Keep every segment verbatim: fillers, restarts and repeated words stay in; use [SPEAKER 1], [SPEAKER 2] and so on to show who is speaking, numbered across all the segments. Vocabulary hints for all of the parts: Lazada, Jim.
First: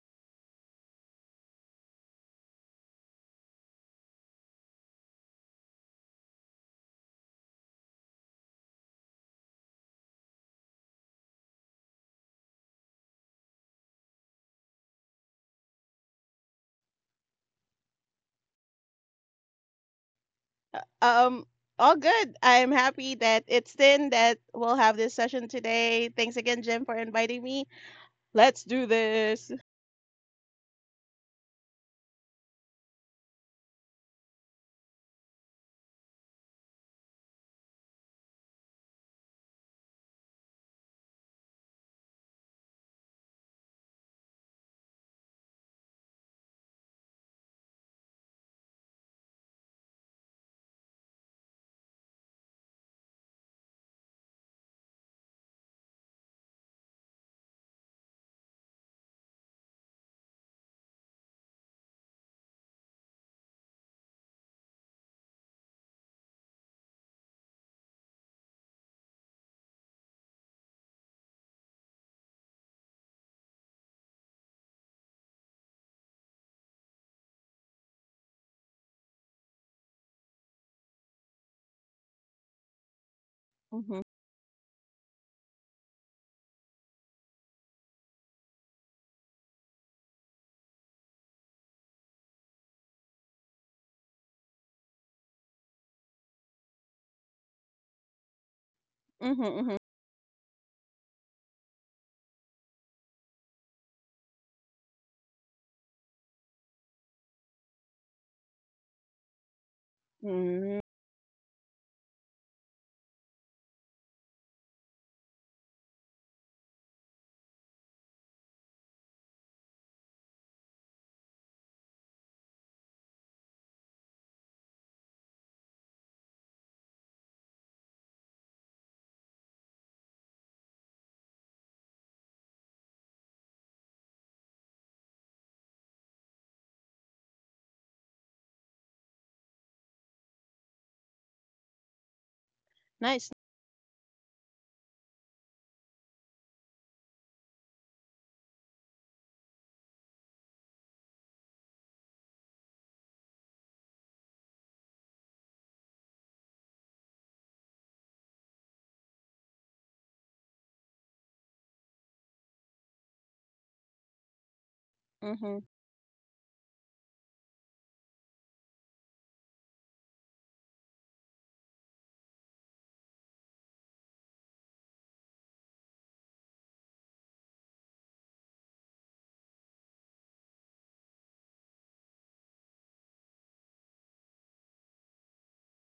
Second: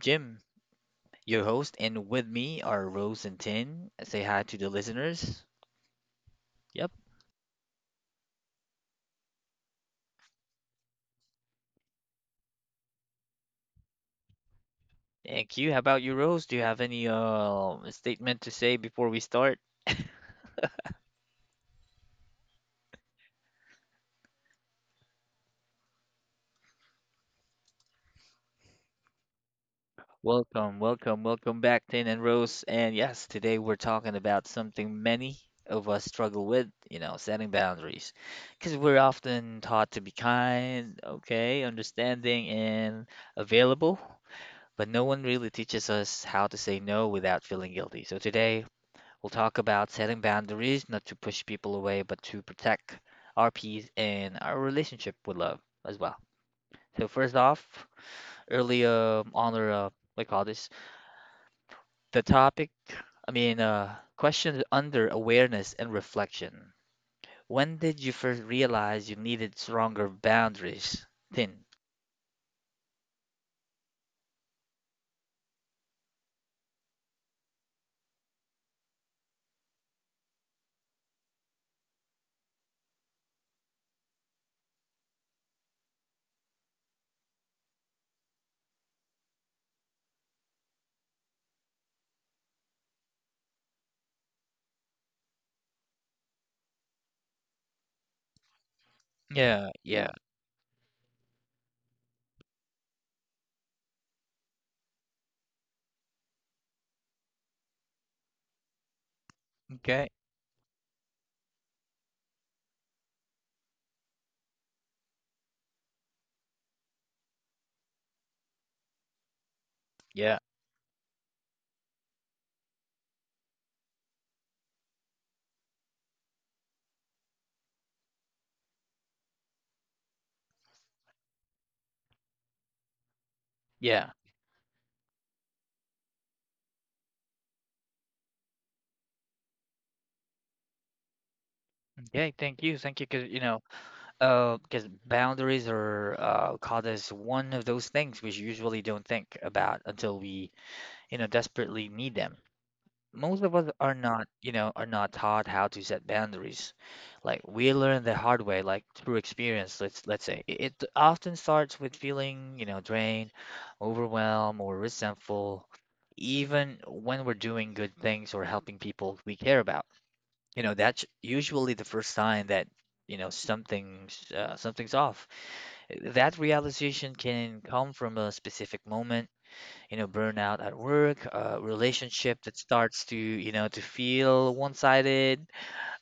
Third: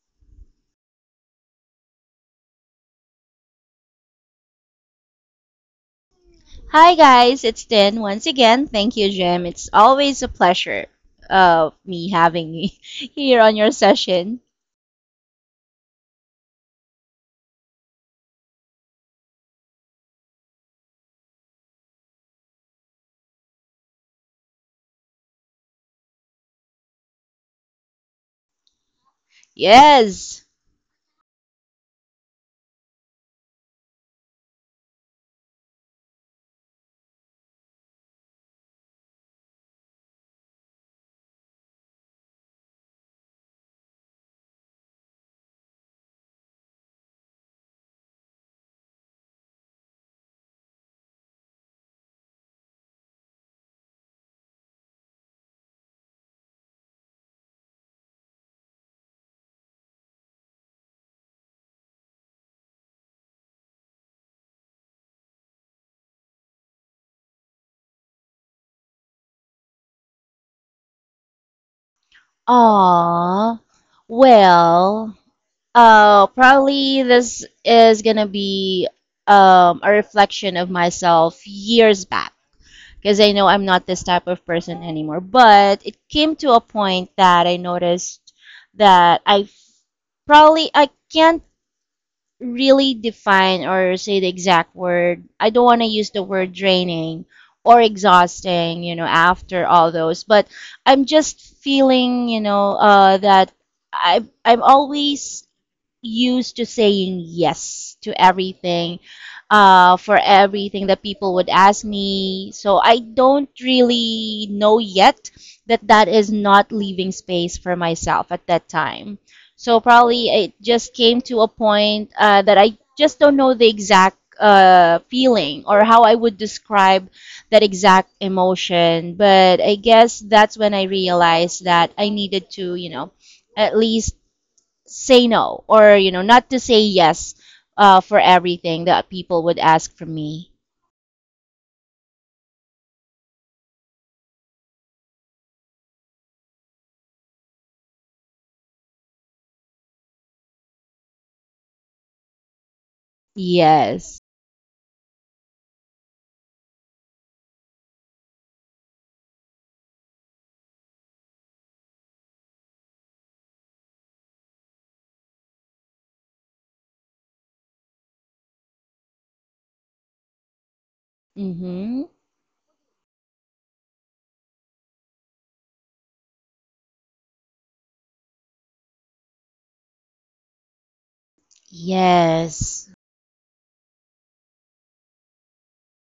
[SPEAKER 1] Jim, your host, and with me are Rose and Tin. Say hi to the listeners. Yep.
[SPEAKER 2] Hi guys, it's Tin once again. Thank you, Jem. It's always a pleasure of me having you here on your session.
[SPEAKER 1] Thank you. How about you, Rose? Do you have any uh statement to say before we start?
[SPEAKER 3] Um, all good. I'm happy that it's then that we'll have this session today. Thanks again, Jim, for inviting me. Let's do this.
[SPEAKER 2] Yes.
[SPEAKER 1] Welcome, welcome, welcome back, Tin and Rose. And yes, today we're talking about something many of us struggle with, you know, setting boundaries. Because we're often taught to be kind, okay, understanding, and available. But no one really teaches us how to say no without feeling guilty. So today, we'll talk about setting boundaries, not to push people away, but to protect our peace and our relationship with love as well. So first off, early um, on our uh, what do you call this? The topic, I mean, uh, question under awareness and reflection. When did you first realize you needed stronger boundaries? Thin.
[SPEAKER 2] Aww. Well, uh, probably this is gonna be um, a reflection of myself years back because I know I'm not this
[SPEAKER 3] Mhm.
[SPEAKER 2] type of person anymore. But it came to a point that I noticed that I f- probably I can't really define or say the exact word. I don't want to use the word draining or exhausting, you know,
[SPEAKER 3] Mhm.
[SPEAKER 2] after
[SPEAKER 1] Yeah,
[SPEAKER 3] Mhm.
[SPEAKER 2] all
[SPEAKER 1] yeah.
[SPEAKER 2] those, but I'm just feeling, you know, uh, that I I'm always used to saying yes to everything, uh,
[SPEAKER 1] Okay.
[SPEAKER 2] for
[SPEAKER 3] Mhm.
[SPEAKER 2] everything that people would ask me. So I don't really know yet that that is not leaving space for myself at that time. So probably
[SPEAKER 1] Yeah.
[SPEAKER 2] it just came to a point uh, that I just don't know the exact uh, feeling or how I would describe that exact emotion. But I guess that's when I realized that I needed to, you know, at
[SPEAKER 1] Yeah.
[SPEAKER 2] least say no or you know not to say yes uh, for everything that people would ask from me.
[SPEAKER 1] Okay. Thank you. Thank you. Because,
[SPEAKER 3] Nice.
[SPEAKER 1] you know, Uh, because boundaries are uh, called as one of those things we usually don't think about until we, you know, desperately need them. Most of us are
[SPEAKER 2] Yes.
[SPEAKER 1] not, you know, are not taught how to set boundaries. Like we learn the hard way, like through experience. Let's let's say it it often starts with feeling, you know, drained, overwhelmed, or
[SPEAKER 3] Mhm.
[SPEAKER 1] resentful, even when we're doing good things or helping people we care about. You know, that's usually the
[SPEAKER 2] Mm-hmm.
[SPEAKER 1] first sign that, you know, something's uh, something's off. That realization can come from a specific moment, you know, burnout at work, a relationship that
[SPEAKER 2] Yes.
[SPEAKER 1] starts to, you know, to feel one-sided,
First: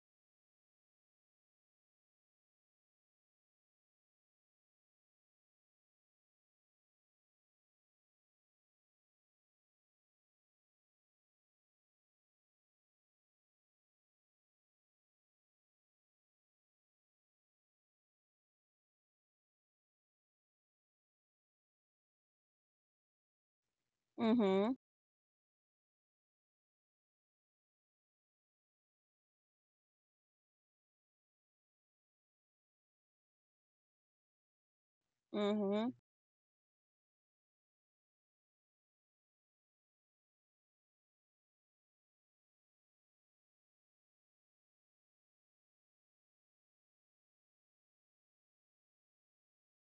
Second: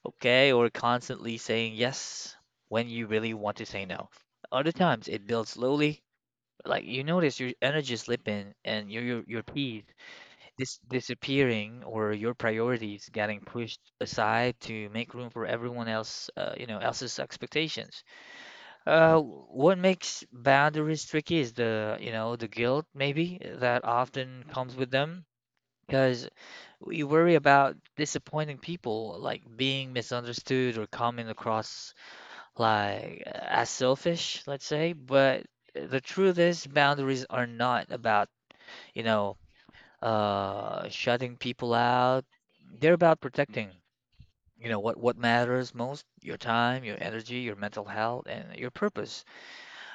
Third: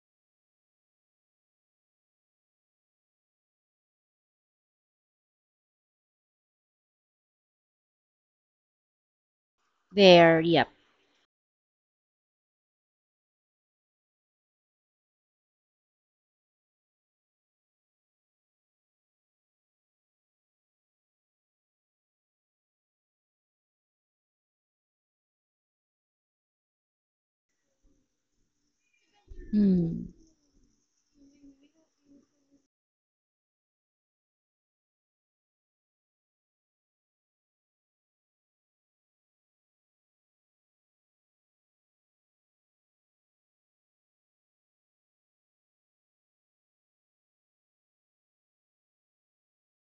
[SPEAKER 1] okay, or constantly saying yes when you really want to say no. Other times it builds slowly, like you notice your energy slipping and your your, your peace
[SPEAKER 2] There. Yep.
[SPEAKER 1] dis disappearing or your priorities getting pushed aside to make room for everyone else, uh, you know, else's expectations. Uh, what makes boundaries tricky is the, you know, the guilt maybe that often
[SPEAKER 3] Mhm.
[SPEAKER 1] comes with them because we worry about disappointing people, like being
[SPEAKER 2] Hmm.
[SPEAKER 1] misunderstood or coming across like uh, as selfish, let's say. But
[SPEAKER 3] Mhm.
[SPEAKER 1] the truth is, boundaries are not about, you know, uh, shutting people out. They're about protecting, you know, what what matters most: your time, your energy, your mental health, and your purpose.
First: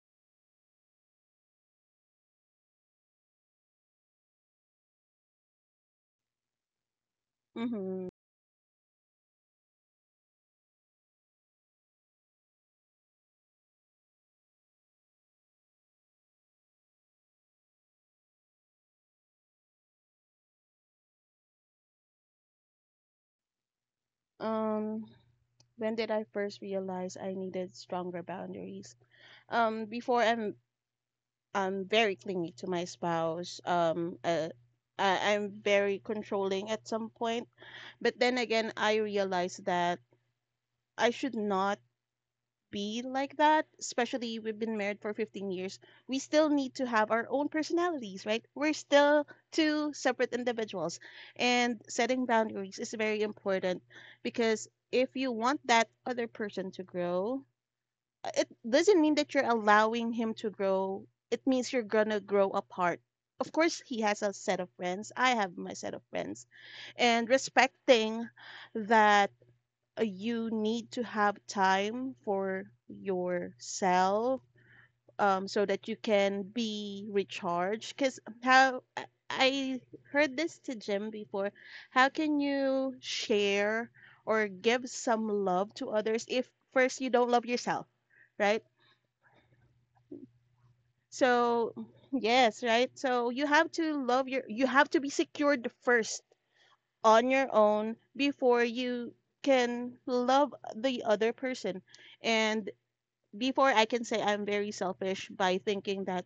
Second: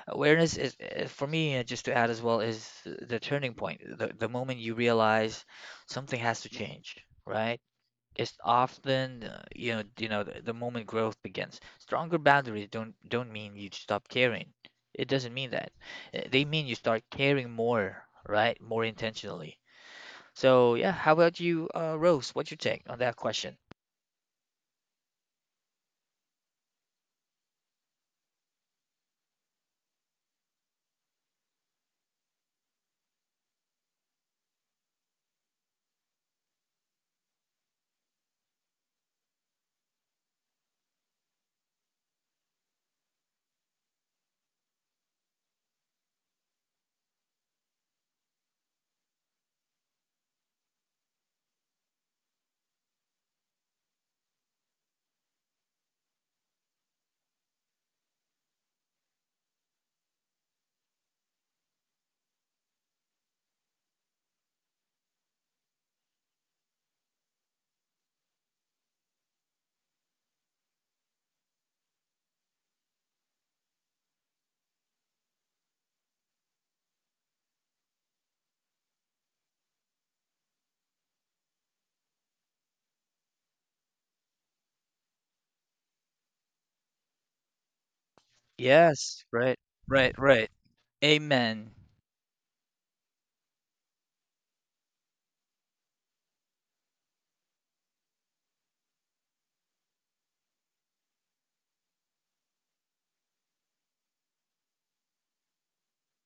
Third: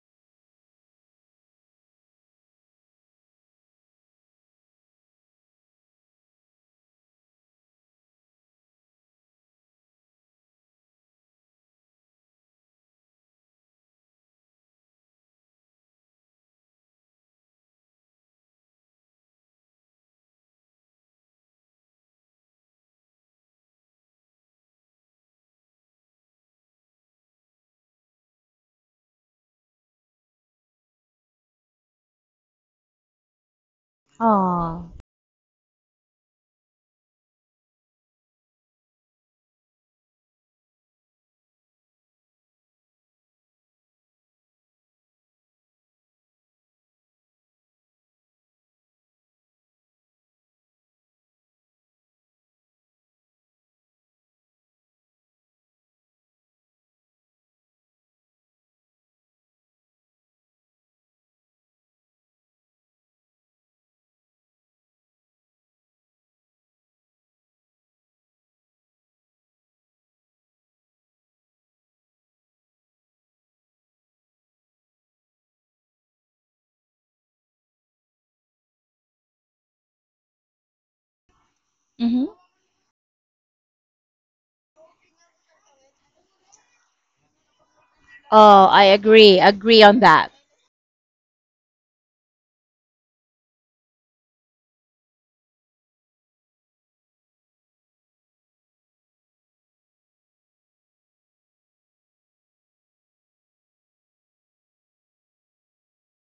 [SPEAKER 1] Awareness is uh, for me uh, just to add as well, is the turning point, the, the moment you realize something has to change, right?
[SPEAKER 3] Mhm.
[SPEAKER 1] It's often uh, you know you know, the, the moment growth begins. Stronger boundaries don't don't mean you stop caring. It doesn't mean that. Uh, they mean you start caring more, right? More intentionally. So yeah, how about you, uh, Rose? What's your take on that question?
[SPEAKER 3] Um, when did I first realize I needed stronger boundaries? Um, before I'm I'm very clingy to my spouse. Um, uh,
[SPEAKER 2] Oh.
[SPEAKER 3] I, I'm very controlling at some point, but then again, I realized that. I should not be like that, especially we've been married for fifteen years. We still need to have our own personalities, right? We're still two separate individuals. And setting boundaries is very important because if you want that other person to grow, uh, it doesn't mean that you're allowing him to grow. It means you're going to grow apart. Of course, he has a set of friends. I have my set of friends. And respecting that, uh, you need to have time for yourself, um, so that you can be recharged. Because how I I heard this to Jim before, how
[SPEAKER 2] Mm-hmm.
[SPEAKER 3] can you share or give some love to others if first you don't love yourself, right?
[SPEAKER 2] Oh, I
[SPEAKER 1] Yes,
[SPEAKER 2] agree,
[SPEAKER 1] right,
[SPEAKER 2] agree on
[SPEAKER 1] right,
[SPEAKER 2] that.
[SPEAKER 1] right, amen.
[SPEAKER 3] So, yes, right? So you have to love your, you have to be secured first on your own before you can love the other person, and before I can say I'm very selfish by thinking that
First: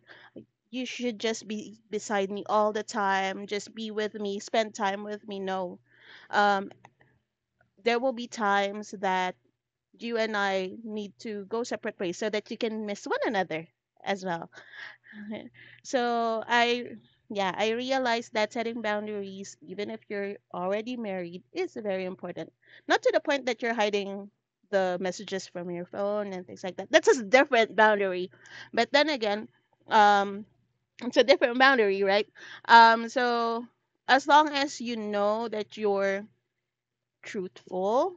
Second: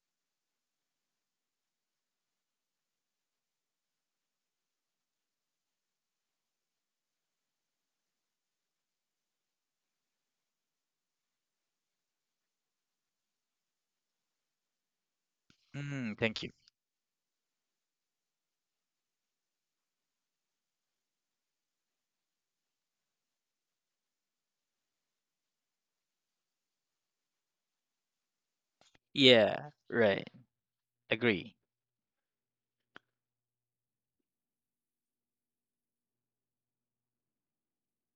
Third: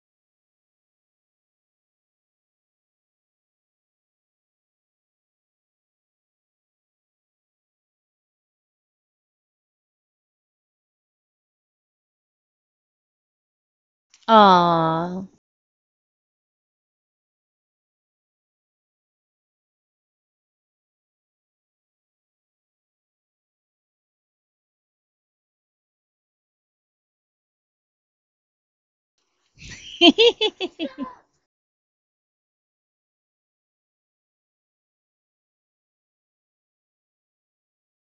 [SPEAKER 3] you should just be beside me all the time, just be with me, spend time with me. No. Um, there will be times that you and I need to go separate ways so that you can miss one another as well.
[SPEAKER 2] Oh.
[SPEAKER 3] Okay.
[SPEAKER 1] Mm,
[SPEAKER 3] So
[SPEAKER 1] thank you.
[SPEAKER 3] I, yeah, I realized that setting boundaries, even if you're already married, is very important. Not to the point that you're hiding the messages from your phone and things like that. That's a different boundary. But then again,
[SPEAKER 1] Yeah, right.
[SPEAKER 3] um, it's a
[SPEAKER 1] Agree.
[SPEAKER 3] different boundary, right? Um, so as long as you know that you're truthful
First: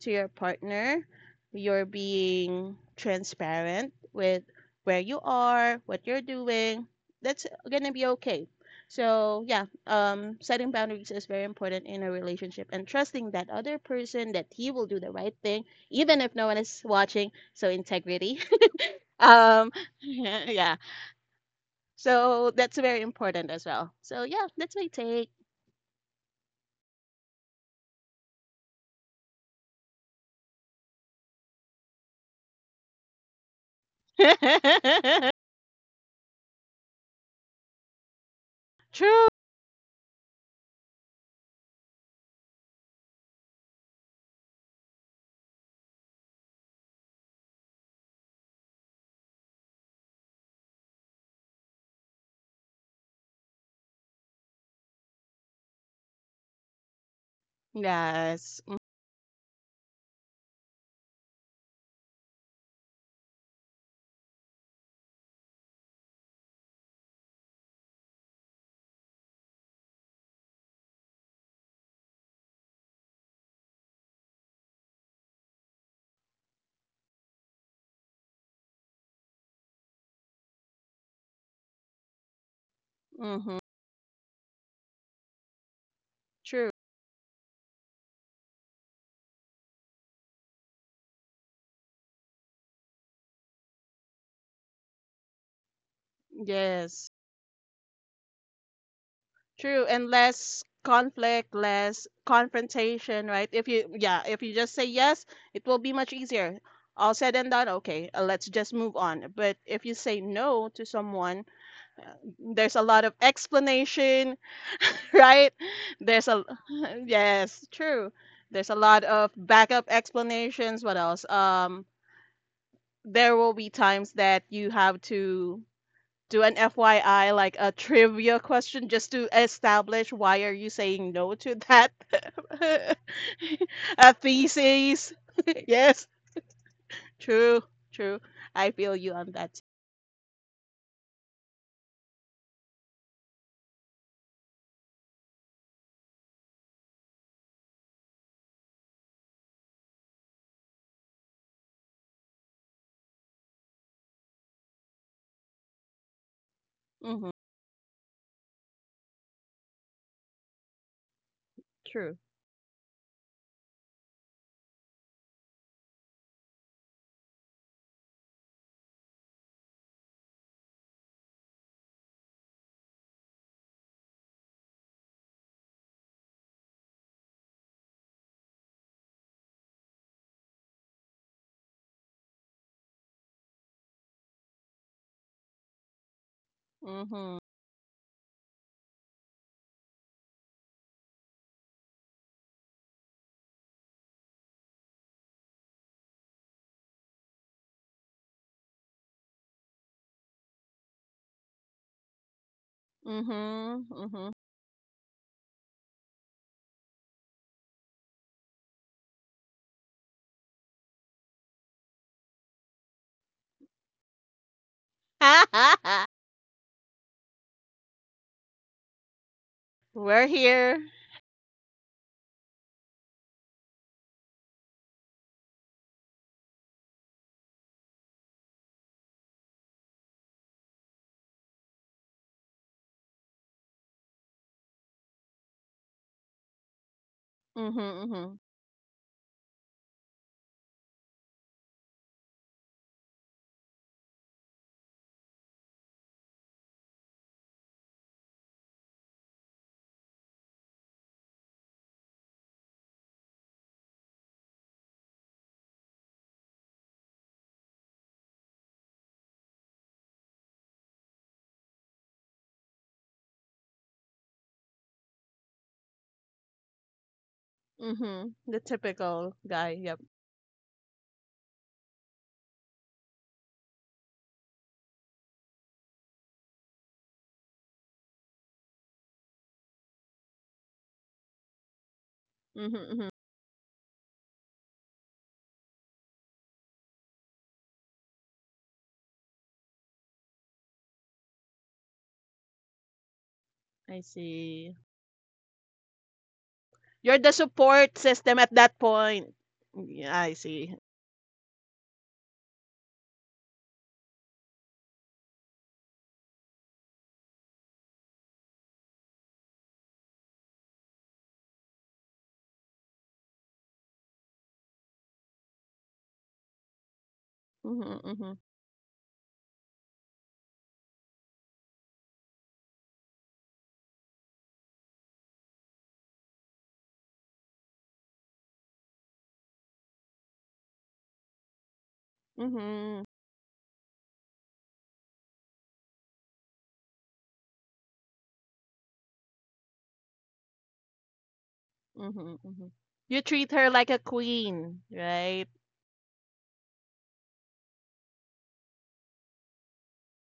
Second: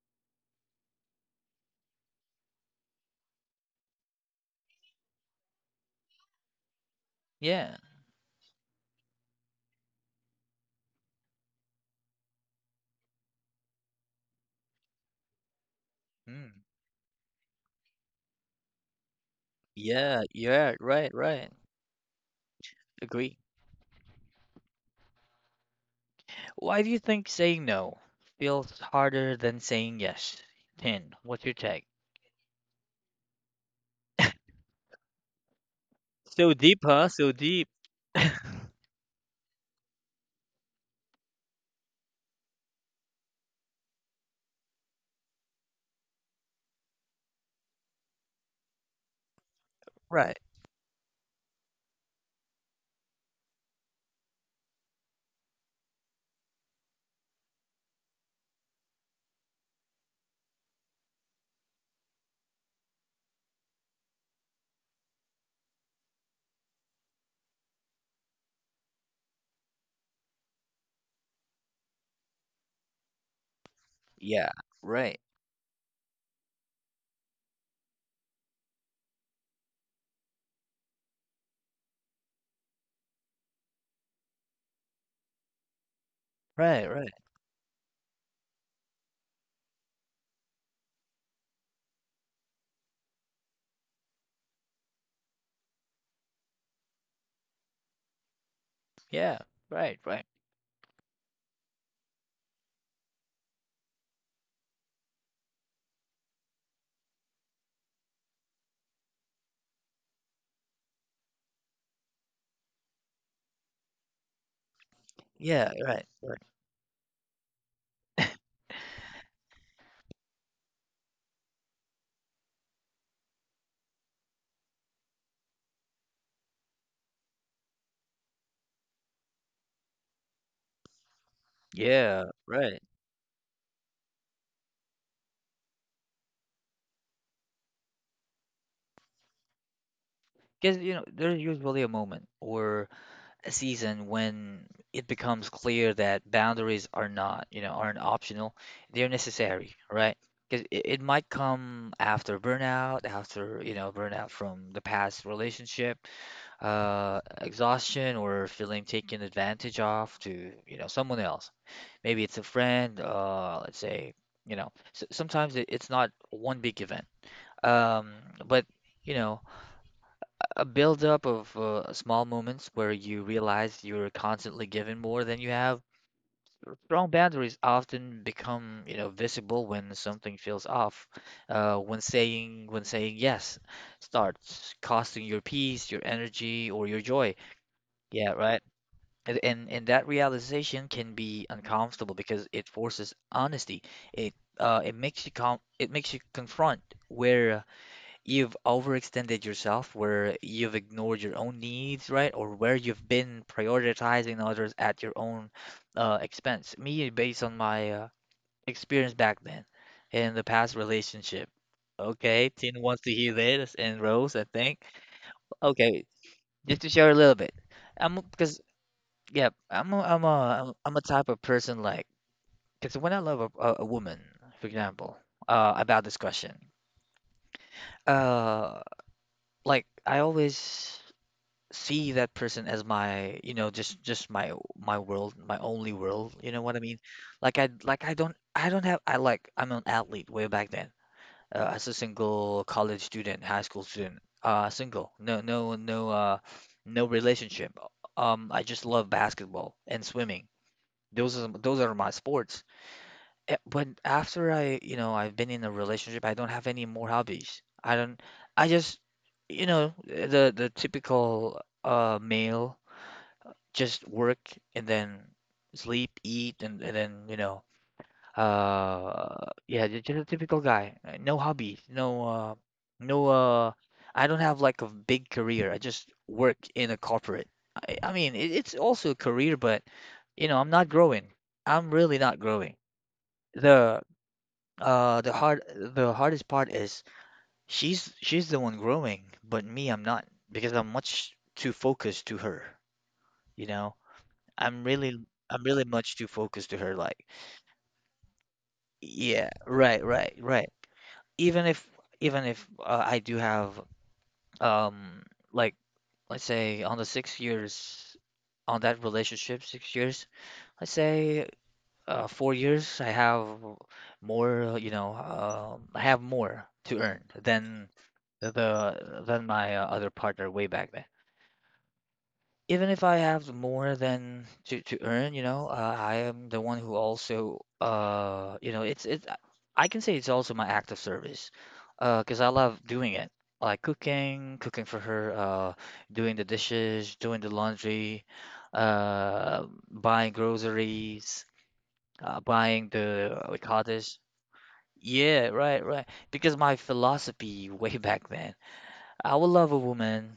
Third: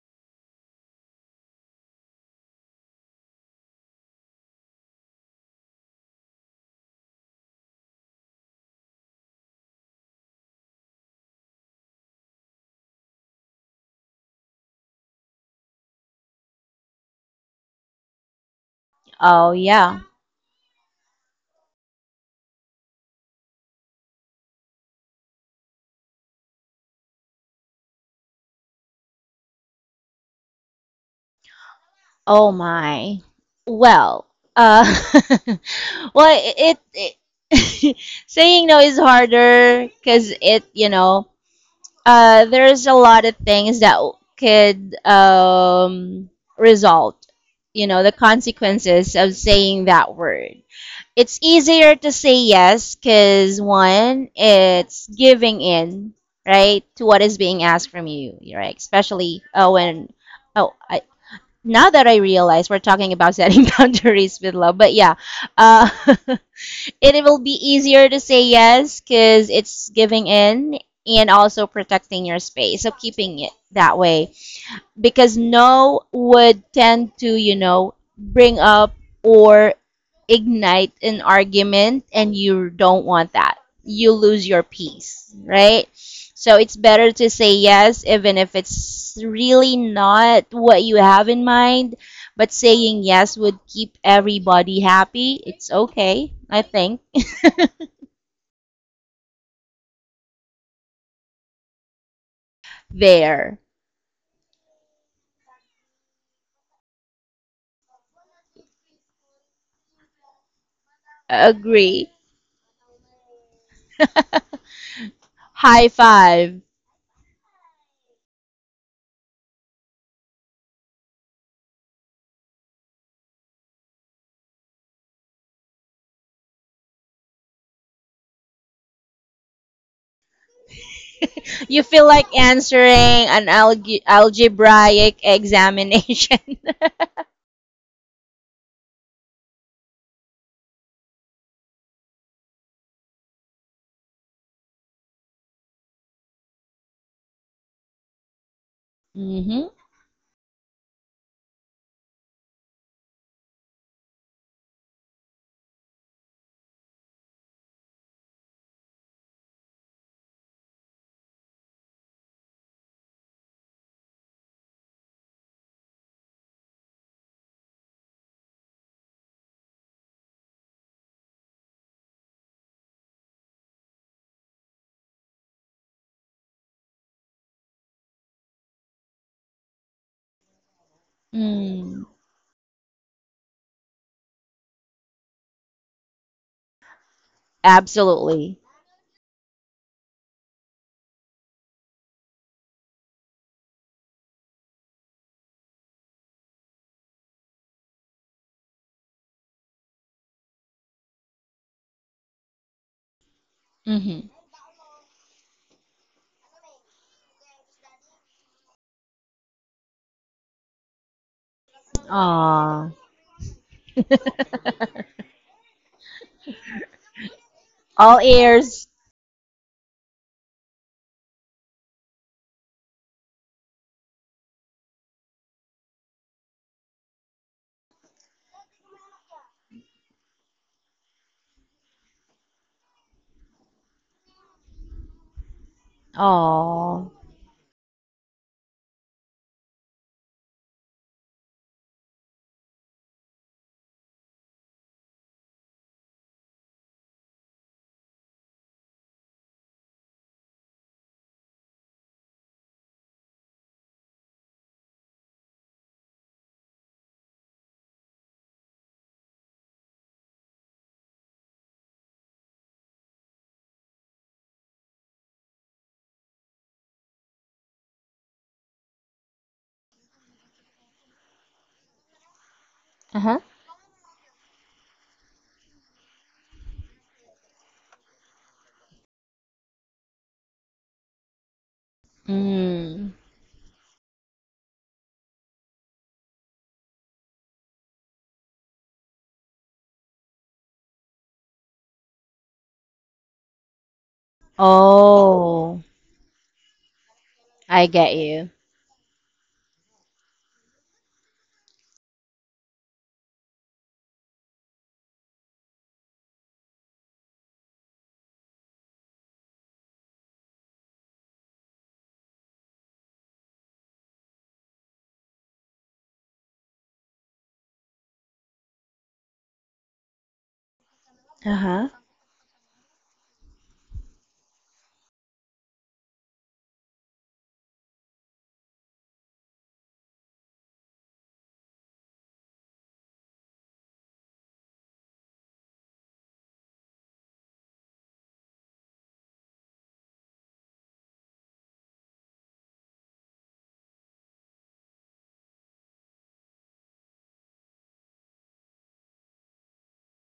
[SPEAKER 3] to your partner, you're being transparent with where you are, what you're doing, that's
[SPEAKER 1] Yeah.
[SPEAKER 3] going to be okay. So, yeah, um, setting boundaries is very important in a relationship and trusting that other person that he will do the right thing, even if no
[SPEAKER 1] Mm.
[SPEAKER 3] one is watching. So, integrity.
[SPEAKER 2] oh
[SPEAKER 3] um,
[SPEAKER 2] yeah.
[SPEAKER 1] Yeah,
[SPEAKER 3] yeah.
[SPEAKER 1] yeah, right, right.
[SPEAKER 3] So, that's very
[SPEAKER 1] Agree.
[SPEAKER 3] important as well. So, yeah, that's my take.
[SPEAKER 1] Why do you think saying no feels harder than saying yes? 10. What's your take?
[SPEAKER 2] Oh my. Well, uh well
[SPEAKER 1] So
[SPEAKER 2] it,
[SPEAKER 1] deep, huh?
[SPEAKER 2] it
[SPEAKER 1] So deep.
[SPEAKER 2] saying no is
[SPEAKER 3] True.
[SPEAKER 2] harder because it you know uh, there's a lot of things that could um, result, you know, the consequences of saying that
[SPEAKER 1] Right.
[SPEAKER 2] word. It's easier to say yes because one, it's giving in, right, to what is being asked from you,
[SPEAKER 3] Yes.
[SPEAKER 2] right? Especially, uh, when, oh, I, now that I realize we're talking about setting boundaries with love, but yeah, uh, it will be easier to say yes because it's giving in and also protecting your space. So keeping it that way
[SPEAKER 1] Yeah, right.
[SPEAKER 2] because no would tend to, you know, bring up or ignite an argument and you don't want
[SPEAKER 3] Mm-hmm.
[SPEAKER 2] that. You lose your peace, right? So
[SPEAKER 3] True.
[SPEAKER 2] it's
[SPEAKER 1] Right, right.
[SPEAKER 2] better to say yes even if it's really not what you have in mind, but saying yes would keep everybody happy. It's okay, I think.
[SPEAKER 3] Yes,
[SPEAKER 1] Yeah,
[SPEAKER 3] true,
[SPEAKER 1] right,
[SPEAKER 3] and
[SPEAKER 1] right.
[SPEAKER 3] less conflict, less confrontation, right?
[SPEAKER 2] There.
[SPEAKER 3] If you, yeah, if you just say yes, it will be much easier. All said and done, okay, uh, let's just move on. But if you say no to someone,
[SPEAKER 2] Agree.
[SPEAKER 3] there's a lot of explanation, right?
[SPEAKER 1] Yeah,
[SPEAKER 2] High
[SPEAKER 1] right,
[SPEAKER 3] There's
[SPEAKER 1] right.
[SPEAKER 3] a,
[SPEAKER 2] five.
[SPEAKER 3] yes, true. There's a lot of backup explanations. What else? Um, there will be times that you have to do an F Y I, like a trivia question, just to establish why are you saying no to
[SPEAKER 2] You
[SPEAKER 3] that.
[SPEAKER 2] feel
[SPEAKER 1] Yeah,
[SPEAKER 2] like
[SPEAKER 1] right.
[SPEAKER 2] answering an alge-
[SPEAKER 3] A thesis?
[SPEAKER 2] algebraic
[SPEAKER 3] Yes,
[SPEAKER 2] examination.
[SPEAKER 3] true, true. I feel you on that.
[SPEAKER 1] Because, you know, there's usually a moment or season when it becomes clear that boundaries are not, you know, aren't optional, they're
[SPEAKER 2] Mm-hmm.
[SPEAKER 1] necessary, right? Because it, it might come after burnout, after, you know, burnout from the past relationship, uh,
[SPEAKER 3] Mm-hmm.
[SPEAKER 1] exhaustion, or feeling taken advantage of to, you know, someone else.
[SPEAKER 3] True.
[SPEAKER 1] Maybe it's a friend, uh, let's say, you know, s sometimes it, it's not one big event. Um, but, you know, a buildup of uh, small moments where you realize you're constantly giving more than you have. Strong boundaries often become, you know, visible when something feels off. Uh, when
[SPEAKER 2] Mm.
[SPEAKER 1] saying when saying yes starts costing your peace, your energy, or your joy.
[SPEAKER 3] Mm-hmm.
[SPEAKER 1] Yeah,
[SPEAKER 2] Absolutely.
[SPEAKER 1] right. And, and and that realization can be uncomfortable because it forces honesty. It uh it makes you com it makes you confront where you've overextended yourself, where you've ignored your own needs, right? Or where you've been
[SPEAKER 3] Mm-hmm.
[SPEAKER 2] Mm-hmm.
[SPEAKER 3] Mm-hmm.
[SPEAKER 1] prioritizing others at your own uh, expense. Me, based on my uh, experience back then, in the past relationship. Okay, Tin
[SPEAKER 2] Aw.
[SPEAKER 1] wants to hear this, and Rose, I think. Okay, just to share a little bit. I'm
[SPEAKER 2] All
[SPEAKER 1] because
[SPEAKER 2] ears.
[SPEAKER 1] yeah, I'm a, I'm
[SPEAKER 3] We're
[SPEAKER 1] a
[SPEAKER 3] here.
[SPEAKER 1] I'm a type of person like, because when I love a, a, a woman, for example, uh, about this question, uh, like I always see that person as my, you know, just just my my world, my only world. You know what I
[SPEAKER 2] Aw.
[SPEAKER 1] mean? Like I
[SPEAKER 3] Mm-hmm.
[SPEAKER 1] like I
[SPEAKER 3] Mm-hmm.
[SPEAKER 1] don't I don't have I like I'm an athlete way back then. Uh, as a single college student, high school student, uh, single, no no no uh no relationship. Um, I just love basketball and swimming. Those are those are my sports. Eh, But after I, you know, I've been in a relationship, I don't have any more hobbies. I don't. I just, you know, eh, the the typical uh male, just work and then sleep, eat, and, and then, you know,
[SPEAKER 3] Mm-hmm. The typical
[SPEAKER 1] uh,
[SPEAKER 3] guy.
[SPEAKER 1] yeah,
[SPEAKER 3] Yep.
[SPEAKER 1] ju- just a typical guy. Uh, No hobbies, no, uh, no,
[SPEAKER 2] Uh-huh.
[SPEAKER 1] uh, I don't have like a big career. I just work in a corporate. I, I mean, it, it's also a career, but you know, I'm not growing. I'm really not growing.
[SPEAKER 3] Mm-hmm. Hmm.
[SPEAKER 2] Mm.
[SPEAKER 1] The uh the hard the hardest part is she's she's the one growing, but me, I'm not, because I'm much too focused to her, you know?
[SPEAKER 3] I see.
[SPEAKER 1] I'm really I'm
[SPEAKER 2] Oh.
[SPEAKER 1] really much too focused to her,
[SPEAKER 3] You're
[SPEAKER 1] like,
[SPEAKER 3] the
[SPEAKER 2] I
[SPEAKER 3] support
[SPEAKER 2] get
[SPEAKER 3] system at
[SPEAKER 2] you.
[SPEAKER 3] that point.
[SPEAKER 1] yeah, right,
[SPEAKER 3] Yeah, I
[SPEAKER 1] right, right.
[SPEAKER 3] see.
[SPEAKER 1] Even if even if uh, I do have um like let's say, on the six years, on that relationship, six years, let's say uh, four years I have more, you know, um I have more to earn than
[SPEAKER 3] Mm-hmm. Mm-hmm.
[SPEAKER 1] the, than my uh, other partner way back then.
[SPEAKER 2] Uh-huh.
[SPEAKER 1] Even if I have more than to to earn, you know, uh, I am the one who also, uh, you know, it's it. I can say it's also my act of service, uh, because I love
[SPEAKER 3] Mm-hmm.
[SPEAKER 1] doing it, like cooking, cooking for her, uh, doing the dishes, doing the laundry, uh, buying groceries,
[SPEAKER 3] Mhm,
[SPEAKER 1] uh,
[SPEAKER 3] mhm.
[SPEAKER 1] buying
[SPEAKER 3] You
[SPEAKER 1] the,
[SPEAKER 3] treat
[SPEAKER 1] we
[SPEAKER 3] her
[SPEAKER 1] call
[SPEAKER 3] like a
[SPEAKER 1] this.
[SPEAKER 3] queen, right?
[SPEAKER 1] Yeah, right, right. Because my philosophy way back then, I will love a woman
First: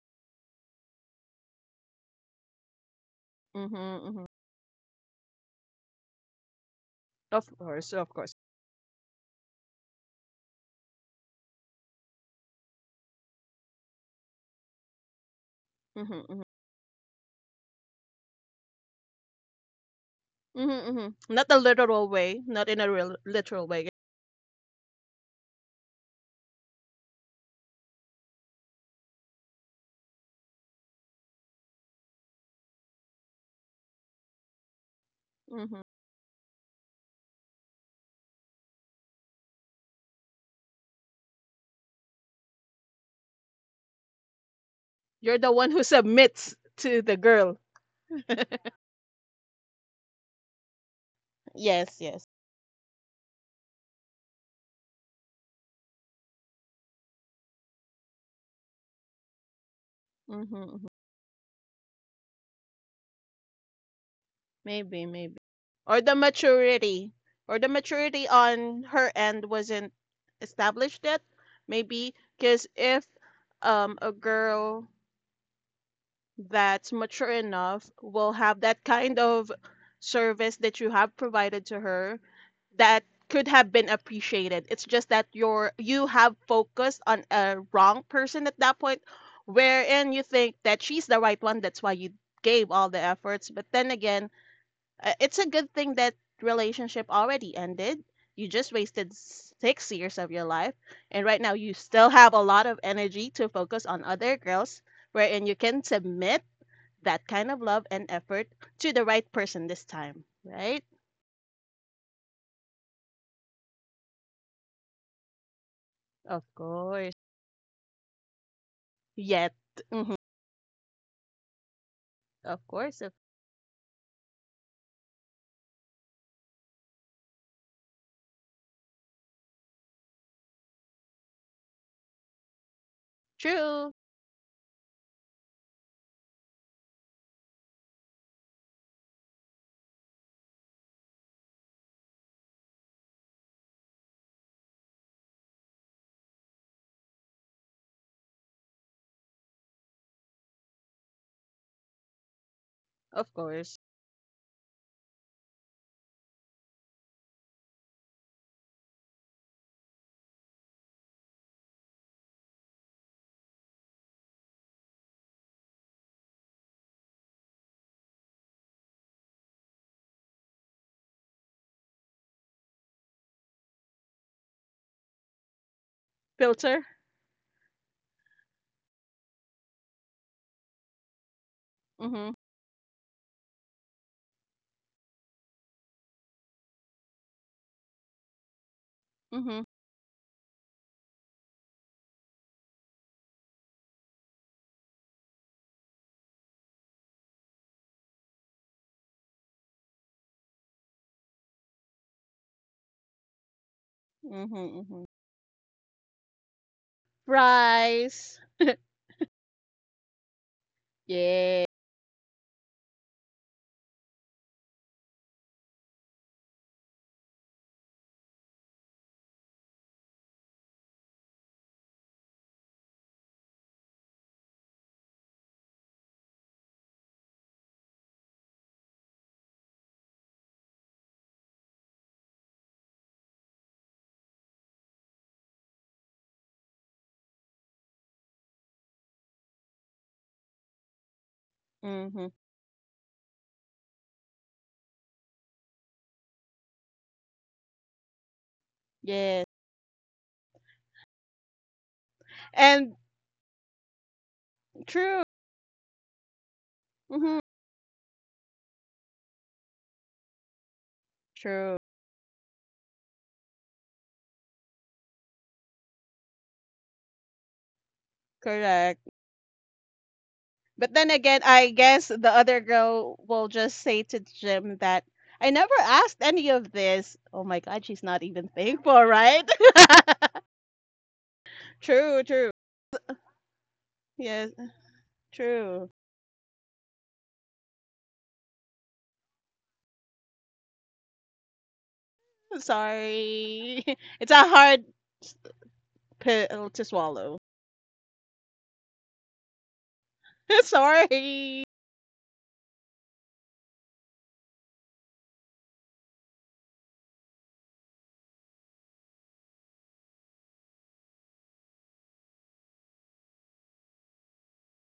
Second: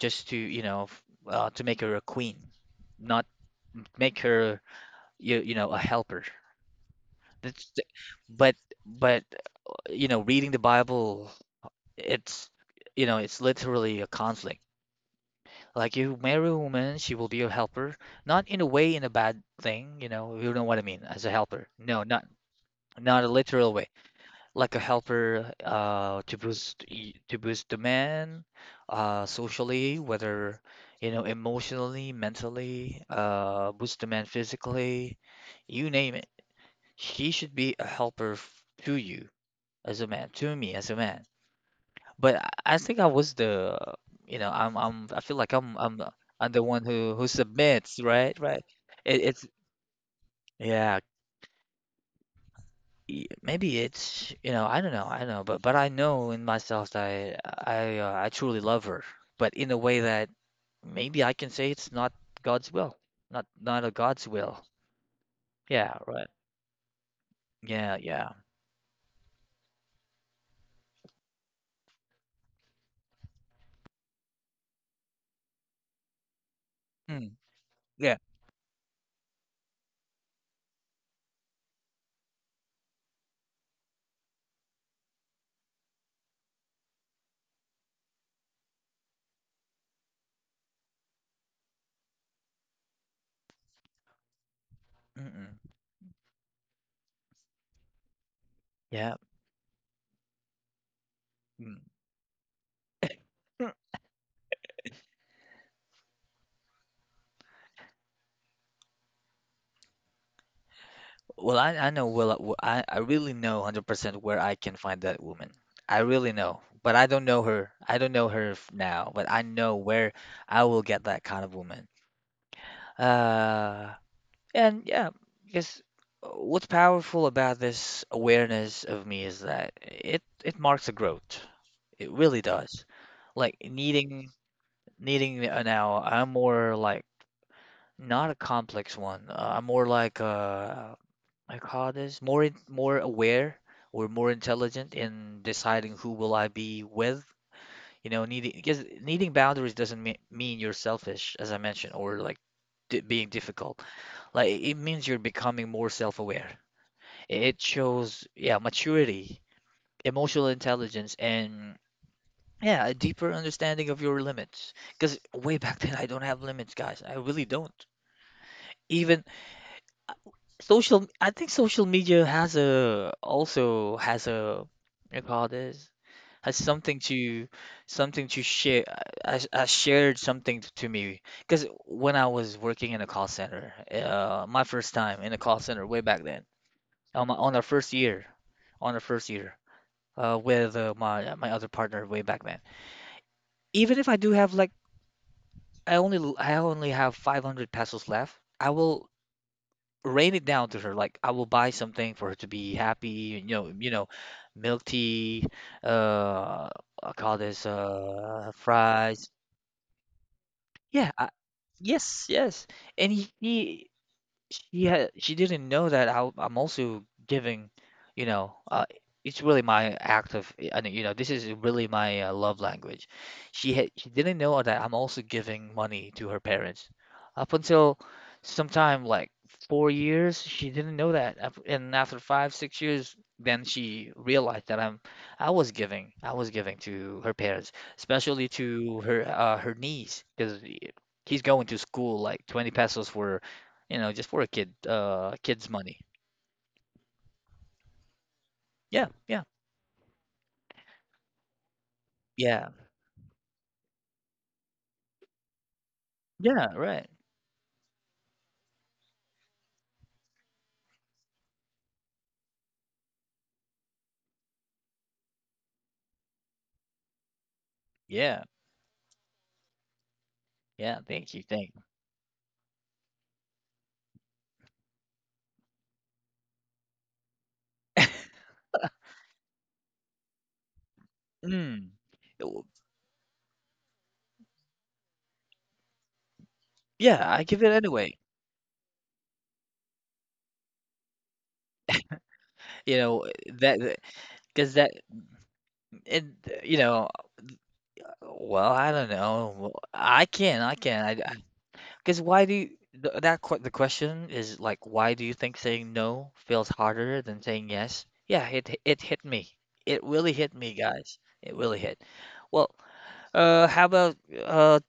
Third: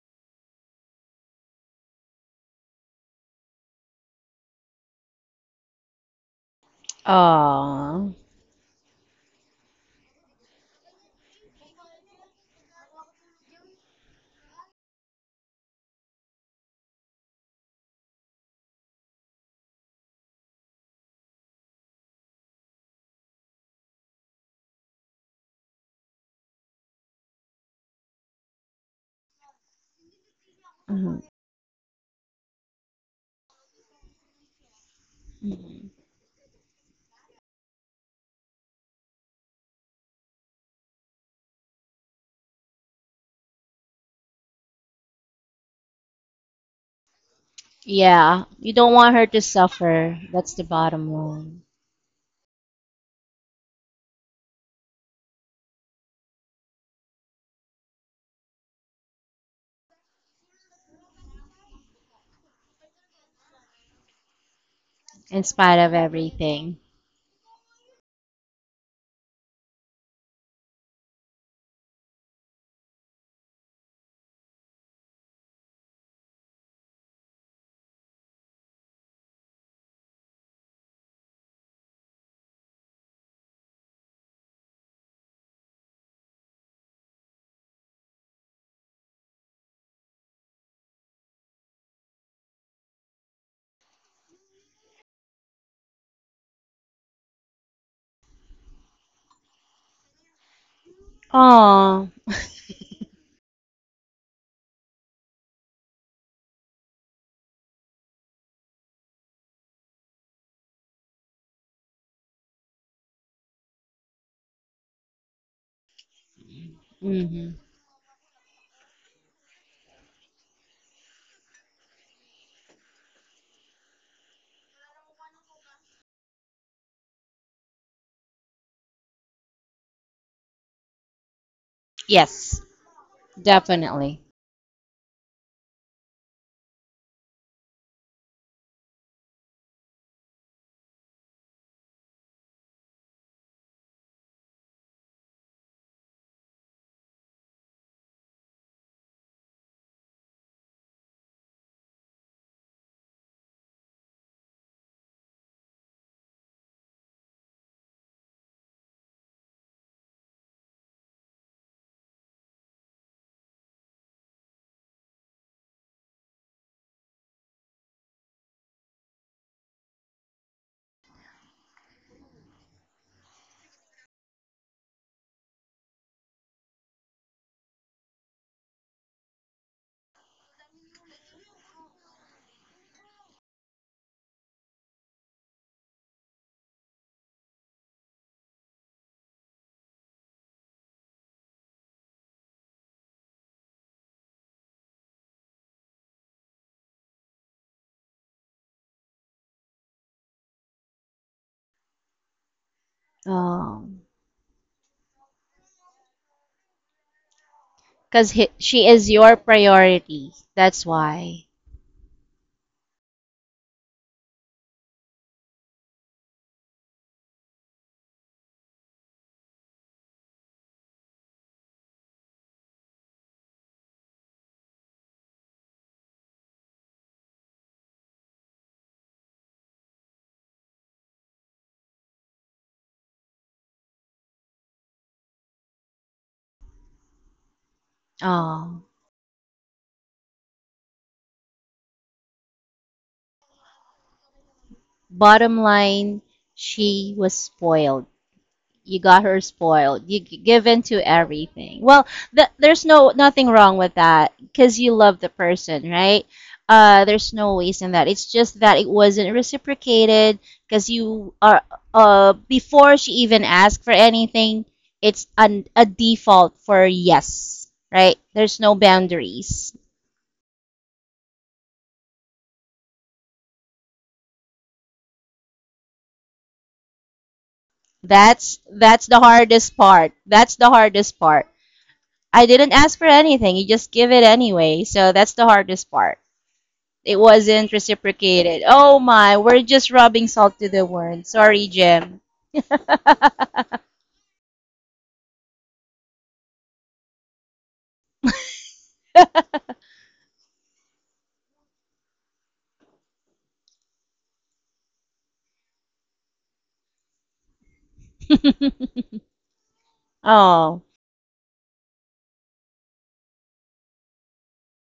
[SPEAKER 1] just to you know f- uh, to make her a queen, not
[SPEAKER 3] Mhm,
[SPEAKER 1] make
[SPEAKER 3] mhm.
[SPEAKER 1] her you you know a helper.
[SPEAKER 3] Of
[SPEAKER 1] That's the-
[SPEAKER 3] course,
[SPEAKER 2] Aw.
[SPEAKER 3] of course.
[SPEAKER 1] but but uh, you know, reading the Bible, it's, you know, it's literally a conflict. Like you
[SPEAKER 3] Mhm, mhm.
[SPEAKER 1] marry a woman, she will be your helper, not in a way in a bad thing, you know, you know
[SPEAKER 3] Mhm,
[SPEAKER 1] what I mean,
[SPEAKER 3] mhm.
[SPEAKER 1] as a
[SPEAKER 3] Not a
[SPEAKER 1] helper. No,
[SPEAKER 3] literal
[SPEAKER 1] not
[SPEAKER 3] way, not in a real
[SPEAKER 1] not a
[SPEAKER 3] literal
[SPEAKER 1] literal
[SPEAKER 3] way.
[SPEAKER 1] way. Like a helper uh, to boost y- to boost demand uh, socially, whether you
[SPEAKER 2] Mhm.
[SPEAKER 1] know emotionally, mentally, uh, boost demand physically,
[SPEAKER 3] Mhm.
[SPEAKER 2] Mhm.
[SPEAKER 1] you name it. She should be a helper f- to you as a man, to me as a man. But I I think I was the you know I'm I'm I feel
[SPEAKER 3] You're
[SPEAKER 1] like
[SPEAKER 3] the
[SPEAKER 1] I'm
[SPEAKER 3] one who
[SPEAKER 1] I'm the- I'm the
[SPEAKER 3] submits
[SPEAKER 1] one
[SPEAKER 3] to
[SPEAKER 1] who
[SPEAKER 3] the
[SPEAKER 1] who
[SPEAKER 3] girl.
[SPEAKER 1] submits, right?
[SPEAKER 2] Yeah.
[SPEAKER 1] Right.
[SPEAKER 2] You don't want
[SPEAKER 1] It,
[SPEAKER 2] her to
[SPEAKER 1] it's
[SPEAKER 2] suffer. That's the
[SPEAKER 1] yeah,
[SPEAKER 2] bottom line.
[SPEAKER 3] Yes, yes.
[SPEAKER 1] y- maybe it's, you know, I don't know, I don't know, but but I know in myself that I I, uh, I truly love her, but in a way that
[SPEAKER 3] Mhm, mhm.
[SPEAKER 1] maybe I can say it's not God's will. Not not a God's will.
[SPEAKER 3] Maybe, maybe.
[SPEAKER 2] In spite
[SPEAKER 1] Yeah,
[SPEAKER 2] of
[SPEAKER 3] Or the
[SPEAKER 1] right.
[SPEAKER 2] everything.
[SPEAKER 3] maturity, or the
[SPEAKER 1] Yeah,
[SPEAKER 3] maturity
[SPEAKER 1] yeah.
[SPEAKER 3] on her end wasn't established yet. Maybe because if um a girl that's mature
[SPEAKER 1] Mm,
[SPEAKER 3] enough
[SPEAKER 1] yeah.
[SPEAKER 3] will have that kind of service that you have provided to her that could have been appreciated. It's just that you're you have focused on a wrong person at that point, wherein you think that she's the right one. That's why you gave all the efforts. But then again, uh, it's a
[SPEAKER 1] Mm-mm,
[SPEAKER 3] good thing that relationship already ended. You just wasted
[SPEAKER 1] yeah.
[SPEAKER 3] six years of your life, and right now you
[SPEAKER 1] Mm.
[SPEAKER 2] Oh,
[SPEAKER 3] still have a lot of energy to focus on other girls, wherein you can submit that kind of love and effort to the right person this time, right?
[SPEAKER 1] Well, I I know well uh, I I really know one hundred percent where I can find that woman. I really
[SPEAKER 3] Of
[SPEAKER 1] know, but I
[SPEAKER 3] course.
[SPEAKER 1] don't know
[SPEAKER 2] hmm,
[SPEAKER 1] her, I don't know her f- now, but I
[SPEAKER 3] Yet,
[SPEAKER 1] know
[SPEAKER 3] mhm.
[SPEAKER 1] where I will get that kind of woman.
[SPEAKER 3] Of course. Of,
[SPEAKER 1] uh And yeah, because uh, what's powerful about this awareness of me is that it it marks a growth. It really
[SPEAKER 2] yes,
[SPEAKER 1] does. Like
[SPEAKER 3] true.
[SPEAKER 2] definitely.
[SPEAKER 1] needing needing uh, Now, I'm more like, not a complex one. Uh, I'm more like, uh, I call this more in, more aware or more intelligent in deciding who will I be with. You know, needing because needing boundaries doesn't mea- mean you're selfish, as I mentioned, or like di being
[SPEAKER 3] Of course.
[SPEAKER 1] difficult. Like it it means you're becoming more self-aware. It shows, yeah, maturity, emotional intelligence, and yeah, a deeper understanding of your limits. Because way back then, I don't have limits, guys. I really don't. Even social, I think social media has a also has a what you call this, has
[SPEAKER 3] Filter.
[SPEAKER 1] something to, something to share. I, I shared something to me because when I
[SPEAKER 3] Mhm,
[SPEAKER 1] was working in a call center, uh, my first time in a call center way back then, on my, on our first year, on our first year,
[SPEAKER 3] mhm,
[SPEAKER 1] uh, with uh, my my other partner way back then. Even if I do have like I only l- I only have five hundred pesos left, I will rain it down to her. Like I will buy something for her to be happy. You know,
[SPEAKER 2] Oh,
[SPEAKER 1] you know,
[SPEAKER 3] mhm,
[SPEAKER 1] milk
[SPEAKER 3] mhm.
[SPEAKER 1] tea. Uh, I call this
[SPEAKER 2] because
[SPEAKER 3] Fries.
[SPEAKER 1] uh
[SPEAKER 2] she is
[SPEAKER 1] fries.
[SPEAKER 2] your priority. That's
[SPEAKER 1] Yeah, I,
[SPEAKER 2] why.
[SPEAKER 3] Yeah.
[SPEAKER 1] yes, yes. And he, he she had she didn't know that I, I'm also giving, you know, uh, it's really my act of, and you know, This is really my uh, love language. She had she didn't know that I'm also giving money to her parents. Up until sometime like four years, she didn't know that, Af- and after five, six years, then she realized that I'm I was giving I was giving to her parents, especially
[SPEAKER 2] Oh,
[SPEAKER 1] to her uh, her niece, because he's going to school
[SPEAKER 3] Mhm.
[SPEAKER 1] like twenty pesos for you know, just for a kid, uh,
[SPEAKER 2] bottom
[SPEAKER 1] kid's money.
[SPEAKER 2] line, she was spoiled. You
[SPEAKER 1] Yeah,
[SPEAKER 2] got her
[SPEAKER 3] Yeah.
[SPEAKER 1] yeah,
[SPEAKER 2] spoiled. You give in to everything. Well, th-
[SPEAKER 1] yeah,
[SPEAKER 2] there's
[SPEAKER 3] And
[SPEAKER 2] no nothing wrong with that because you love
[SPEAKER 3] true.
[SPEAKER 2] the person, right?
[SPEAKER 1] yeah,
[SPEAKER 2] Uh,
[SPEAKER 1] right.
[SPEAKER 2] there's
[SPEAKER 3] Mhm.
[SPEAKER 2] no waste in that. It's just that it wasn't reciprocated because you are
[SPEAKER 3] True.
[SPEAKER 2] uh before she even asked for anything, it's an, a default for yes, right?
[SPEAKER 1] Yeah,
[SPEAKER 2] There's no
[SPEAKER 3] Correct.
[SPEAKER 2] boundaries.
[SPEAKER 1] yeah.
[SPEAKER 3] But then
[SPEAKER 1] Thank you,
[SPEAKER 3] again,
[SPEAKER 1] thank
[SPEAKER 3] I
[SPEAKER 1] you.
[SPEAKER 3] guess the other girl will just say to Jim that I never asked any of this. Oh my God, she's not even
[SPEAKER 2] That's
[SPEAKER 3] thankful,
[SPEAKER 2] that's the
[SPEAKER 3] right?
[SPEAKER 2] hardest part. That's the hardest part.
[SPEAKER 1] Mm.
[SPEAKER 3] True.
[SPEAKER 2] I
[SPEAKER 3] True.
[SPEAKER 1] w-
[SPEAKER 2] didn't ask for anything. You just give it
[SPEAKER 3] Yes,
[SPEAKER 2] anyway. So that's the hardest
[SPEAKER 3] true.
[SPEAKER 2] part.
[SPEAKER 1] Yeah,
[SPEAKER 2] It
[SPEAKER 1] I give it
[SPEAKER 2] wasn't
[SPEAKER 1] anyway.
[SPEAKER 2] reciprocated. Oh my, we're just rubbing salt to the wound. Sorry, Jim.
[SPEAKER 1] You know that
[SPEAKER 3] Sorry. It's a
[SPEAKER 1] because
[SPEAKER 3] hard
[SPEAKER 1] that and
[SPEAKER 3] pill
[SPEAKER 1] you
[SPEAKER 3] to
[SPEAKER 1] know,
[SPEAKER 3] swallow.
[SPEAKER 1] well, I don't know. Well, I can, I can. I
[SPEAKER 3] Sorry.
[SPEAKER 1] because why do you, th- that que- the question is like, why do you think saying no feels harder than saying yes? Yeah, it h- it hit me. It really hit me,
[SPEAKER 2] Oh,
[SPEAKER 1] guys. It really hit. Well, uh, how about uh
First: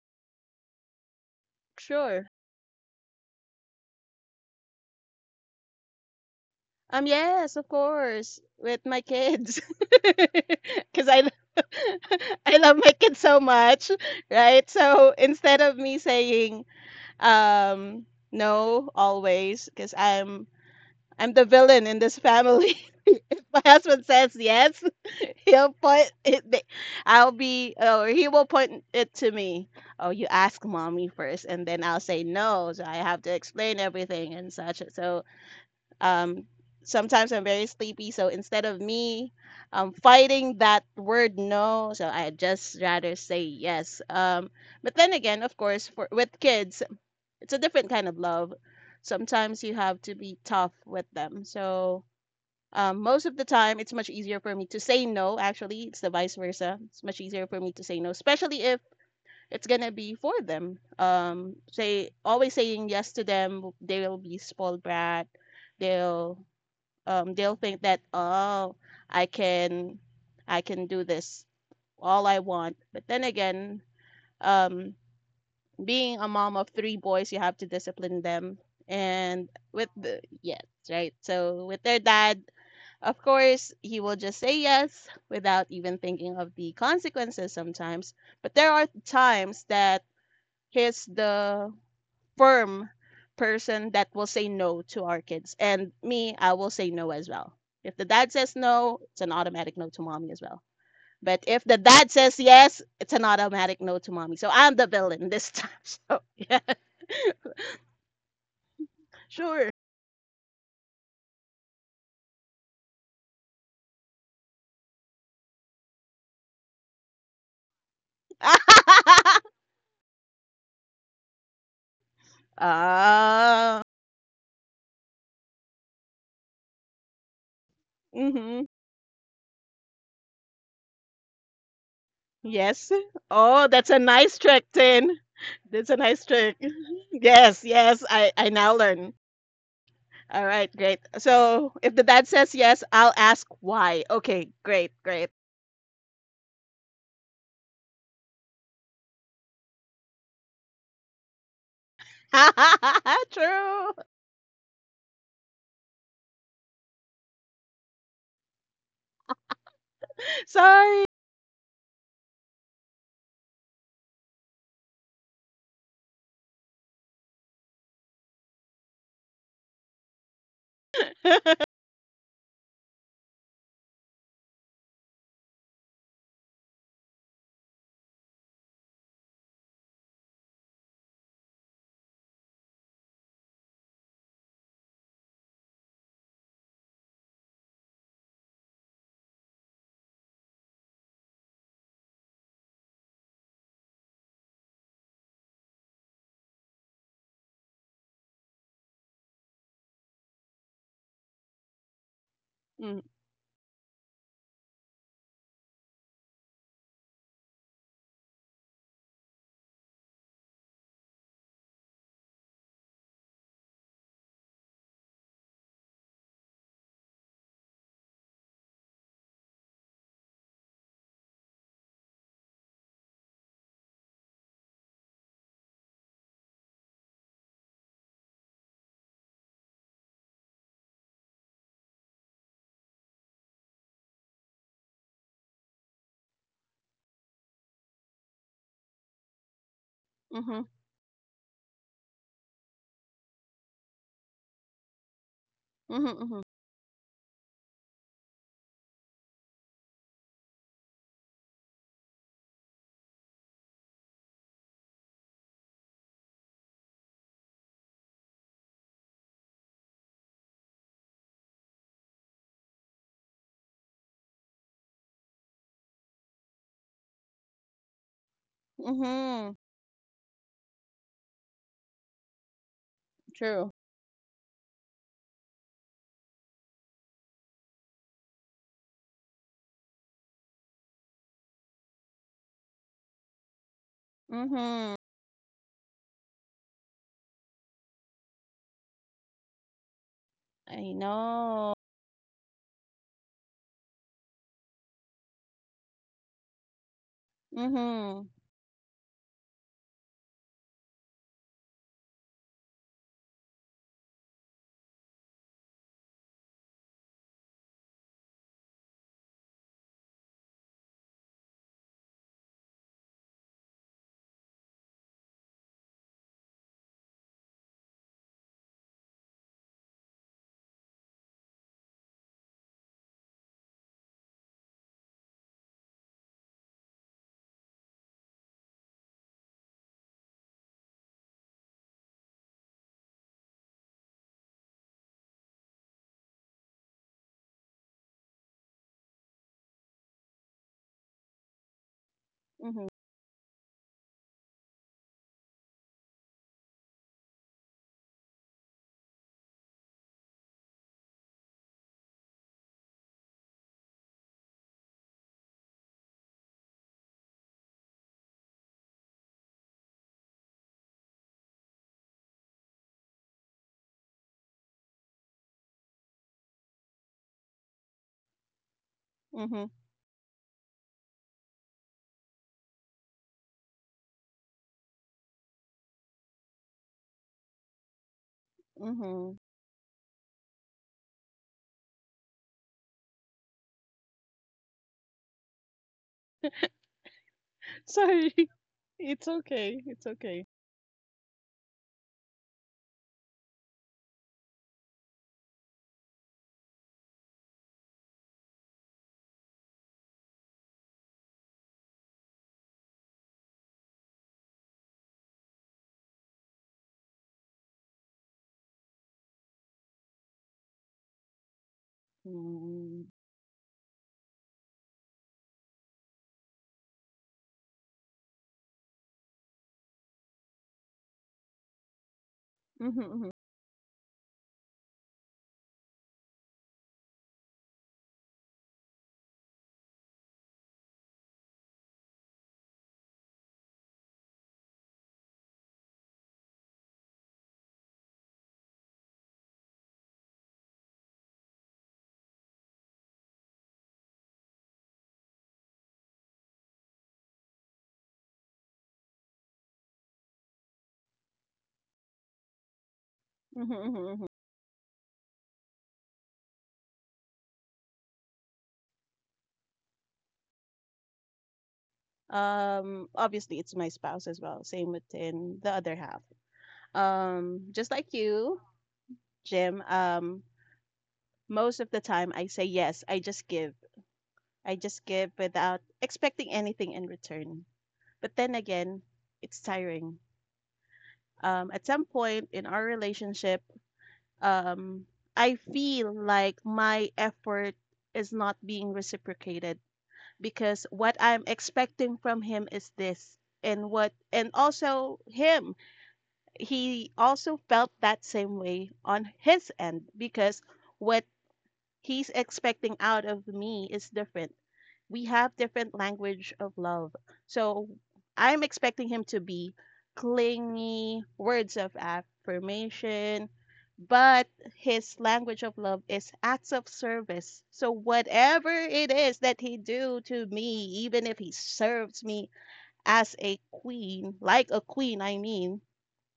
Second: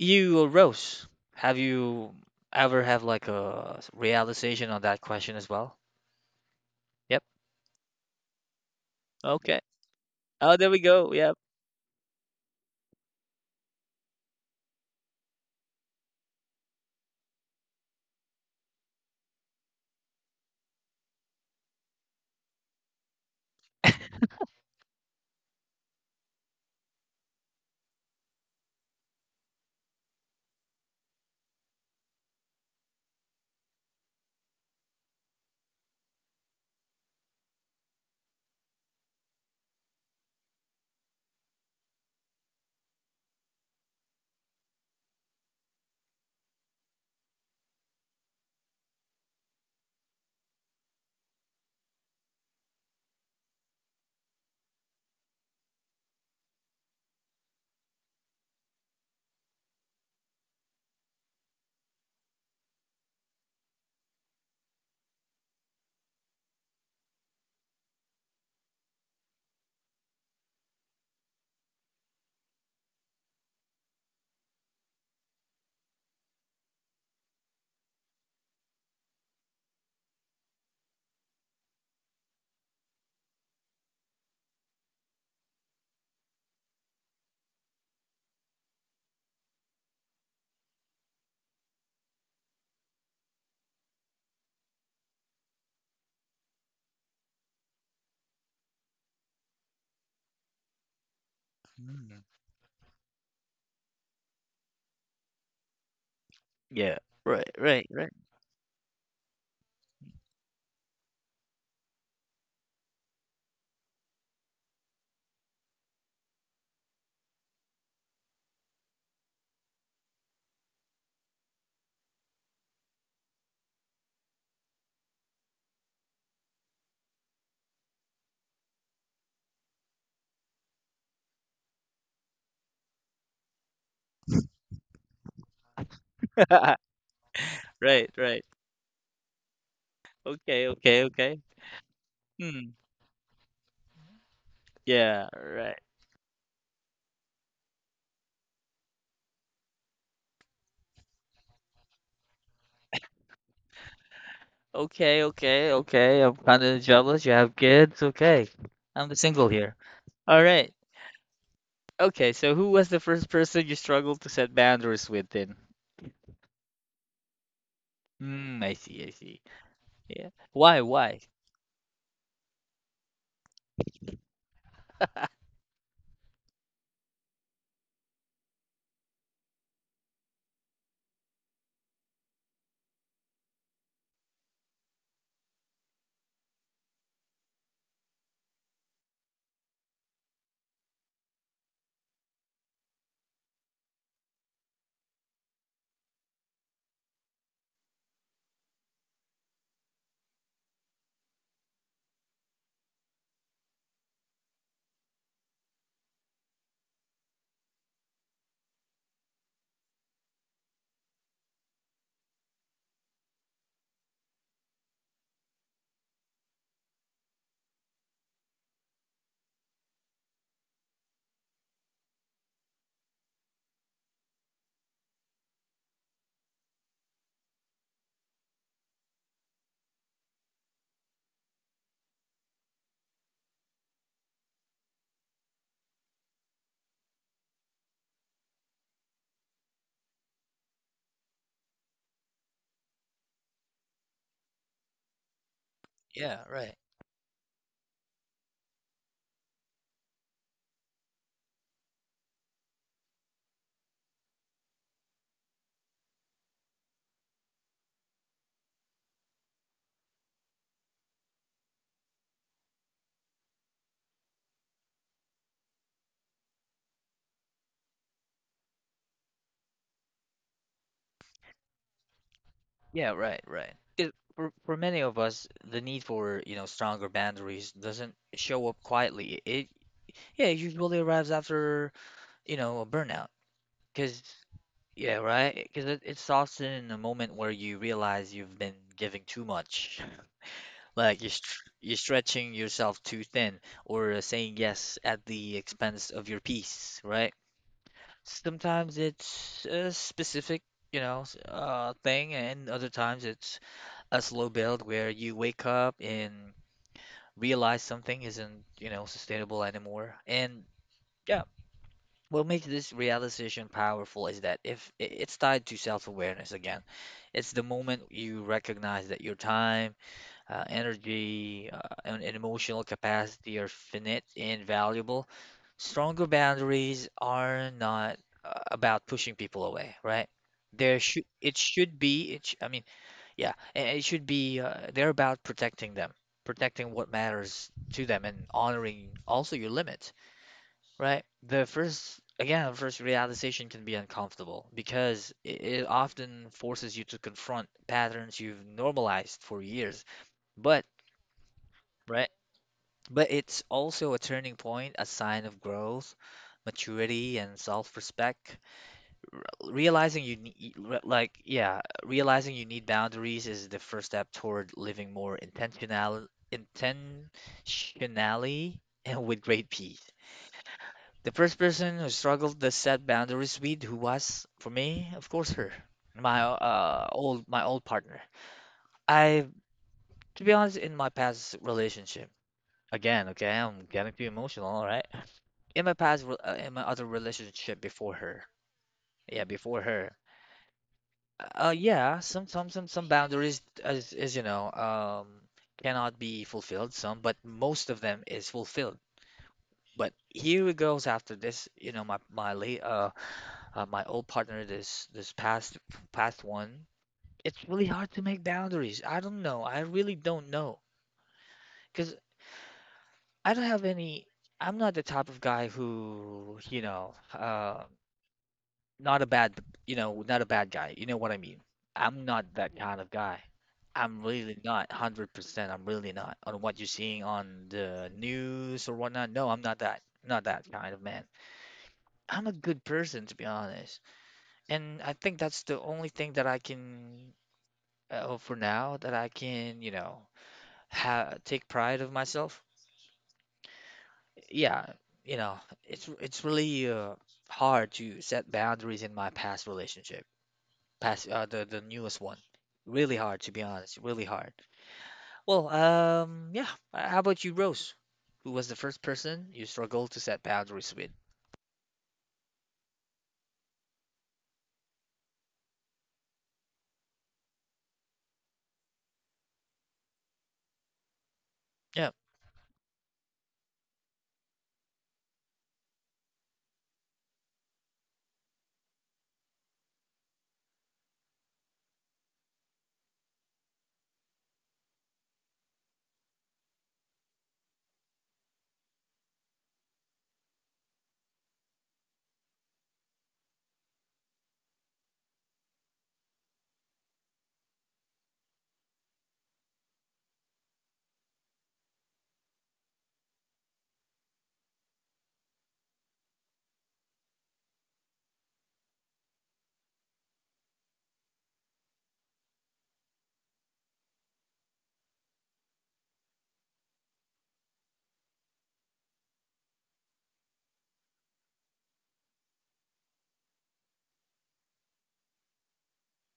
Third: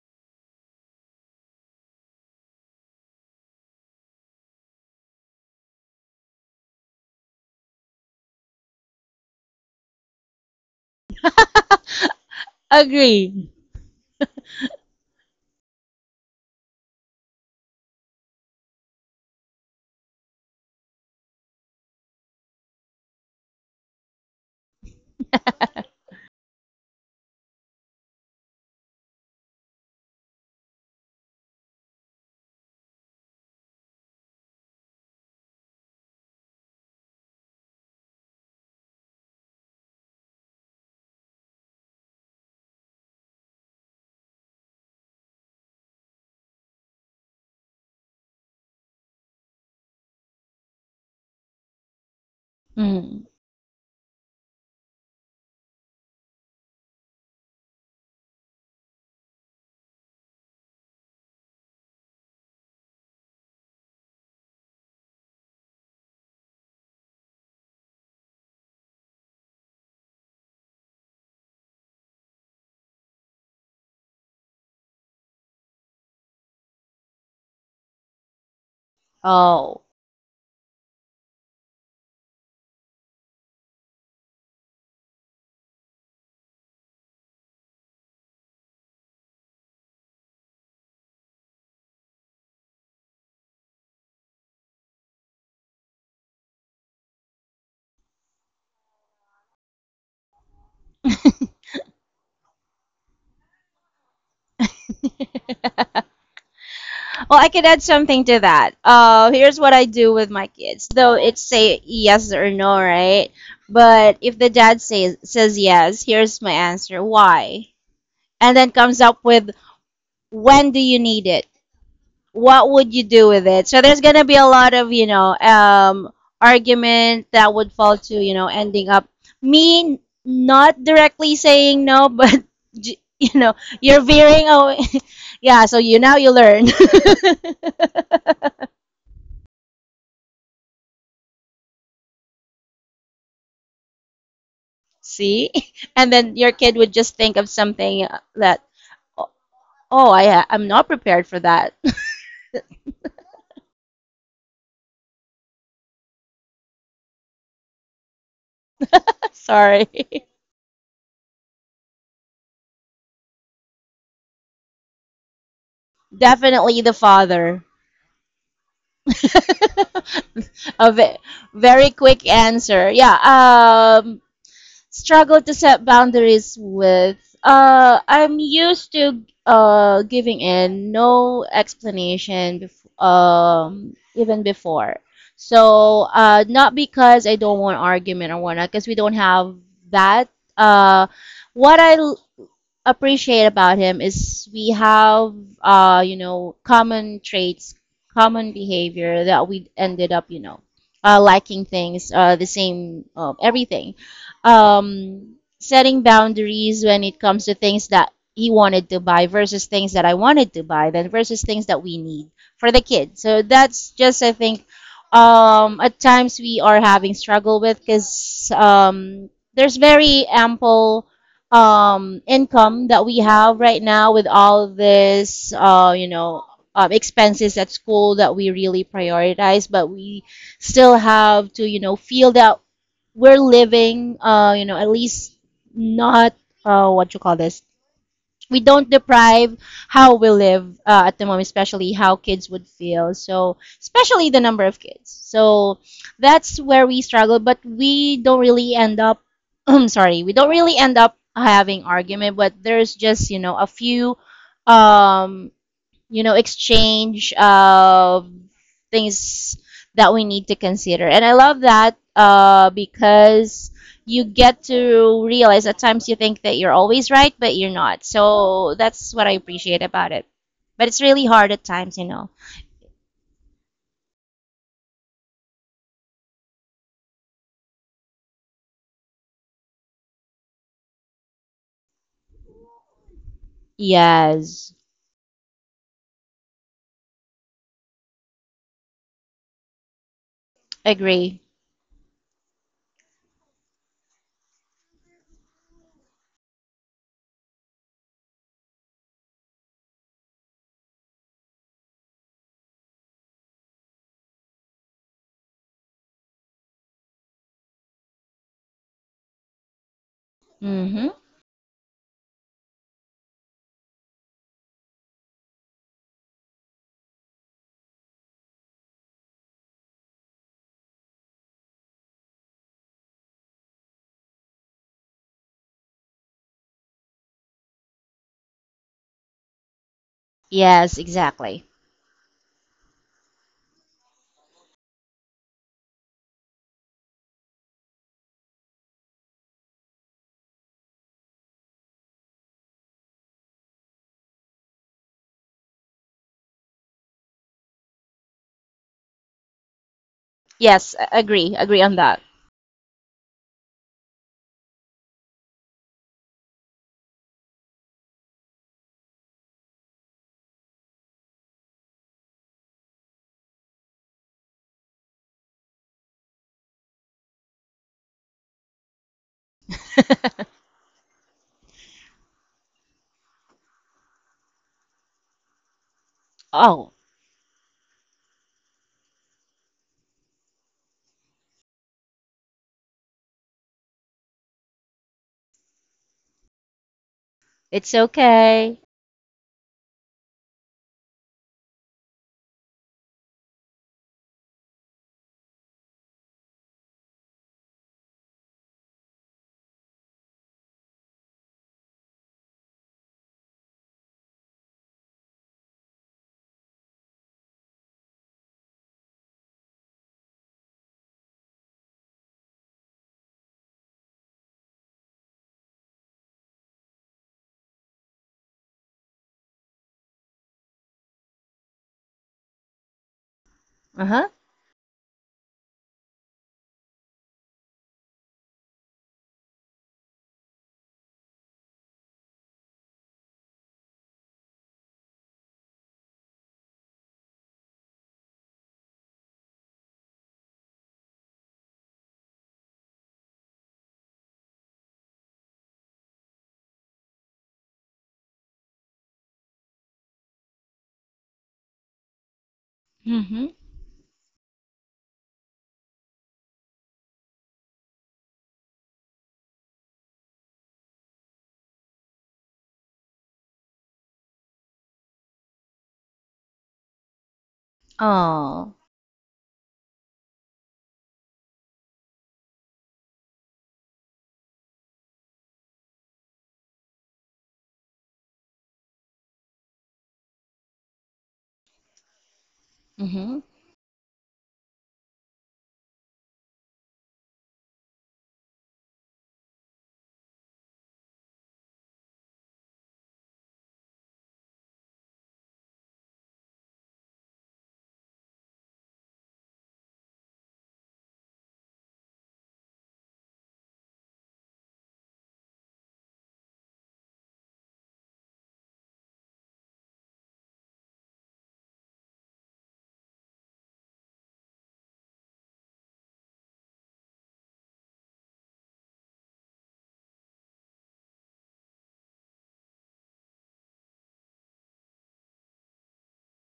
[SPEAKER 1] you or Rose, have you
[SPEAKER 3] Sure.
[SPEAKER 1] ever have like a s- realization on that question as well?
[SPEAKER 3] Um,
[SPEAKER 1] Yep.
[SPEAKER 3] yes, of course, with my kids.
[SPEAKER 1] Okay. Oh, there we
[SPEAKER 3] Because
[SPEAKER 1] go.
[SPEAKER 3] I,
[SPEAKER 1] Yep.
[SPEAKER 3] I love my kids so
[SPEAKER 2] agree.
[SPEAKER 3] much, right? So instead of me saying, um, no, always, because I'm I'm the villain in this family. My husband says yes. He'll put it. th- I'll be, or he will put it to me. Oh, you ask mommy first, and then I'll say no. So I have to explain everything and such. So um, sometimes I'm very sleepy. So instead of me um fighting that word no, so I just rather say yes. Um, but then again, of course, for with kids, it's a different kind of love. Sometimes you have to be tough with them. So um,
[SPEAKER 2] Mm.
[SPEAKER 3] most of the time, it's much easier for me to say no. Actually, it's the vice versa. It's much easier for me to say no, especially if it's gonna be for them. Um, say always saying yes to them, they'll be spoiled brat. They'll um, they'll think that, oh, I can, I can do this all I want. But then again, um, being a mom of three boys, you have to discipline them. And
[SPEAKER 2] Oh.
[SPEAKER 3] with the yes, right. So with their dad, of course, he will just say yes without even thinking of the consequences sometimes. But there are times that he's the firm person that will say no to our kids. And me, I will say no as well. If the dad says no, it's an automatic no to mommy as well. But if the dad
[SPEAKER 1] Mm.
[SPEAKER 3] says yes, it's an automatic no to mommy. So I'm the villain this time. So yeah,
[SPEAKER 1] Yeah.
[SPEAKER 2] Well, I
[SPEAKER 1] Right.
[SPEAKER 2] could add
[SPEAKER 1] Right. Right.
[SPEAKER 2] something to that. Uh, here's
[SPEAKER 3] sure.
[SPEAKER 2] what I do with my kids. Though it's say yes or no, right? But if the dad says says yes, here's my answer. Why? And then comes up with when do you need it? What would you do with it?
[SPEAKER 3] Ah.
[SPEAKER 2] So there's gonna be a lot of you know um, argument that would fall to you know
[SPEAKER 3] Mhm.
[SPEAKER 2] ending up me not directly saying no, but
[SPEAKER 3] Yes.
[SPEAKER 2] you know
[SPEAKER 3] Oh, that's a
[SPEAKER 2] you're
[SPEAKER 3] nice
[SPEAKER 2] veering
[SPEAKER 3] trick,
[SPEAKER 2] away.
[SPEAKER 3] Tin.
[SPEAKER 2] Yeah, so
[SPEAKER 3] That's a
[SPEAKER 2] you now
[SPEAKER 3] nice
[SPEAKER 2] you
[SPEAKER 3] trick.
[SPEAKER 2] learn.
[SPEAKER 3] Yes, yes,
[SPEAKER 1] Right.
[SPEAKER 3] I,
[SPEAKER 1] Right.
[SPEAKER 3] I now learn. All
[SPEAKER 1] Okay.
[SPEAKER 3] right, great.
[SPEAKER 1] Okay. Okay.
[SPEAKER 3] So if the dad says
[SPEAKER 1] Hmm.
[SPEAKER 3] yes, I'll ask why. Okay, great,
[SPEAKER 1] Yeah.
[SPEAKER 3] great.
[SPEAKER 2] See,
[SPEAKER 1] Right.
[SPEAKER 2] and then your kid would just think of something uh, that oh, I I'm not prepared for that.
[SPEAKER 3] True.
[SPEAKER 1] Okay. Okay. Okay. I'm kind of jealous. You have kids. Okay. I'm the single here.
[SPEAKER 2] Sorry.
[SPEAKER 1] All right.
[SPEAKER 3] Sorry.
[SPEAKER 1] Okay. So who was the first person you struggled to set boundaries with then?
[SPEAKER 2] Definitely the father.
[SPEAKER 1] Hmm. I see. I see. Yeah. Why?
[SPEAKER 2] A ve-
[SPEAKER 1] Why?
[SPEAKER 2] very quick answer. Yeah. Um, struggle to set boundaries with. Uh, I'm used to uh giving in, no explanation. Bef- um, even before. So, uh, not because I don't want argument or whatnot, because we don't have that. Uh, what I appreciate about him is we have uh you know common traits, common behavior, that we ended up you know uh, liking things, uh, the
[SPEAKER 3] Mm,
[SPEAKER 2] same, uh, everything. um setting boundaries when it comes to things that he wanted to buy versus things that I wanted to buy then versus things that we need for the kids, so that's just, I think, um at times we are having struggle with because um there's very ample, um, income that we have right now with all this, uh, you know, um, expenses at school that we really prioritize, but we still have to, you know, feel that we're living, uh, you know, at least not, uh, what you call this, we don't deprive how we
[SPEAKER 3] mhm,
[SPEAKER 2] live, uh, at the moment, especially how kids would feel. So, especially the number of kids. So,
[SPEAKER 3] mhm,
[SPEAKER 1] Yeah.
[SPEAKER 3] mhm,
[SPEAKER 2] that's
[SPEAKER 1] Right.
[SPEAKER 2] where we struggle, but we don't really end up, I'm sorry, we don't really end up having argument, but there's just, you know, a few, um you know, exchange of things that we need to consider. And I love that, uh, because you get to realize at times you think that you're always right, but you're not. So that's what I
[SPEAKER 3] mhm.
[SPEAKER 2] appreciate about it. But it's really hard at times, you know.
[SPEAKER 1] Yeah, right,
[SPEAKER 3] True.
[SPEAKER 1] right. 'Cause For for many of us, the need for, you know, stronger boundaries doesn't show up quietly. It Yeah, it usually arrives after, you know, a burnout. 'Cause
[SPEAKER 2] Yes,
[SPEAKER 3] Mhm.
[SPEAKER 1] yeah, right? 'Cause it, it's often in a moment where you realize you've been giving too much.
[SPEAKER 3] I
[SPEAKER 1] Like you're
[SPEAKER 2] agree.
[SPEAKER 1] str-
[SPEAKER 3] know.
[SPEAKER 1] you're stretching yourself too thin or uh, saying yes at the expense of your peace, right?
[SPEAKER 3] Mhm,
[SPEAKER 1] Sometimes it's a specific, you know, s- uh thing and other times it's a slow build where you wake up and realize something isn't, you know, sustainable anymore. And
[SPEAKER 2] Mm-hmm.
[SPEAKER 1] yeah, what makes this realization powerful is that if I- it's tied to self-awareness again, it's the moment you recognize that your time, uh, energy, uh, and, and emotional capacity are finite and valuable. Stronger boundaries are not uh, about pushing people away, right? There
[SPEAKER 2] Yes,
[SPEAKER 1] should it
[SPEAKER 2] exactly.
[SPEAKER 1] should be it sh- I mean, yeah, and it should be uh, they're about protecting them, protecting what matters to them, and honoring also your limit, right? The first, again, the
[SPEAKER 3] mhm,
[SPEAKER 1] first realization can be uncomfortable because it, it often forces you to confront patterns you've normalized for years. But,
[SPEAKER 2] Yes, a- agree. Agree on that.
[SPEAKER 1] right? But it's also a turning point, a sign of growth, maturity, and self-respect. realizing you need like yeah realizing you need boundaries is the first step toward living more intentional intentionally and with great
[SPEAKER 3] mhm,
[SPEAKER 1] peace. The first person who struggled to set boundaries with, who was for me, of course, her, my
[SPEAKER 2] Oh,
[SPEAKER 1] uh old my old partner.
[SPEAKER 3] mhm.
[SPEAKER 1] I, to be honest, in my past relationship, again, okay, I'm getting too emotional, all right, in my past re- uh, in my other relationship
[SPEAKER 2] it's
[SPEAKER 1] before
[SPEAKER 3] Sorry.
[SPEAKER 1] her,
[SPEAKER 2] okay.
[SPEAKER 3] It's
[SPEAKER 1] yeah, before
[SPEAKER 3] okay. It's
[SPEAKER 1] her.
[SPEAKER 3] okay.
[SPEAKER 1] Uh, yeah, some some some some boundaries, as as you know, um, cannot be fulfilled. Some, but most of them is fulfilled. But here it goes after this. You know, my my late uh, uh my old partner, this this past past one. It's really hard to make boundaries. I don't know. I really don't know because
[SPEAKER 3] Mm,
[SPEAKER 1] I don't have any. I'm not the type of guy who you know. Uh, not a bad, you know, not a bad guy. You know what I mean? I'm not that kind
[SPEAKER 3] mhm,
[SPEAKER 1] of
[SPEAKER 3] mhm,
[SPEAKER 1] guy.
[SPEAKER 2] Uh
[SPEAKER 1] I'm
[SPEAKER 2] huh.
[SPEAKER 1] really not one hundred percent. I'm really not on what you're seeing on the news or whatnot. No, I'm not that. Not that kind of man. I'm a good person, to be honest. And I think that's the only thing that I can, uh, for now, that I can, you know, ha take pride of myself. Yeah, you know, it's it's really uh, hard to set boundaries in my past relationship. Pass uh, the the newest one. Really hard,
[SPEAKER 2] Mm-hmm.
[SPEAKER 1] to be
[SPEAKER 3] mhm,
[SPEAKER 1] honest.
[SPEAKER 3] mhm,
[SPEAKER 1] Really
[SPEAKER 3] mhm.
[SPEAKER 1] hard. Well, um, yeah. Uh, How about you, Rose? Who was the first person you struggled to set boundaries with?
[SPEAKER 3] Um, obviously, it's my spouse as well. Same within the other half. Um, just like you,
[SPEAKER 2] Oh.
[SPEAKER 3] Jim. Um, most of the
[SPEAKER 1] Yeah.
[SPEAKER 3] time, I say yes. I just give. I just give without expecting anything in return. But then again, it's tiring. Um, at some point in our
[SPEAKER 2] Mm-hmm.
[SPEAKER 3] relationship, um, I feel like my effort is not being reciprocated because what I'm expecting from him is this, and what, and also him, he also felt that same way on his end because what he's expecting out of me is different. We have different language of love. So I'm expecting him to be clingy, words of affirmation, but his language of love is acts of service. So whatever it is that he do to me, even if he serves me as a queen, like a queen, I mean,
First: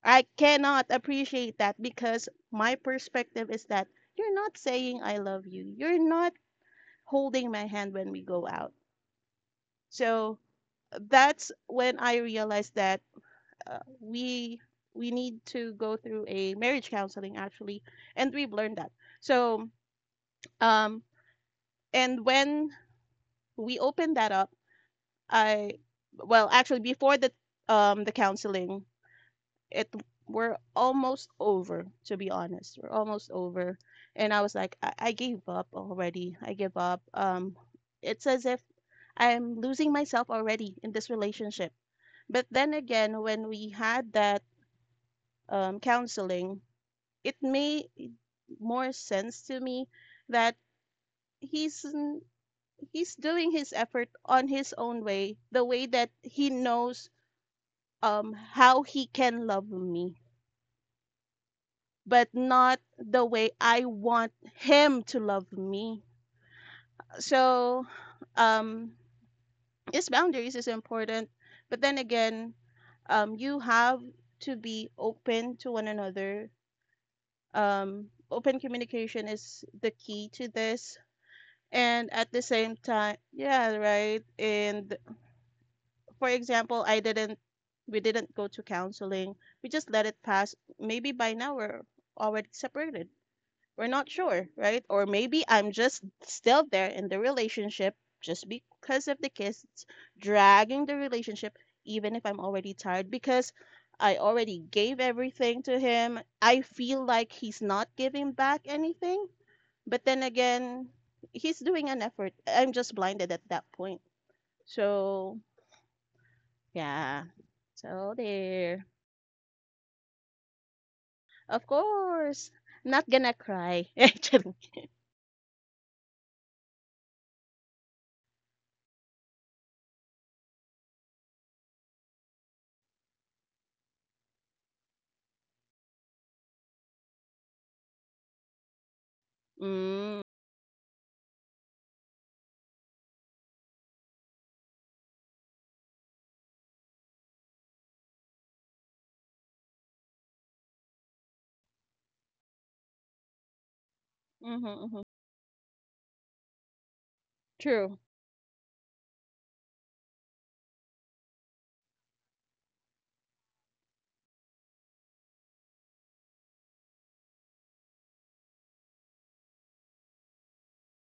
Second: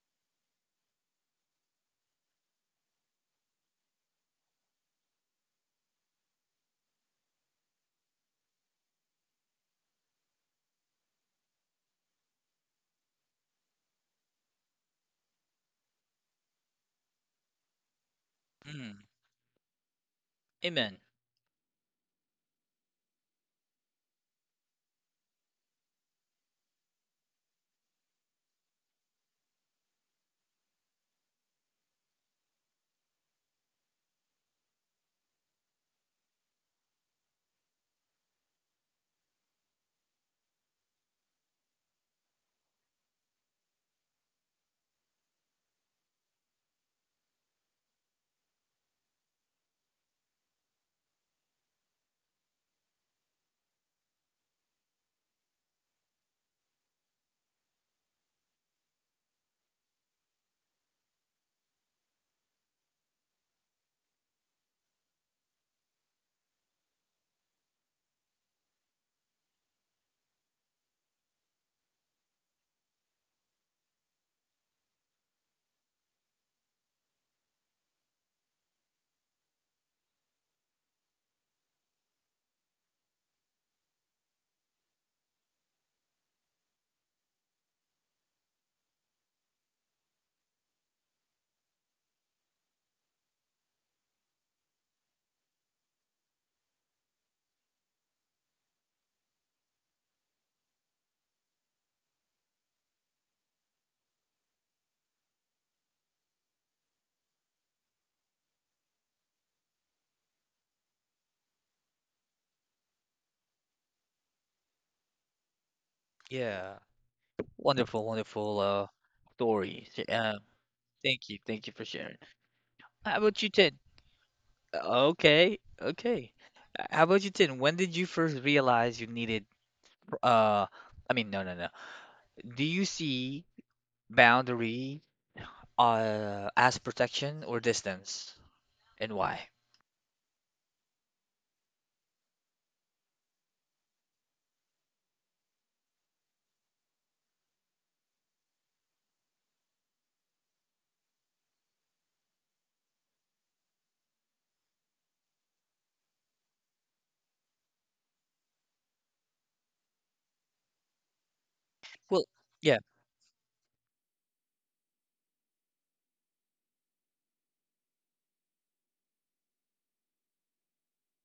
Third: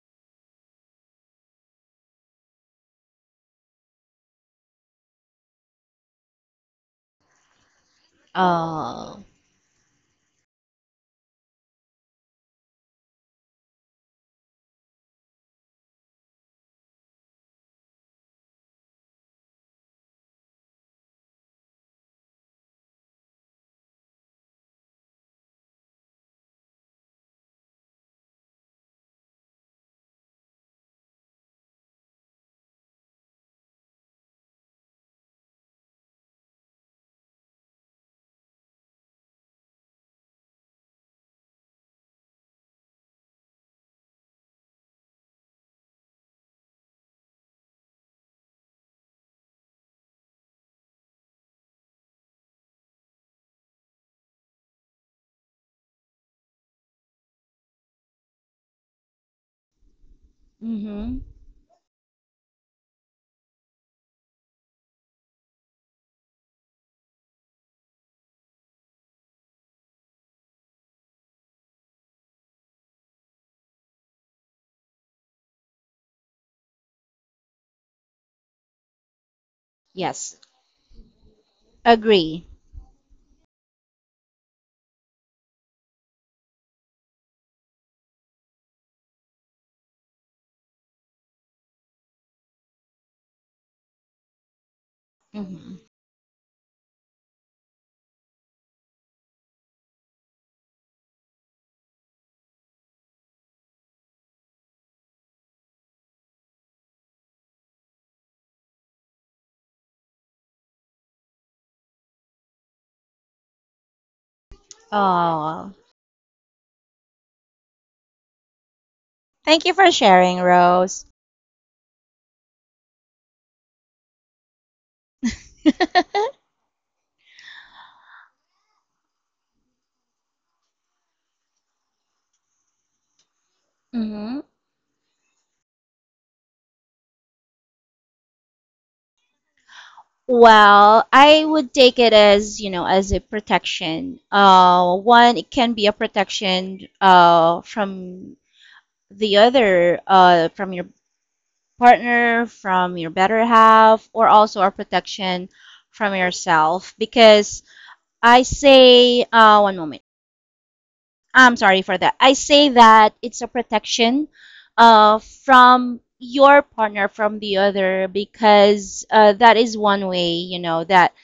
[SPEAKER 3] I cannot appreciate that because my perspective is that you're not saying I love you. You're not holding my hand when we go out.
[SPEAKER 2] Oh.
[SPEAKER 3] So uh, that's when I realized that, uh, we we need to go through a marriage counseling actually, and we've learned that.
[SPEAKER 1] Mm.
[SPEAKER 3] So
[SPEAKER 1] Amen.
[SPEAKER 3] um and when we opened that up, I well, actually, before the um the counseling, it we're almost over, to be honest, we're almost over, and i, was like i, I gave up already. I give up. Um it's as if I'm losing myself already in this relationship. But then again, when we had that um, counseling, it made more sense to me that he's n- he's doing his effort on his own way, the way that he knows um how he can love me,
[SPEAKER 2] Mm-hmm.
[SPEAKER 3] but not the way I want him to love me. So, um, yes, boundaries is important, but then again, um, you have to be open to one another. Um, open communication is the key
[SPEAKER 2] Yes.
[SPEAKER 3] to this. And at the
[SPEAKER 2] Agree.
[SPEAKER 3] same time, yeah, right. And for example, I didn't, we didn't go to counseling. We just let it pass. Maybe by now we're already separated. We're not sure, right? Or maybe I'm
[SPEAKER 2] Mm-hmm.
[SPEAKER 3] just still there in the relationship just because of the kids, dragging the relationship, even if I'm already tired, because I already gave everything to him. I feel like he's not giving back anything. But then again, he's doing an effort. I'm just blinded at that point. So,
[SPEAKER 2] Oh,
[SPEAKER 1] Yeah.
[SPEAKER 3] yeah.
[SPEAKER 1] Wonderful,
[SPEAKER 3] So
[SPEAKER 1] wonderful uh
[SPEAKER 3] there.
[SPEAKER 2] thank you
[SPEAKER 1] story.
[SPEAKER 2] for
[SPEAKER 1] Sh- Uh,
[SPEAKER 2] sharing, Rose.
[SPEAKER 1] thank you, thank you
[SPEAKER 3] Of
[SPEAKER 1] for sharing.
[SPEAKER 3] course.
[SPEAKER 1] How
[SPEAKER 3] Not gonna
[SPEAKER 1] about you, Tin?
[SPEAKER 3] cry. Actually.
[SPEAKER 1] Okay, okay. Uh, How about you, Tin? When did you first realize you needed uh I mean, no, no, no. Do you see
[SPEAKER 2] Mm-hmm.
[SPEAKER 1] boundary uh as protection or distance? And why?
[SPEAKER 3] Mm.
[SPEAKER 2] Well, I would take it as, you know, as a protection. Uh, one, it can be a protection, uh, from the other, uh, from your partner, from your better half, or also a
[SPEAKER 3] Mm-hmm, mm-hmm.
[SPEAKER 2] protection from yourself. Because
[SPEAKER 3] True.
[SPEAKER 2] I say, uh, one moment. I'm sorry for that.
[SPEAKER 1] Well,
[SPEAKER 2] I say
[SPEAKER 1] yeah,
[SPEAKER 2] that it's a protection, uh, from your partner from the other because, uh, that is one way, you know, that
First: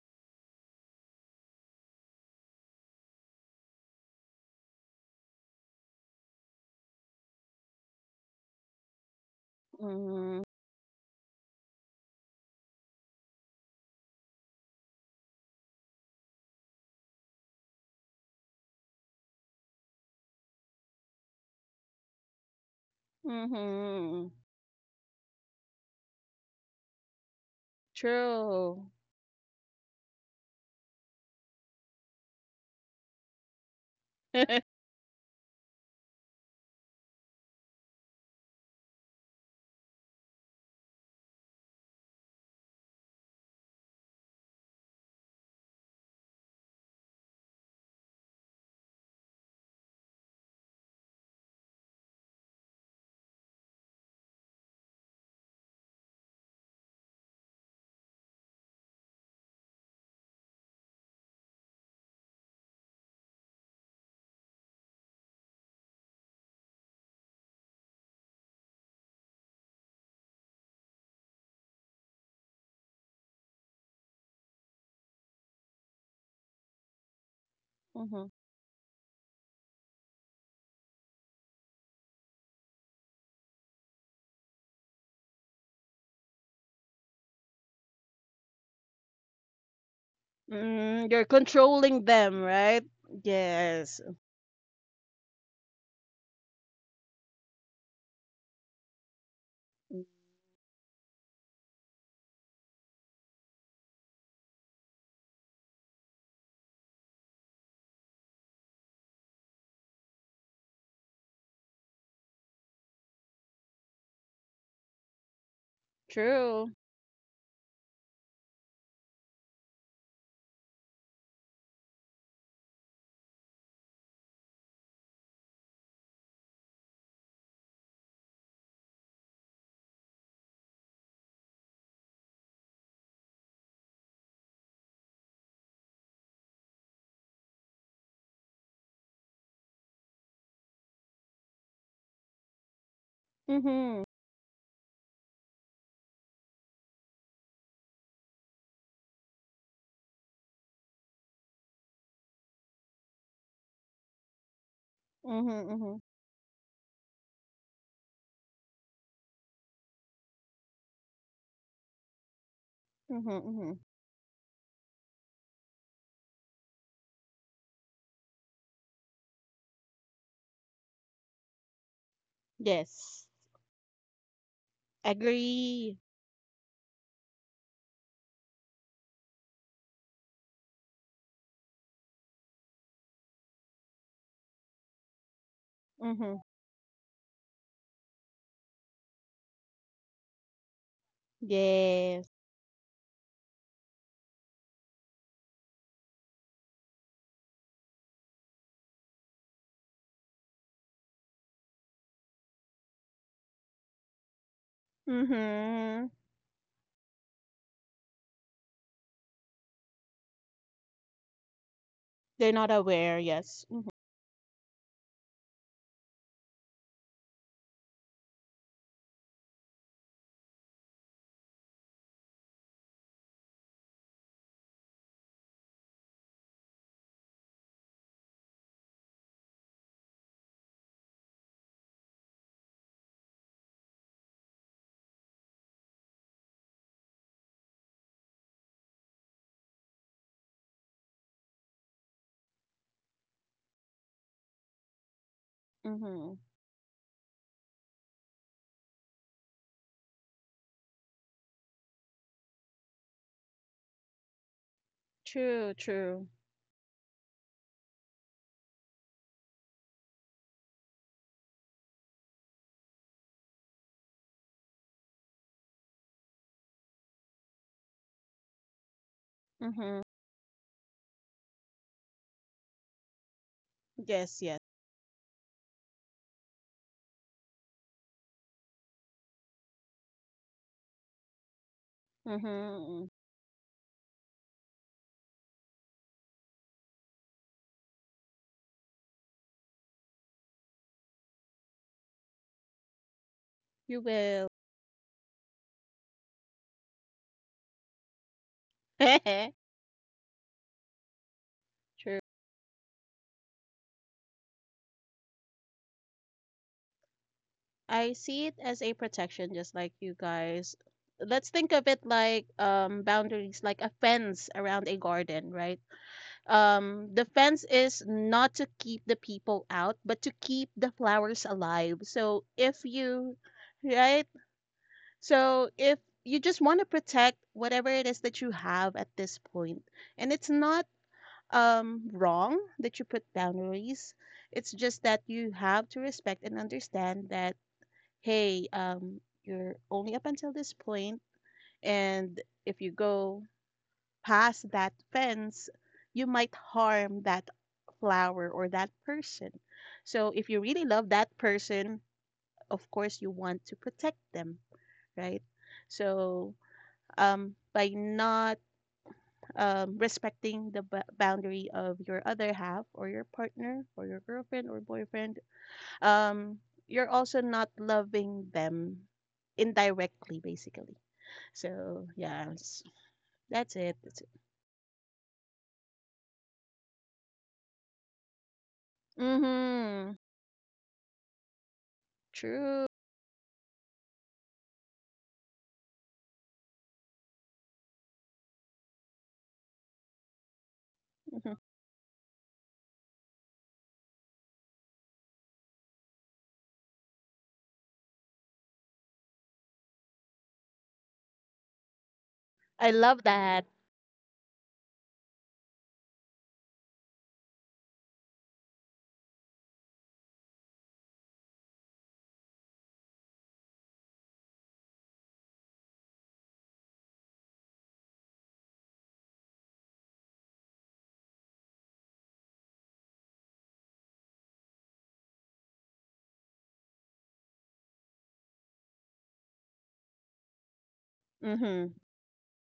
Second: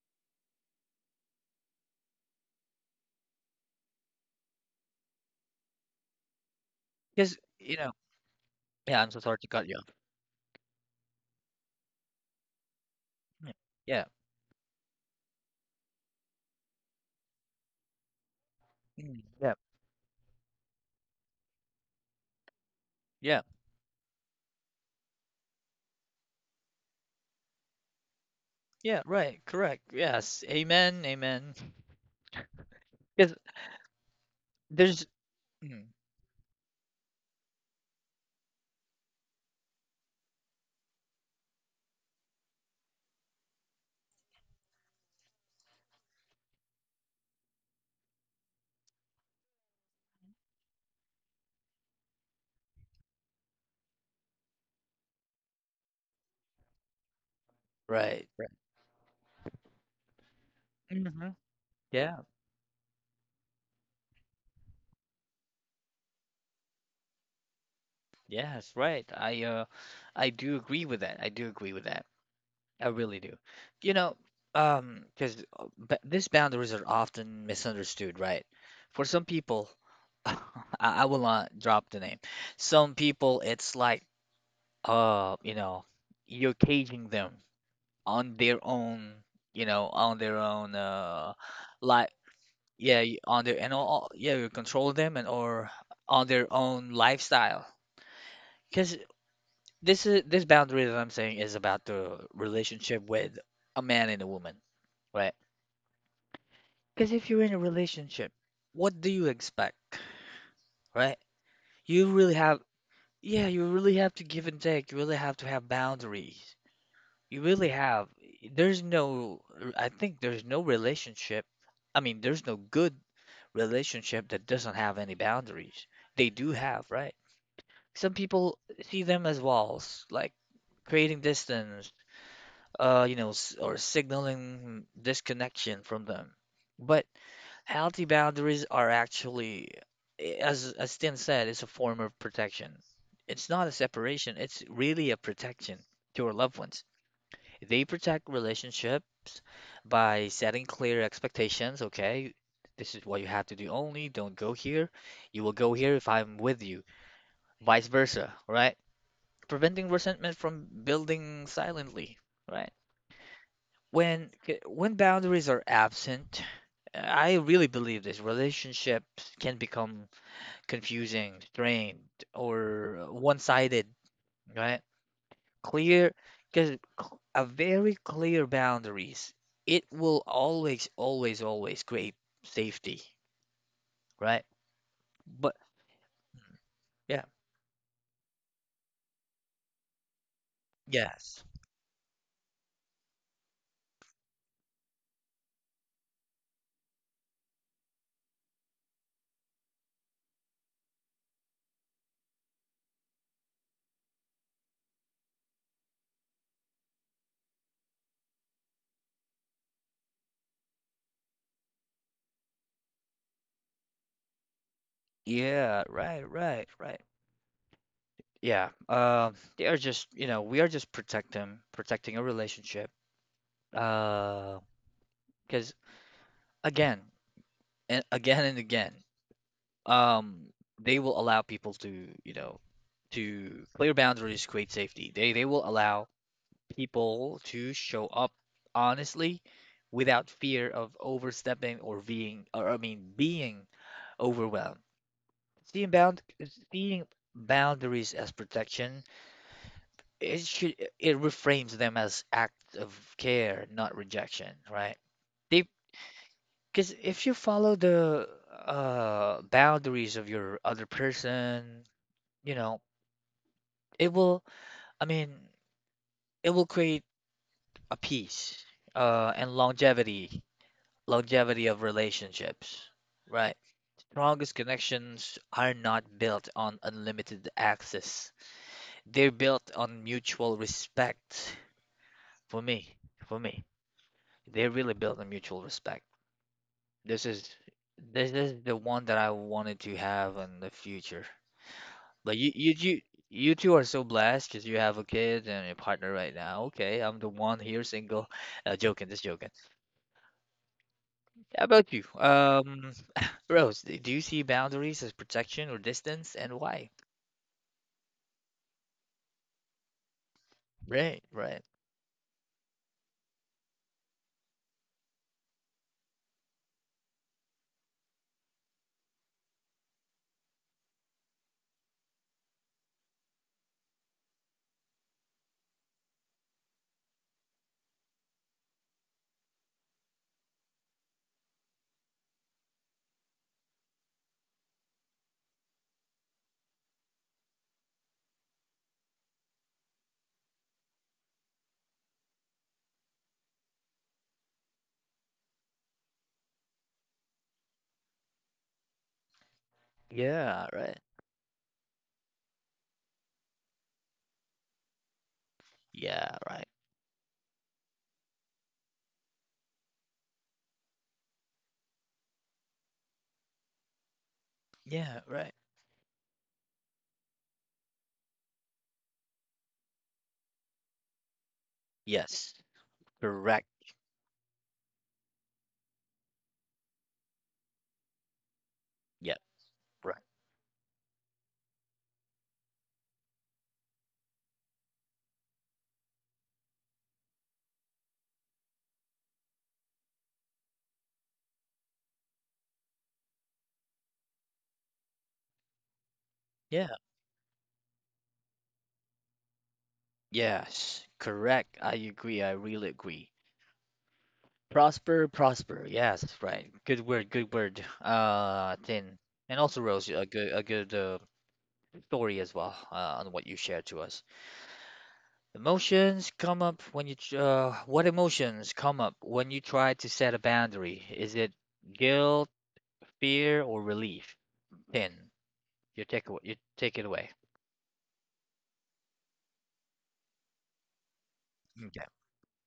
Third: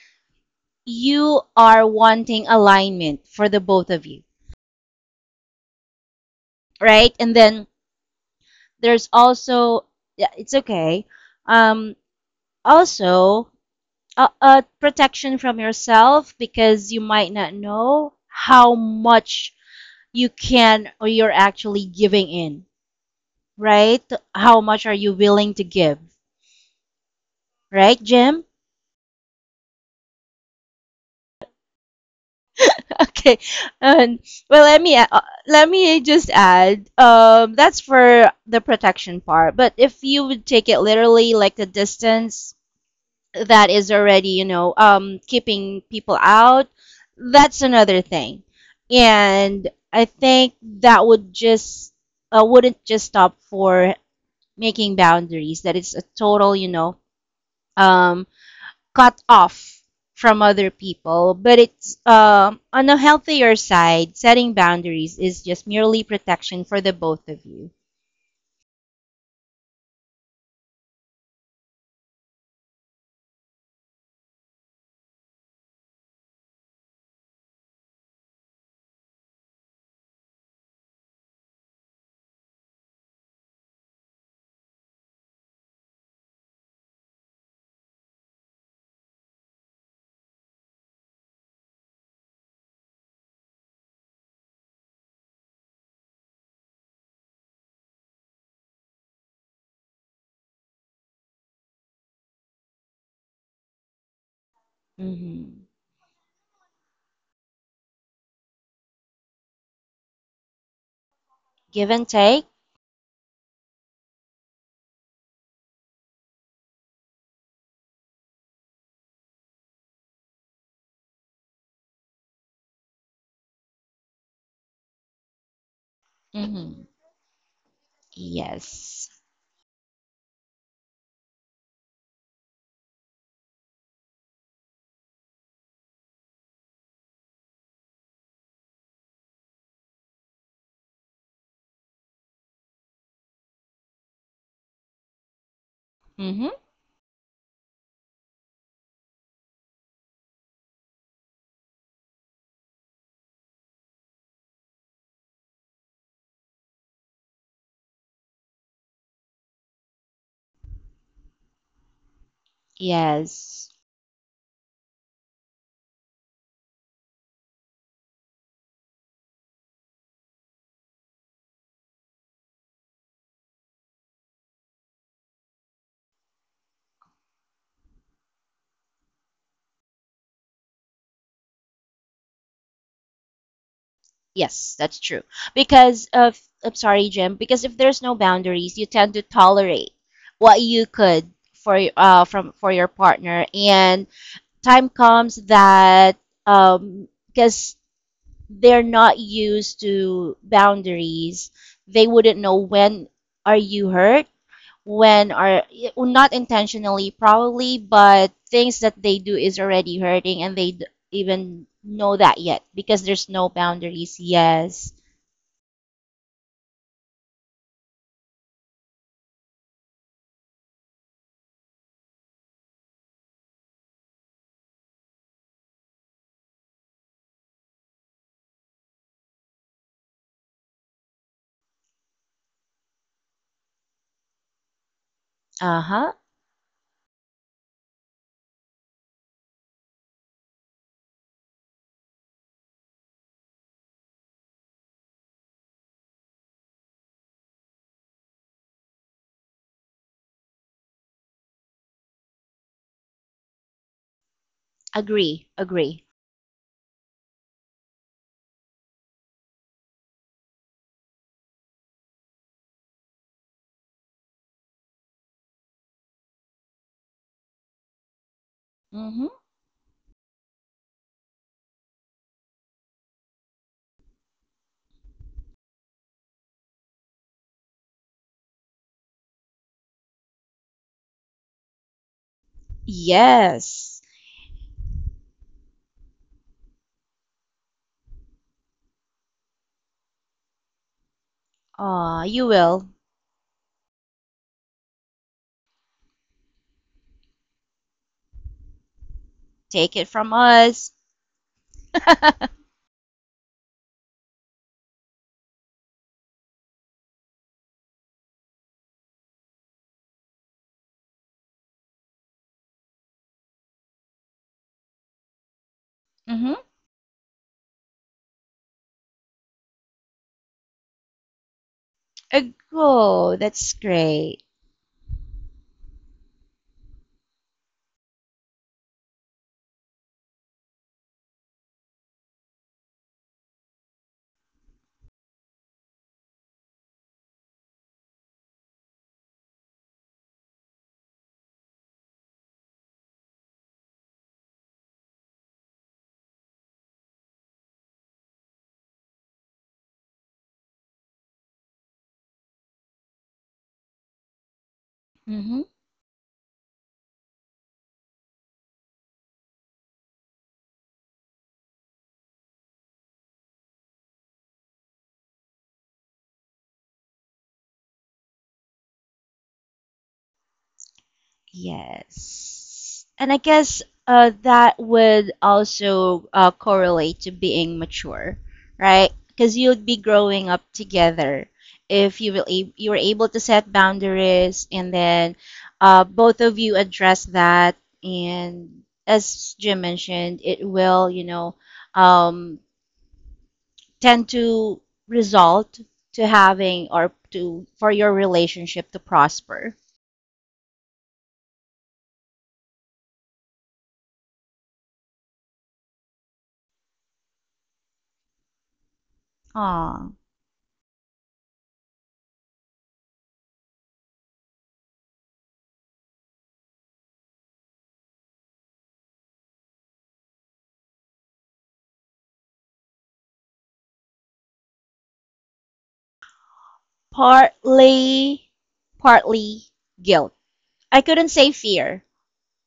[SPEAKER 2] you are wanting alignment for the both of you, right? And
[SPEAKER 1] because
[SPEAKER 2] then
[SPEAKER 1] you know, yeah,
[SPEAKER 2] there's
[SPEAKER 1] I'm so sorry to cut you
[SPEAKER 2] also,
[SPEAKER 1] off.
[SPEAKER 2] yeah,
[SPEAKER 3] Mhm.
[SPEAKER 2] it's okay. Um, also,
[SPEAKER 1] Yeah, yeah,
[SPEAKER 2] a, a protection from yourself because you might not know how
[SPEAKER 1] mm,
[SPEAKER 2] much
[SPEAKER 1] yeah,
[SPEAKER 2] you can or you're actually giving in,
[SPEAKER 1] yeah,
[SPEAKER 2] right?
[SPEAKER 3] Mhm.
[SPEAKER 2] How much are you willing to give, right, Jim?
[SPEAKER 3] True.
[SPEAKER 1] yeah, right, correct. Yes, amen, amen. Because
[SPEAKER 2] Okay, and well, let me
[SPEAKER 1] there's
[SPEAKER 2] uh, let
[SPEAKER 1] Mm,
[SPEAKER 2] me just add. Um, that's for the protection part. But if you would take it literally, like the distance that is already, you know, um, keeping people out, that's another thing. And I think that would just, uh, wouldn't just stop for making boundaries. That it's a total, you know, um,
[SPEAKER 1] right, right.
[SPEAKER 2] cut off from other people,
[SPEAKER 1] Hmm.
[SPEAKER 2] but it's,
[SPEAKER 1] Yeah,
[SPEAKER 2] um on a healthier side. Setting boundaries is just merely protection for the both of you.
[SPEAKER 1] yes, right. I uh, I do agree with that. I do agree with that. I really do. You know, um, because these boundaries are often misunderstood,
[SPEAKER 3] Mhm.
[SPEAKER 1] right? For some people, I, I will not drop the name. Some people, it's like uh, you know, you're caging them on their own, you know, on their own,
[SPEAKER 3] Mm, you're
[SPEAKER 1] uh,
[SPEAKER 3] controlling
[SPEAKER 1] like,
[SPEAKER 3] them, right?
[SPEAKER 1] yeah, y- on their, and
[SPEAKER 3] Yes.
[SPEAKER 1] all, yeah, you control them and or on their own lifestyle. Because
[SPEAKER 3] Mhm.
[SPEAKER 1] this is, this boundary that I'm saying is about the relationship with a man and a woman, right?
[SPEAKER 2] Hmm.
[SPEAKER 1] Because if you're in a relationship, what do you expect, right?
[SPEAKER 2] Give and
[SPEAKER 1] You really
[SPEAKER 2] take.
[SPEAKER 1] have, yeah, you really have to give and take. You really have to have boundaries.
[SPEAKER 3] True.
[SPEAKER 1] You really have. There's no, I think there's no relationship. I mean, there's no good relationship that doesn't have any boundaries. They do have,
[SPEAKER 2] Hmm.
[SPEAKER 1] right? Some people see
[SPEAKER 2] Yes.
[SPEAKER 1] them as walls, like creating distance, uh, you know, s- or signaling disconnection from them. But healthy boundaries are actually, eh, as as Tim said, it's a form of protection. It's not a
[SPEAKER 3] Mhm.
[SPEAKER 1] separation, it's really a protection to our
[SPEAKER 2] Hmm.
[SPEAKER 1] loved ones. They protect relationships by setting clear expectations. Okay, this is what you have to do only. Don't go here. You will go
[SPEAKER 3] Mhm.
[SPEAKER 1] here
[SPEAKER 3] Mhm.
[SPEAKER 1] if I'm with you. Vice versa, right? Preventing resentment from building silently, right?
[SPEAKER 3] Mhm.
[SPEAKER 2] Yes.
[SPEAKER 3] Mhm.
[SPEAKER 1] When when boundaries are absent, I really believe this relationships can become confusing, strained, or
[SPEAKER 3] Yes.
[SPEAKER 1] one-sided, right?
[SPEAKER 3] Agree.
[SPEAKER 1] clear Because a very clear boundaries, it will always, always, always create safety, right?
[SPEAKER 2] Yes, that's true.
[SPEAKER 1] But
[SPEAKER 2] Because
[SPEAKER 3] Mhm.
[SPEAKER 2] of, I'm sorry,
[SPEAKER 1] yeah,
[SPEAKER 2] Jim. Because if there's no boundaries, you tend to tolerate what you could
[SPEAKER 1] yes,
[SPEAKER 2] for uh
[SPEAKER 3] Yes.
[SPEAKER 2] from for your partner, and time comes that, um because they're not used to boundaries. They wouldn't know when are you hurt, when are, well,
[SPEAKER 3] Mhm.
[SPEAKER 2] not intentionally probably, but things that they do is already hurting and they d- even know that
[SPEAKER 3] They're
[SPEAKER 2] yet
[SPEAKER 3] not
[SPEAKER 2] because
[SPEAKER 3] aware.
[SPEAKER 2] there's no
[SPEAKER 3] Yes.
[SPEAKER 2] boundaries. Yes.
[SPEAKER 1] yeah, right, right, right, yeah, uh, they are just you know we are just protecting protecting a relationship, uh because again and again and again, um they will allow people to you know to clear boundaries create safety. They they will allow
[SPEAKER 2] Uh-huh.
[SPEAKER 1] people to show up honestly, without fear of overstepping, or being, or I mean, being overwhelmed. Seeing bound,
[SPEAKER 3] Mm-hmm.
[SPEAKER 1] seeing boundaries as protection, it should it reframes them as acts of care, not rejection, right?
[SPEAKER 2] Agree.
[SPEAKER 1] They
[SPEAKER 3] True,
[SPEAKER 2] Agree.
[SPEAKER 3] true.
[SPEAKER 1] Because if you follow the uh, boundaries of your other person, you know, it will, I mean, it will create a peace,
[SPEAKER 2] Mhm.
[SPEAKER 1] uh, and
[SPEAKER 3] Mm-hmm.
[SPEAKER 1] longevity longevity of relationships, right?
[SPEAKER 3] Yes,
[SPEAKER 1] Strongest
[SPEAKER 3] yes.
[SPEAKER 1] connections are not built on unlimited access. They're built on mutual respect. For me,
[SPEAKER 3] Mm-hmm.
[SPEAKER 1] for me,
[SPEAKER 2] Yes.
[SPEAKER 1] they're really built on mutual respect. This is this is the one that I wanted to have in the future.
[SPEAKER 2] Uh,
[SPEAKER 1] But
[SPEAKER 2] you
[SPEAKER 1] you you
[SPEAKER 2] will
[SPEAKER 1] you you two are
[SPEAKER 3] You
[SPEAKER 1] so
[SPEAKER 3] will.
[SPEAKER 1] blessed because you have a kid and a partner right now. Okay, I'm the one here single. Uh, joking, just joking.
[SPEAKER 2] take it from us.
[SPEAKER 1] How about you?
[SPEAKER 3] True.
[SPEAKER 1] Um, Rose, d- do you see boundaries as protection or distance, and why?
[SPEAKER 3] I see it as a protection, just like you guys.
[SPEAKER 1] Right,
[SPEAKER 3] Let's
[SPEAKER 1] right.
[SPEAKER 3] think of it like um, boundaries, like a fence around a garden, right?
[SPEAKER 2] Mhm.
[SPEAKER 3] Um, the fence is not to keep the people out, but to keep the flowers alive. So
[SPEAKER 2] Ag-
[SPEAKER 3] if you,
[SPEAKER 2] Oh, that's
[SPEAKER 3] right?
[SPEAKER 2] great.
[SPEAKER 3] So if you just want to protect whatever it is that you have at this point, and it's not um, wrong that you put boundaries. It's just that you have to respect and understand that hey, um, you're only up until this point, and if you go past that fence, you might harm that flower or that person. So if you
[SPEAKER 1] Yeah,
[SPEAKER 3] really
[SPEAKER 1] right.
[SPEAKER 3] love that person, of course you want to protect them, right?
[SPEAKER 2] Mhm.
[SPEAKER 1] Yeah,
[SPEAKER 3] So
[SPEAKER 1] right.
[SPEAKER 3] um, by not um, respecting the b- boundary of your other half or your partner or your girlfriend or
[SPEAKER 1] Yeah,
[SPEAKER 3] boyfriend,
[SPEAKER 1] right.
[SPEAKER 3] um, you're also not loving them indirectly, basically. So yeah,
[SPEAKER 1] Yes,
[SPEAKER 3] it's-
[SPEAKER 2] Yes. And I
[SPEAKER 1] correct.
[SPEAKER 3] that's
[SPEAKER 2] guess,
[SPEAKER 3] it. That's it.
[SPEAKER 2] uh, that would also, uh, correlate to being mature, right?
[SPEAKER 1] Yeah,
[SPEAKER 2] Because you'd be
[SPEAKER 3] Mm-hmm.
[SPEAKER 1] right.
[SPEAKER 2] growing up together if you will ab-
[SPEAKER 3] True.
[SPEAKER 2] you were able to set boundaries and then, uh, both of you address that. And as Jim mentioned, it will, you know,
[SPEAKER 3] Mhm.
[SPEAKER 2] um, tend to result to having
[SPEAKER 1] Yeah,
[SPEAKER 2] or to for your relationship to prosper.
[SPEAKER 1] yes, correct. I agree. I
[SPEAKER 3] I
[SPEAKER 1] really
[SPEAKER 3] love
[SPEAKER 1] agree.
[SPEAKER 3] that.
[SPEAKER 1] Prosper, prosper. Yes, right. Good word, good word. Uh, Tin. And also,
[SPEAKER 2] Aw.
[SPEAKER 1] Rose, a good, a good uh, story as well, uh, on what you shared to us. Emotions come up when you, tr- uh, what emotions come up when you try to set a boundary? Is it guilt, fear, or relief? Pin, your take away, you take it away.
[SPEAKER 2] partly partly guilt. I couldn't say
[SPEAKER 3] Mm-hmm.
[SPEAKER 2] fear.
[SPEAKER 1] Okay,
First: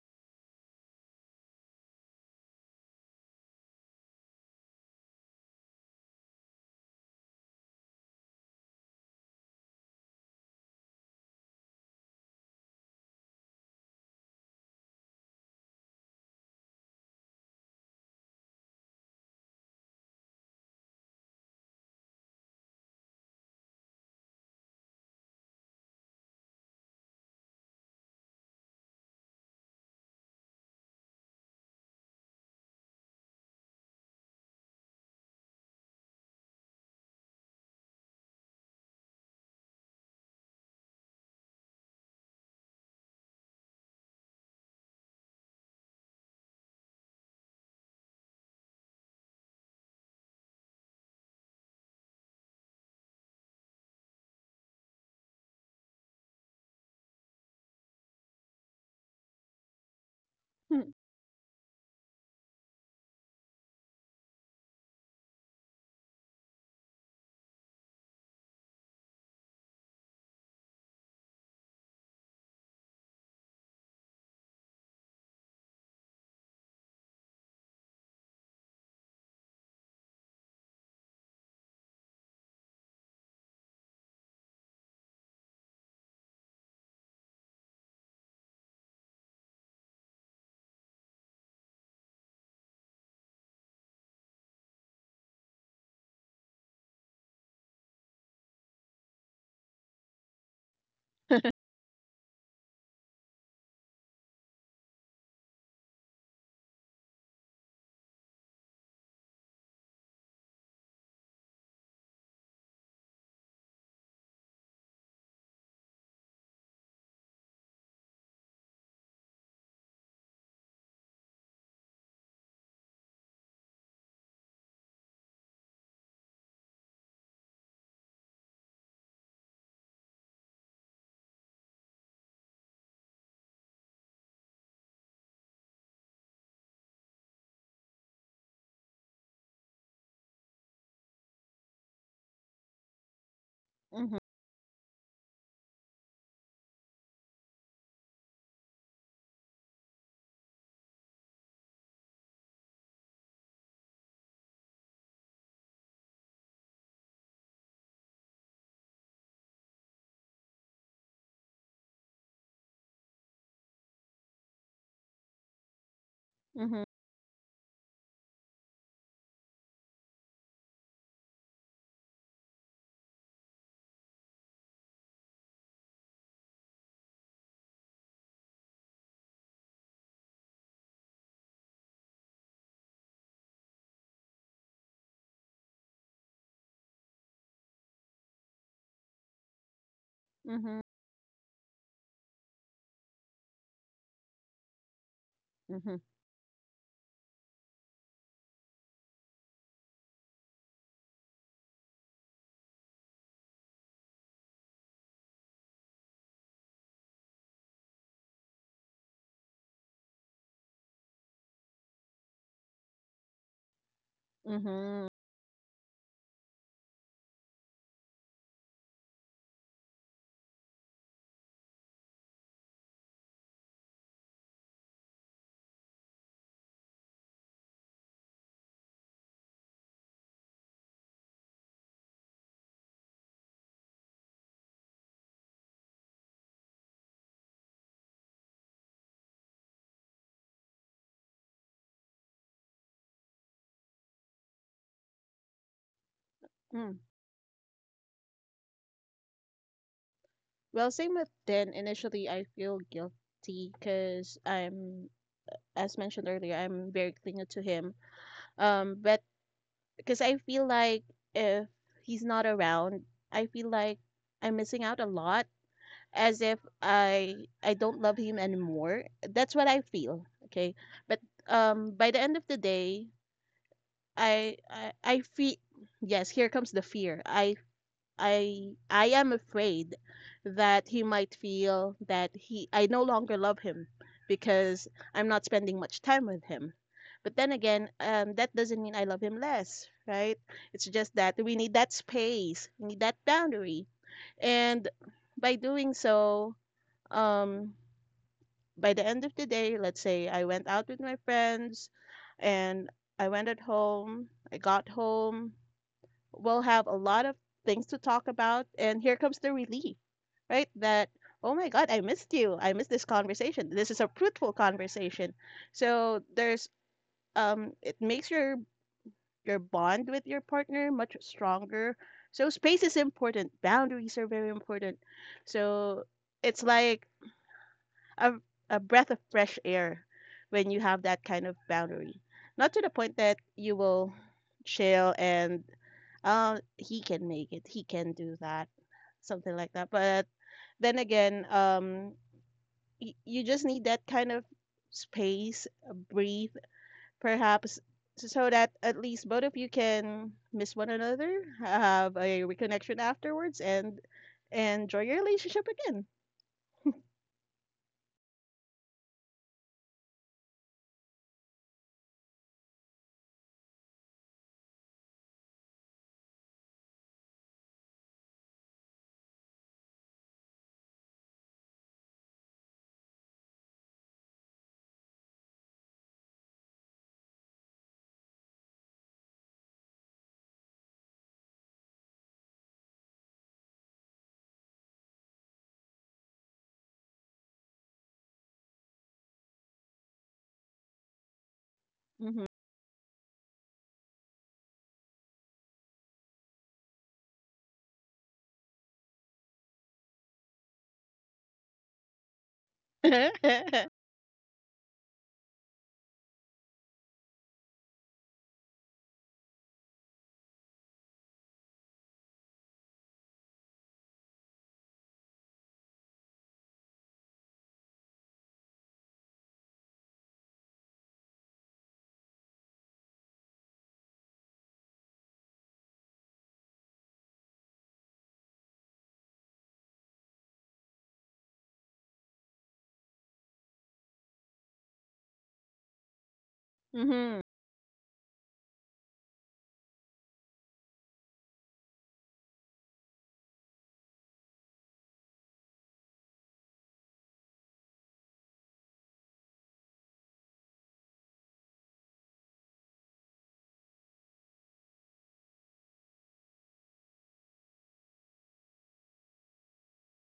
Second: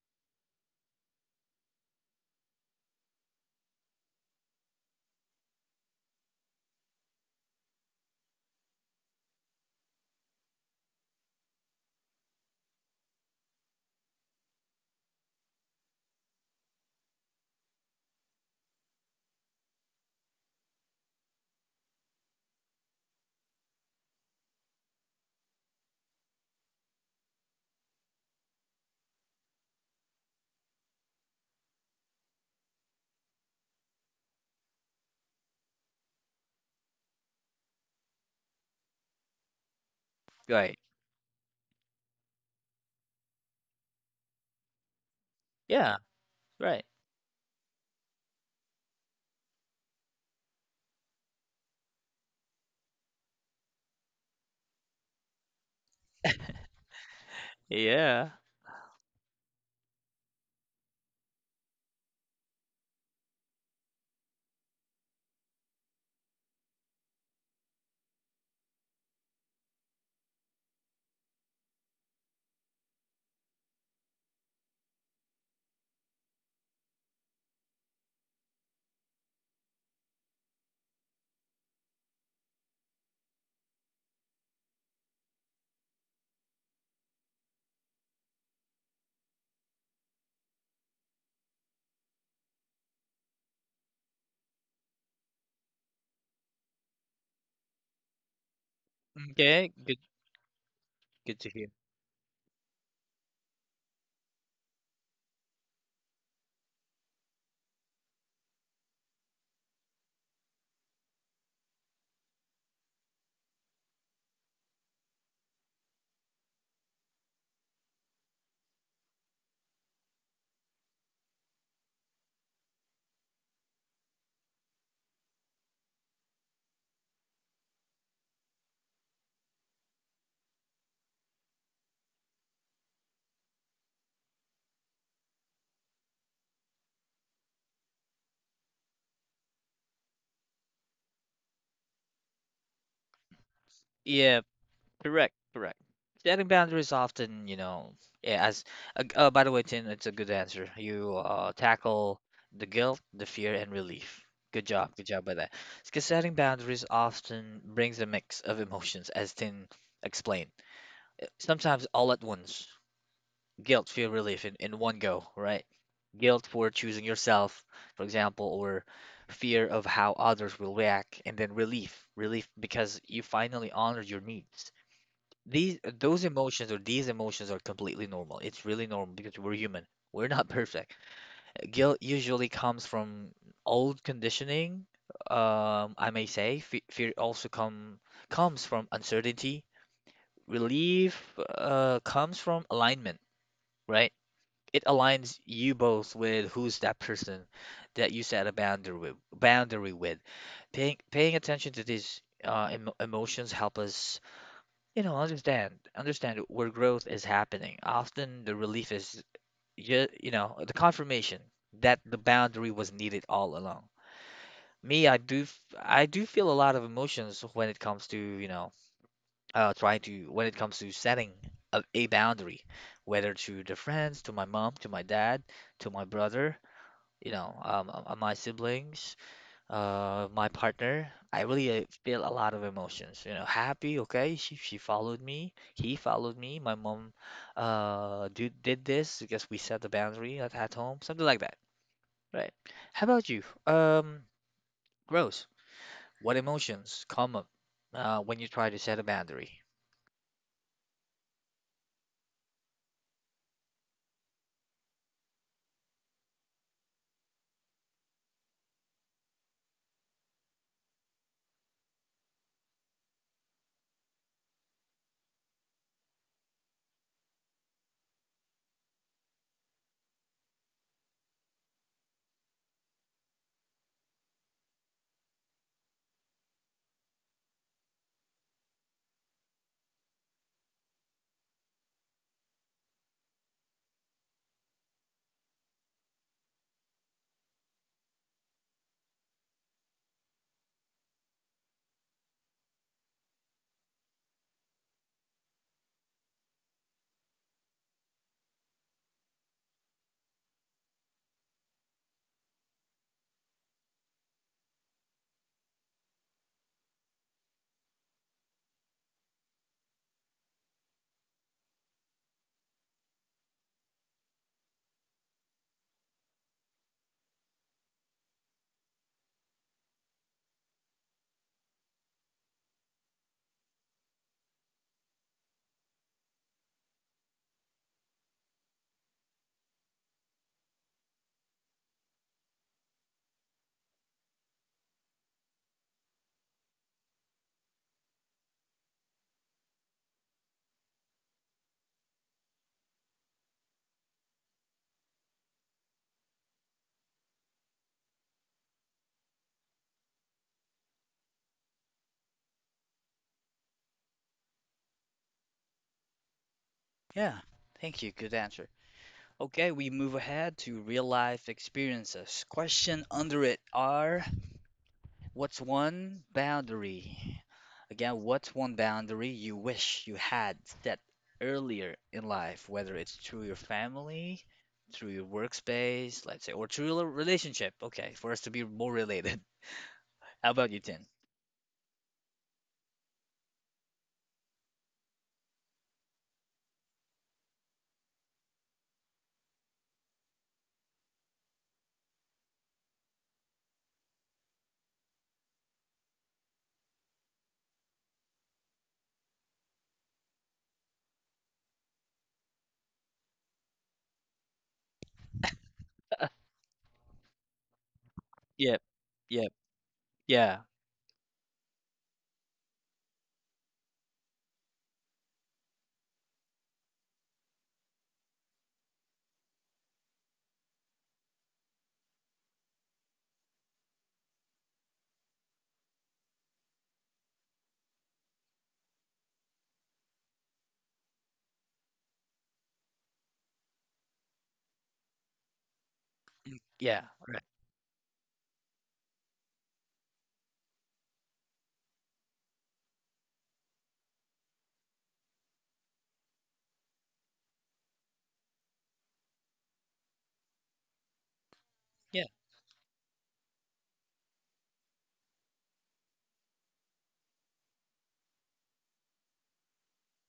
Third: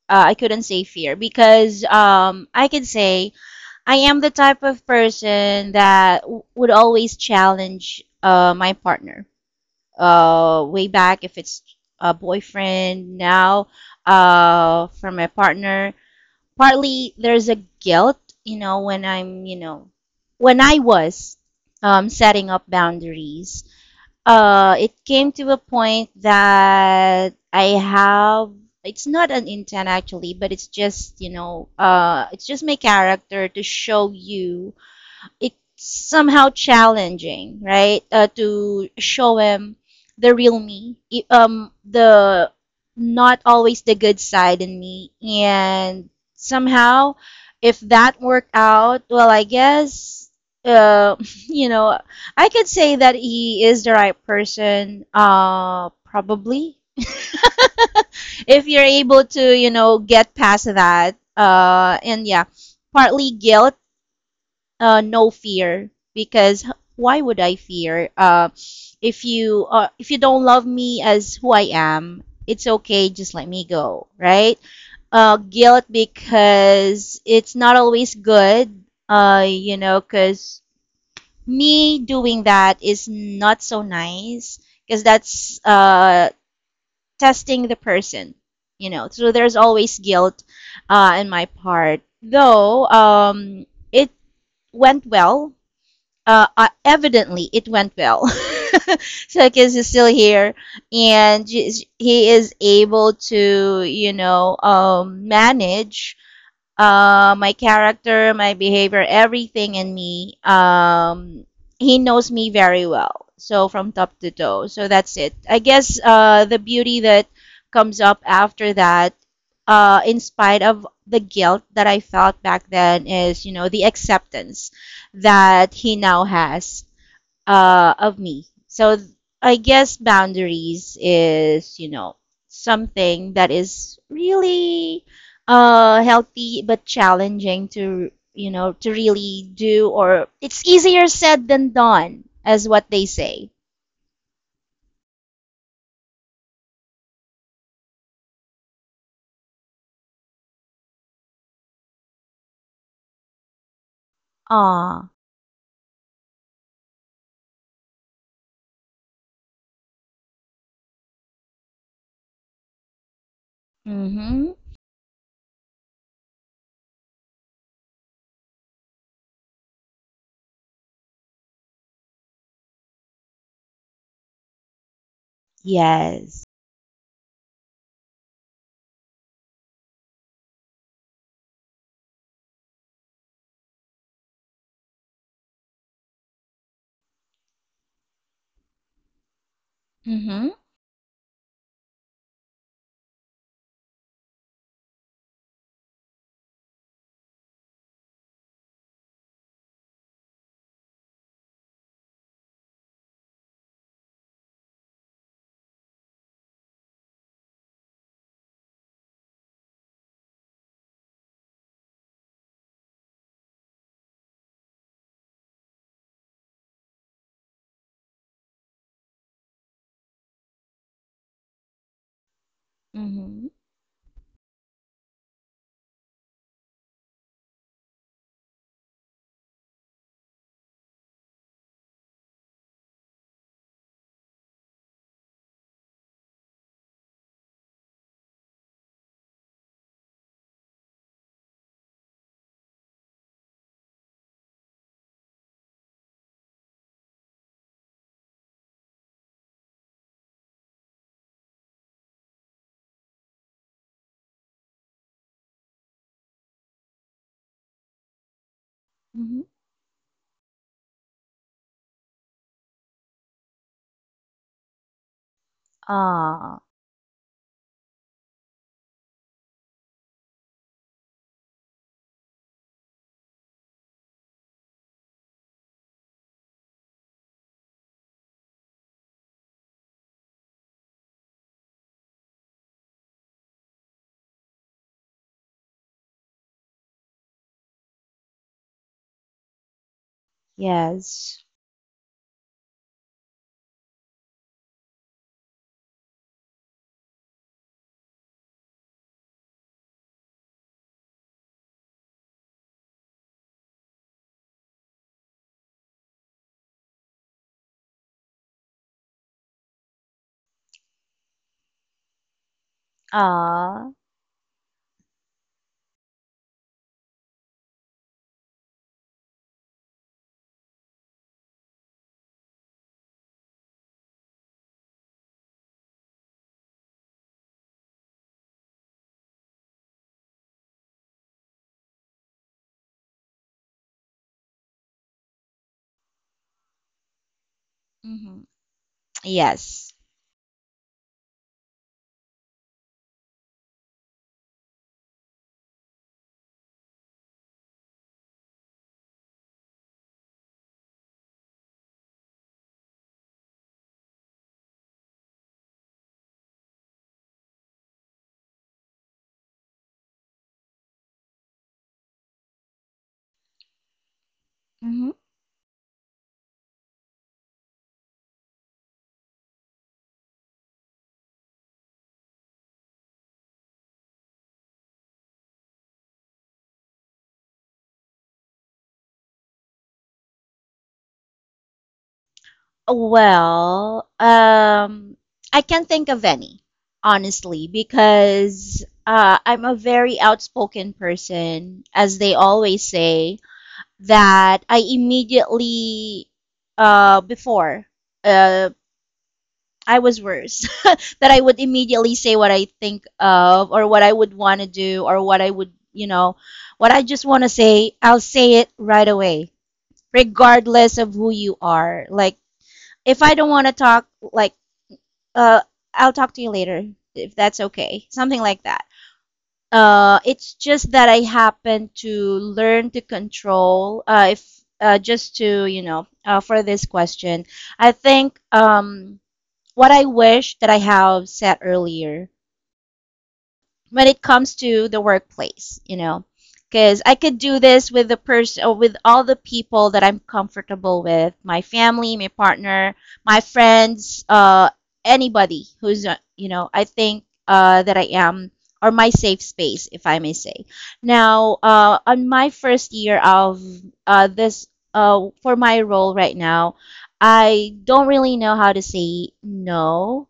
[SPEAKER 2] Uh, I couldn't say fear because, um, I can say I am the type of person that w- would always challenge, uh, my partner. Uh, way back, if it's a boyfriend now, uh, from my partner, partly there's a guilt, you know, when I'm, you know, when I was, um, setting up boundaries, uh, it came to a point that I have, it's not an intent actually, but it's just, you know, uh, it's just my character to show you it's somehow challenging, right? Uh, to show him the real
[SPEAKER 1] right.
[SPEAKER 2] me, e, um, the not always the good side in me,
[SPEAKER 1] Yeah,
[SPEAKER 2] and
[SPEAKER 1] right.
[SPEAKER 2] somehow, if that worked out, well, I guess, uh, you know, I could say that he is the right person, uh, probably.
[SPEAKER 1] Yeah.
[SPEAKER 2] If you're able to, you know, get past that, uh, and yeah, partly guilt uh, no fear because h- why would I fear? Uh, if you uh, if you don't love me as who I am, it's okay. Just let me go, right? Uh, guilt because it's not always good. Uh, you know, because me doing that is not so nice because that's uh testing the person. You know, so there's always guilt, uh, in my part. Though, um, it went well, uh, uh, evidently it went well.
[SPEAKER 1] Okay,
[SPEAKER 2] Circus is
[SPEAKER 1] good,
[SPEAKER 2] still here,
[SPEAKER 1] good
[SPEAKER 2] and
[SPEAKER 1] to hear.
[SPEAKER 2] he is able to, you know, um, manage uh, my character, my behavior, everything in me. Um, he knows me very well, so from top to toe. So that's it. I guess uh, the beauty that comes up after that, uh, in spite of the guilt that I felt back then, is you know the acceptance that he now has uh, of me. So th- I guess boundaries is, you know, something that is really uh, healthy but challenging to, you know, to really do, or it's easier said than done, as what they say.
[SPEAKER 3] Mm-hmm.
[SPEAKER 1] Yeah, correct, correct. Setting boundaries often, you know, yeah, as uh, uh, by the way, Tin, it's a good answer. You uh, tackle the guilt, the fear, and relief. Good job, good
[SPEAKER 2] Ah,
[SPEAKER 1] job by that. Because setting boundaries often brings a mix of emotions, as Tin explained. Uh, Sometimes all at once, guilt, fear, relief
[SPEAKER 2] mm-hmm,
[SPEAKER 1] in, in one go, right? Guilt for
[SPEAKER 3] Mm-hmm.
[SPEAKER 1] choosing yourself, for example, or fear of how others will react, and then relief, relief because you finally honored your needs. these those
[SPEAKER 2] yes,
[SPEAKER 1] emotions or these emotions are completely normal. It's really normal because we're human. We're not perfect. Guilt usually comes from old conditioning, um, I may say. Fe fear also come comes from uncertainty.
[SPEAKER 2] mm-hmm,
[SPEAKER 3] Mm-hmm.
[SPEAKER 1] Relief uh, comes from alignment, right? It aligns you
[SPEAKER 3] Mm-hmm.
[SPEAKER 1] both with who's that person that you set a boundary with, boundary with. Paying paying attention to these uh, emo emotions help us you know, understand, understand where growth is happening. Often the relief is, you, you know, the confirmation that the boundary was needed all along.
[SPEAKER 3] Mm-hmm.
[SPEAKER 1] Me, I do, f- I do feel a lot of emotions when it comes to, you know, uh, trying to, when it comes to setting a, a boundary, whether
[SPEAKER 2] mm-hmm,
[SPEAKER 1] to the friends, to my mom, to my dad, to my brother, you know, um, uh, my siblings uh my partner, I really uh, feel a lot of emotions. You know, happy, okay, she she followed me, he followed me. My mom uh do, did this because we set the boundary at, at home, something like that, right? How about you? Um, Rose, what
[SPEAKER 3] Mm.
[SPEAKER 1] emotions come up uh, when you try to set a boundary?
[SPEAKER 3] Well, same with then. Initially, I feel guilty because I'm, as mentioned earlier, I'm very clingy to him. Um, but
[SPEAKER 2] mm-hmm,
[SPEAKER 3] because I feel like if he's not around, I feel like I'm missing out a lot as if
[SPEAKER 2] ah,
[SPEAKER 3] I I don't love him anymore. That's what I feel, okay? But um by the end of the day, I I, I feel yes, here comes the fear. I I I am afraid that he might feel that he I no longer love him because I'm not spending much time with him. But then again, um, that doesn't mean I love him less, right? It's just that
[SPEAKER 2] yes,
[SPEAKER 3] we need that space, we need that boundary, and by doing so, um, by the end of the day, let's say I went out with my friends, and I went at home, I got home, we'll have a lot of things to talk about. And here comes the relief, right? That, oh my God, I missed you. I missed this conversation. This
[SPEAKER 2] ah,
[SPEAKER 3] is a fruitful conversation. So there's, um, it makes your, your bond with your partner much stronger. So space is important. Boundaries are very important. So it's like a, a breath of fresh air when you have that kind of boundary. Not to the point that you will chill and uh, he can make it. He can do
[SPEAKER 2] mm-hmm,
[SPEAKER 3] that. Something like that.
[SPEAKER 2] yes,
[SPEAKER 3] But then again, um, y- you just need that kind of space, uh, breathe, perhaps, s- so that at least both of you can miss one another, have a reconnection afterwards, and enjoy your relationship again.
[SPEAKER 1] Yeah, thank you. Good answer. Okay, we move ahead to real life experiences. Question under it are
[SPEAKER 2] mm-hmm.
[SPEAKER 1] what's one boundary? Again, what's one boundary you wish you had set earlier in life, whether it's through your family, through your workspace, let's say, or through your relationship? Okay, for us to be more related. How about you, Tin?
[SPEAKER 2] Well, um, I can't think of any, honestly, because uh, I'm a very outspoken person, as they
[SPEAKER 3] Mhm.
[SPEAKER 2] always say, that I immediately, uh, before, uh, I was worse, that I would immediately say what I think of, or what I would want to do, or what I would, you know, what I just want to say, I'll say it
[SPEAKER 1] Yep.
[SPEAKER 2] right away,
[SPEAKER 1] Yep. Yeah.
[SPEAKER 2] regardless of who you are. Like, if I don't want to talk, like, uh, I'll talk to you later if that's okay. Something like that. Uh, it's just that I happen to learn to control. Uh, if uh, Just to you know, uh, for this question, I think um, what I wish that I have said earlier when it comes to the workplace, you know, because
[SPEAKER 1] Yeah,
[SPEAKER 2] I
[SPEAKER 3] Mhm.
[SPEAKER 2] could
[SPEAKER 1] right.
[SPEAKER 2] do this with the person or with all the people that I'm comfortable with, my family, my partner, my friends, uh, anybody who's, uh, you know, I think uh, that I am or my safe space, if I may say. Now, uh,
[SPEAKER 1] Yeah.
[SPEAKER 2] on my first year of uh, this, uh, for my role right now, I don't really know how to say no.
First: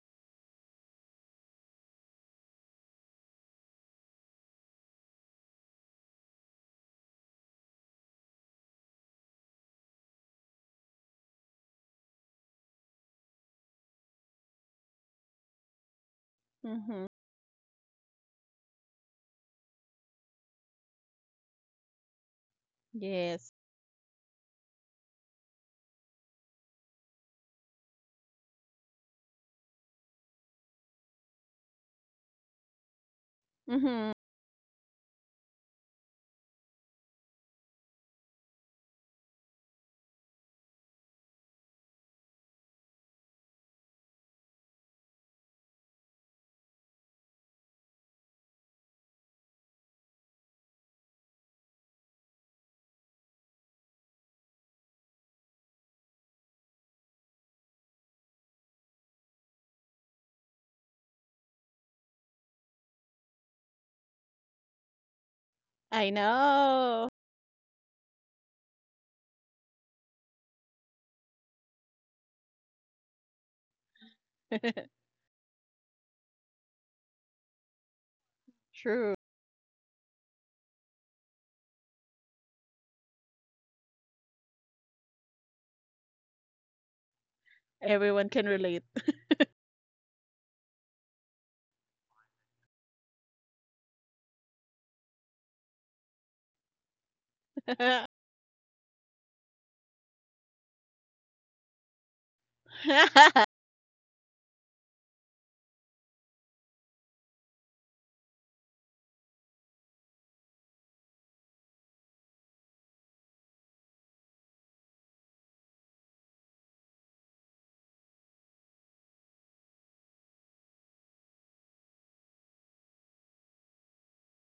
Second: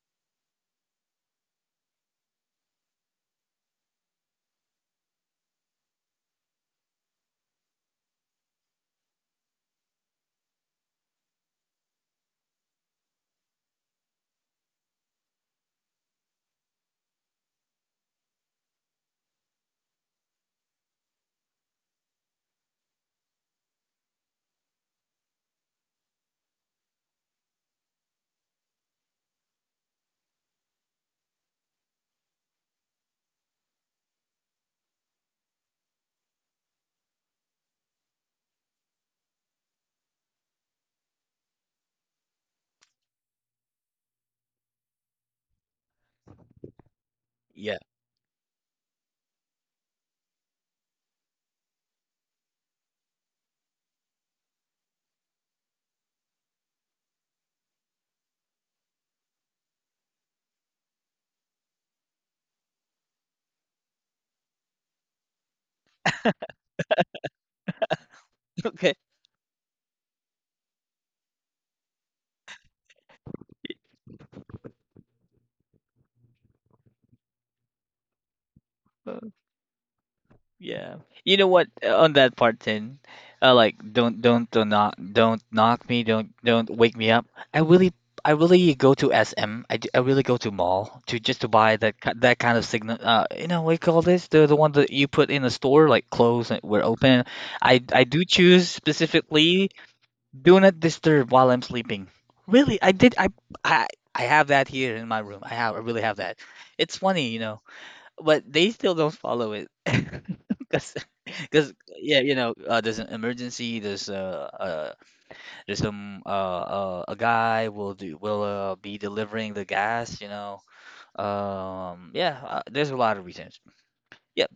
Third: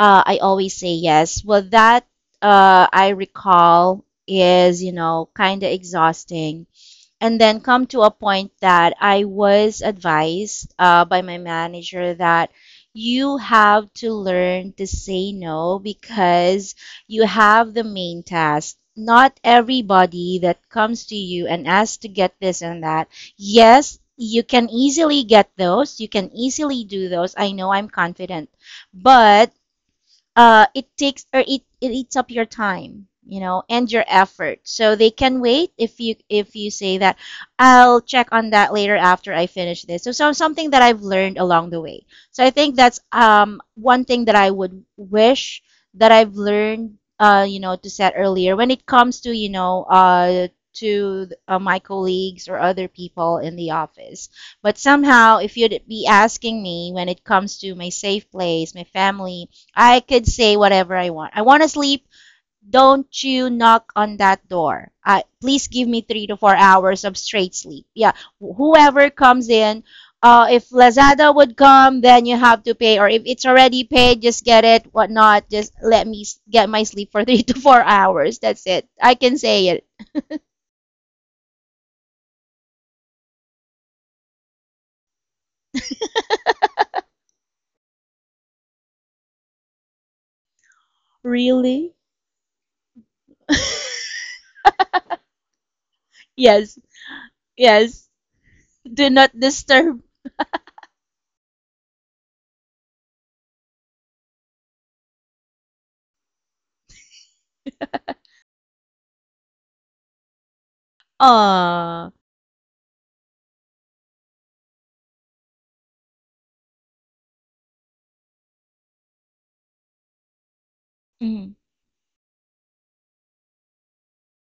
[SPEAKER 2] Uh, I always say yes. Well, that uh, I recall is, you know, kind of exhausting. And then come to a point that I was advised uh, by my manager that you have to learn to say no, because
[SPEAKER 3] Mhm.
[SPEAKER 2] you have the main task. Not everybody that comes to you and asks to get this and that.
[SPEAKER 3] Yes.
[SPEAKER 2] Yes, you can easily get those. You can easily do those. I know I'm confident. But uh, it takes, or it, it eats up your time, you know, and your
[SPEAKER 3] Mhm.
[SPEAKER 2] effort, so they can wait. If you, if you say that, I'll check on that later after I finish this. So, so something that I've learned along the way. So I think that's um, one thing that I would wish that I've learned uh, you know,
[SPEAKER 1] Yeah.
[SPEAKER 2] to set earlier when it comes to, you know, uh, to uh, my colleagues or other people in the office. But somehow, if you'd be asking me when it comes to my safe place, my family, I could say whatever I want. I want to sleep. Don't you knock on that door. Uh, please give me
[SPEAKER 3] I
[SPEAKER 2] three to four hours
[SPEAKER 3] know.
[SPEAKER 2] of straight sleep. Yeah,
[SPEAKER 1] Okay.
[SPEAKER 2] whoever comes in, uh, if Lazada would come, then you have to pay. Or if it's already paid, just get it, whatnot. Just let me get my sleep for three to four hours. That's it. I
[SPEAKER 3] True.
[SPEAKER 2] can say it.
[SPEAKER 1] Yeah. You know what? uh, On that part, then, uh, like, don't, don't, don't knock, don't knock me, don't, don't wake me up. I really,
[SPEAKER 3] Everyone
[SPEAKER 1] I
[SPEAKER 3] can
[SPEAKER 1] really
[SPEAKER 3] relate.
[SPEAKER 1] go to S M. I, d- I really go to mall to just to buy
[SPEAKER 2] Really?
[SPEAKER 1] that ki- that kind of signal. Uh, you know what you call this? The the one that you put in the store, like close and
[SPEAKER 2] Yes,
[SPEAKER 1] we're open. I I
[SPEAKER 2] yes.
[SPEAKER 1] do choose
[SPEAKER 2] Do not
[SPEAKER 1] specifically
[SPEAKER 2] disturb.
[SPEAKER 1] do not disturb while I'm sleeping. Really, I did. I I I have that here in my room. I have. I really have that. It's funny, you know, but they still don't follow it. 'Cause because
[SPEAKER 2] Uh.
[SPEAKER 1] yeah, you know, uh, there's an emergency. There's uh, uh there's some uh, uh a guy will do will uh, be delivering the gas. You know,
[SPEAKER 2] Mm-hmm.
[SPEAKER 1] um, yeah, uh, there's a lot of reasons. Yep,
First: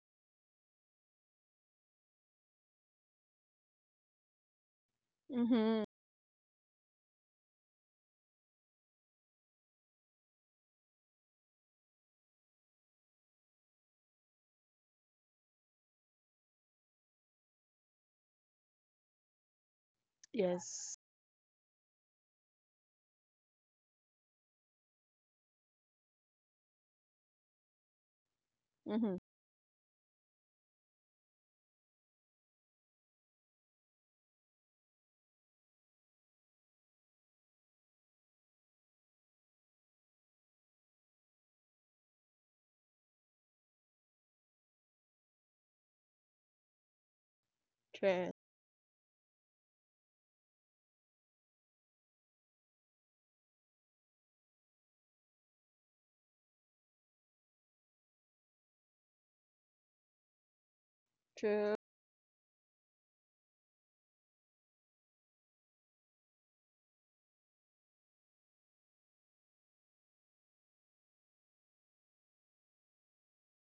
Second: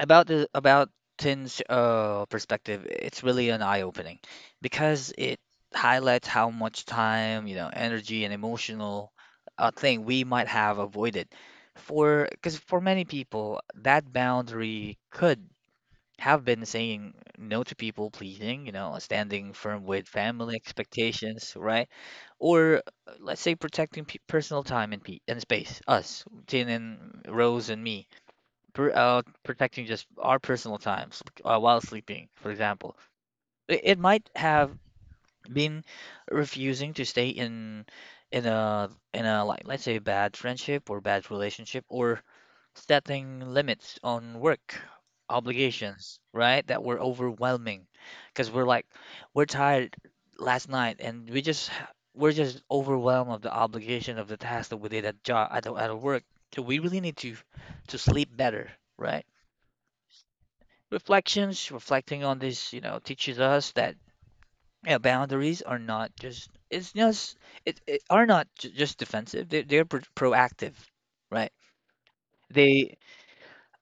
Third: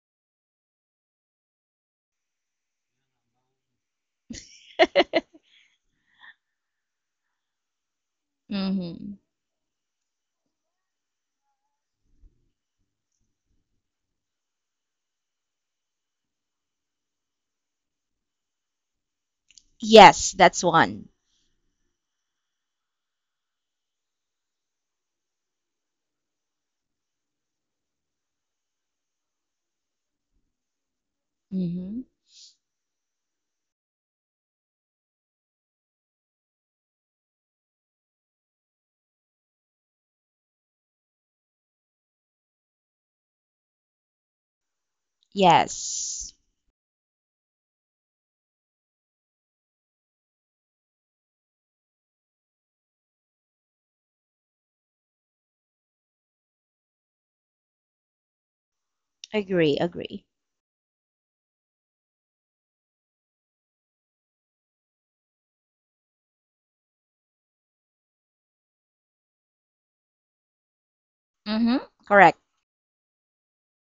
[SPEAKER 1] about the about Tin's uh perspective, it's really an eye-opening because it
[SPEAKER 3] Mhm.
[SPEAKER 1] highlights how much time, you know, energy and emotional uh, thing we might have avoided. For because for many people, that boundary could have been saying no to people pleasing, you know, standing firm with
[SPEAKER 2] Yes,
[SPEAKER 1] family
[SPEAKER 2] that's
[SPEAKER 3] Yes.
[SPEAKER 2] one.
[SPEAKER 1] expectations, right? Or uh, let's say protecting pe- personal time and, pe- and space, us, Tin and Rose and me, per-
[SPEAKER 3] Mhm.
[SPEAKER 1] uh, protecting just our personal times uh, while
[SPEAKER 2] Mm-hmm.
[SPEAKER 1] sleeping, for example. It, it might have been refusing to stay in in a in a like let's say bad friendship or bad relationship or setting limits on work obligations,
[SPEAKER 2] Yes.
[SPEAKER 1] right? That were overwhelming
[SPEAKER 3] True.
[SPEAKER 1] because we're like, we're tired last night and we just, ha- we're just overwhelmed of the obligation of the task that we did at job, at, the- at the work. So we really need to, to sleep better, right?
[SPEAKER 2] Agree, agree.
[SPEAKER 1] Reflections,
[SPEAKER 3] True.
[SPEAKER 1] reflecting on this, you know, teaches us that yeah, boundaries are not just, it's just, it, it are not ju- just defensive. They, they're pro proactive, right?
[SPEAKER 2] Mm-hmm. Correct.
[SPEAKER 1] They,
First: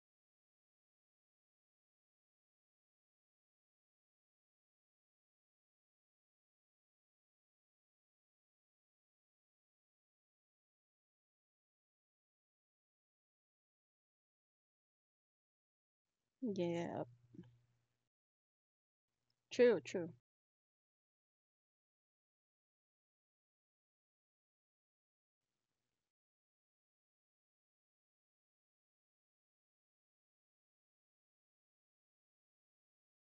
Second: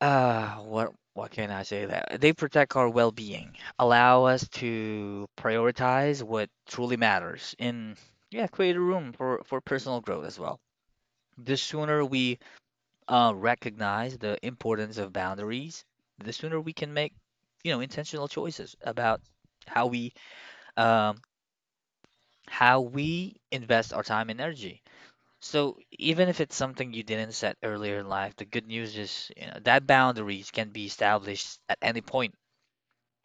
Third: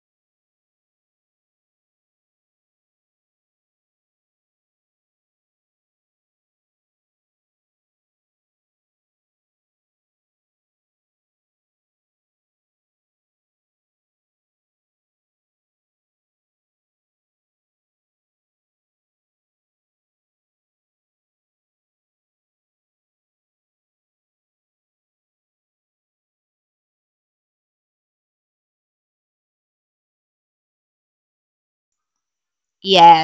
[SPEAKER 1] Uh, what what can I say that they protect our well-being, allow us to prioritize what truly matters, and yeah, create a room for for personal growth as well. The sooner we uh, recognize the importance of boundaries, the sooner we can
[SPEAKER 3] Yeah.
[SPEAKER 1] make, you know, intentional choices about
[SPEAKER 3] True.
[SPEAKER 1] how
[SPEAKER 3] True.
[SPEAKER 1] we um how we invest our time and energy. So even if it's something you didn't set earlier in life, the good news is, you know, that boundaries can be established at any point.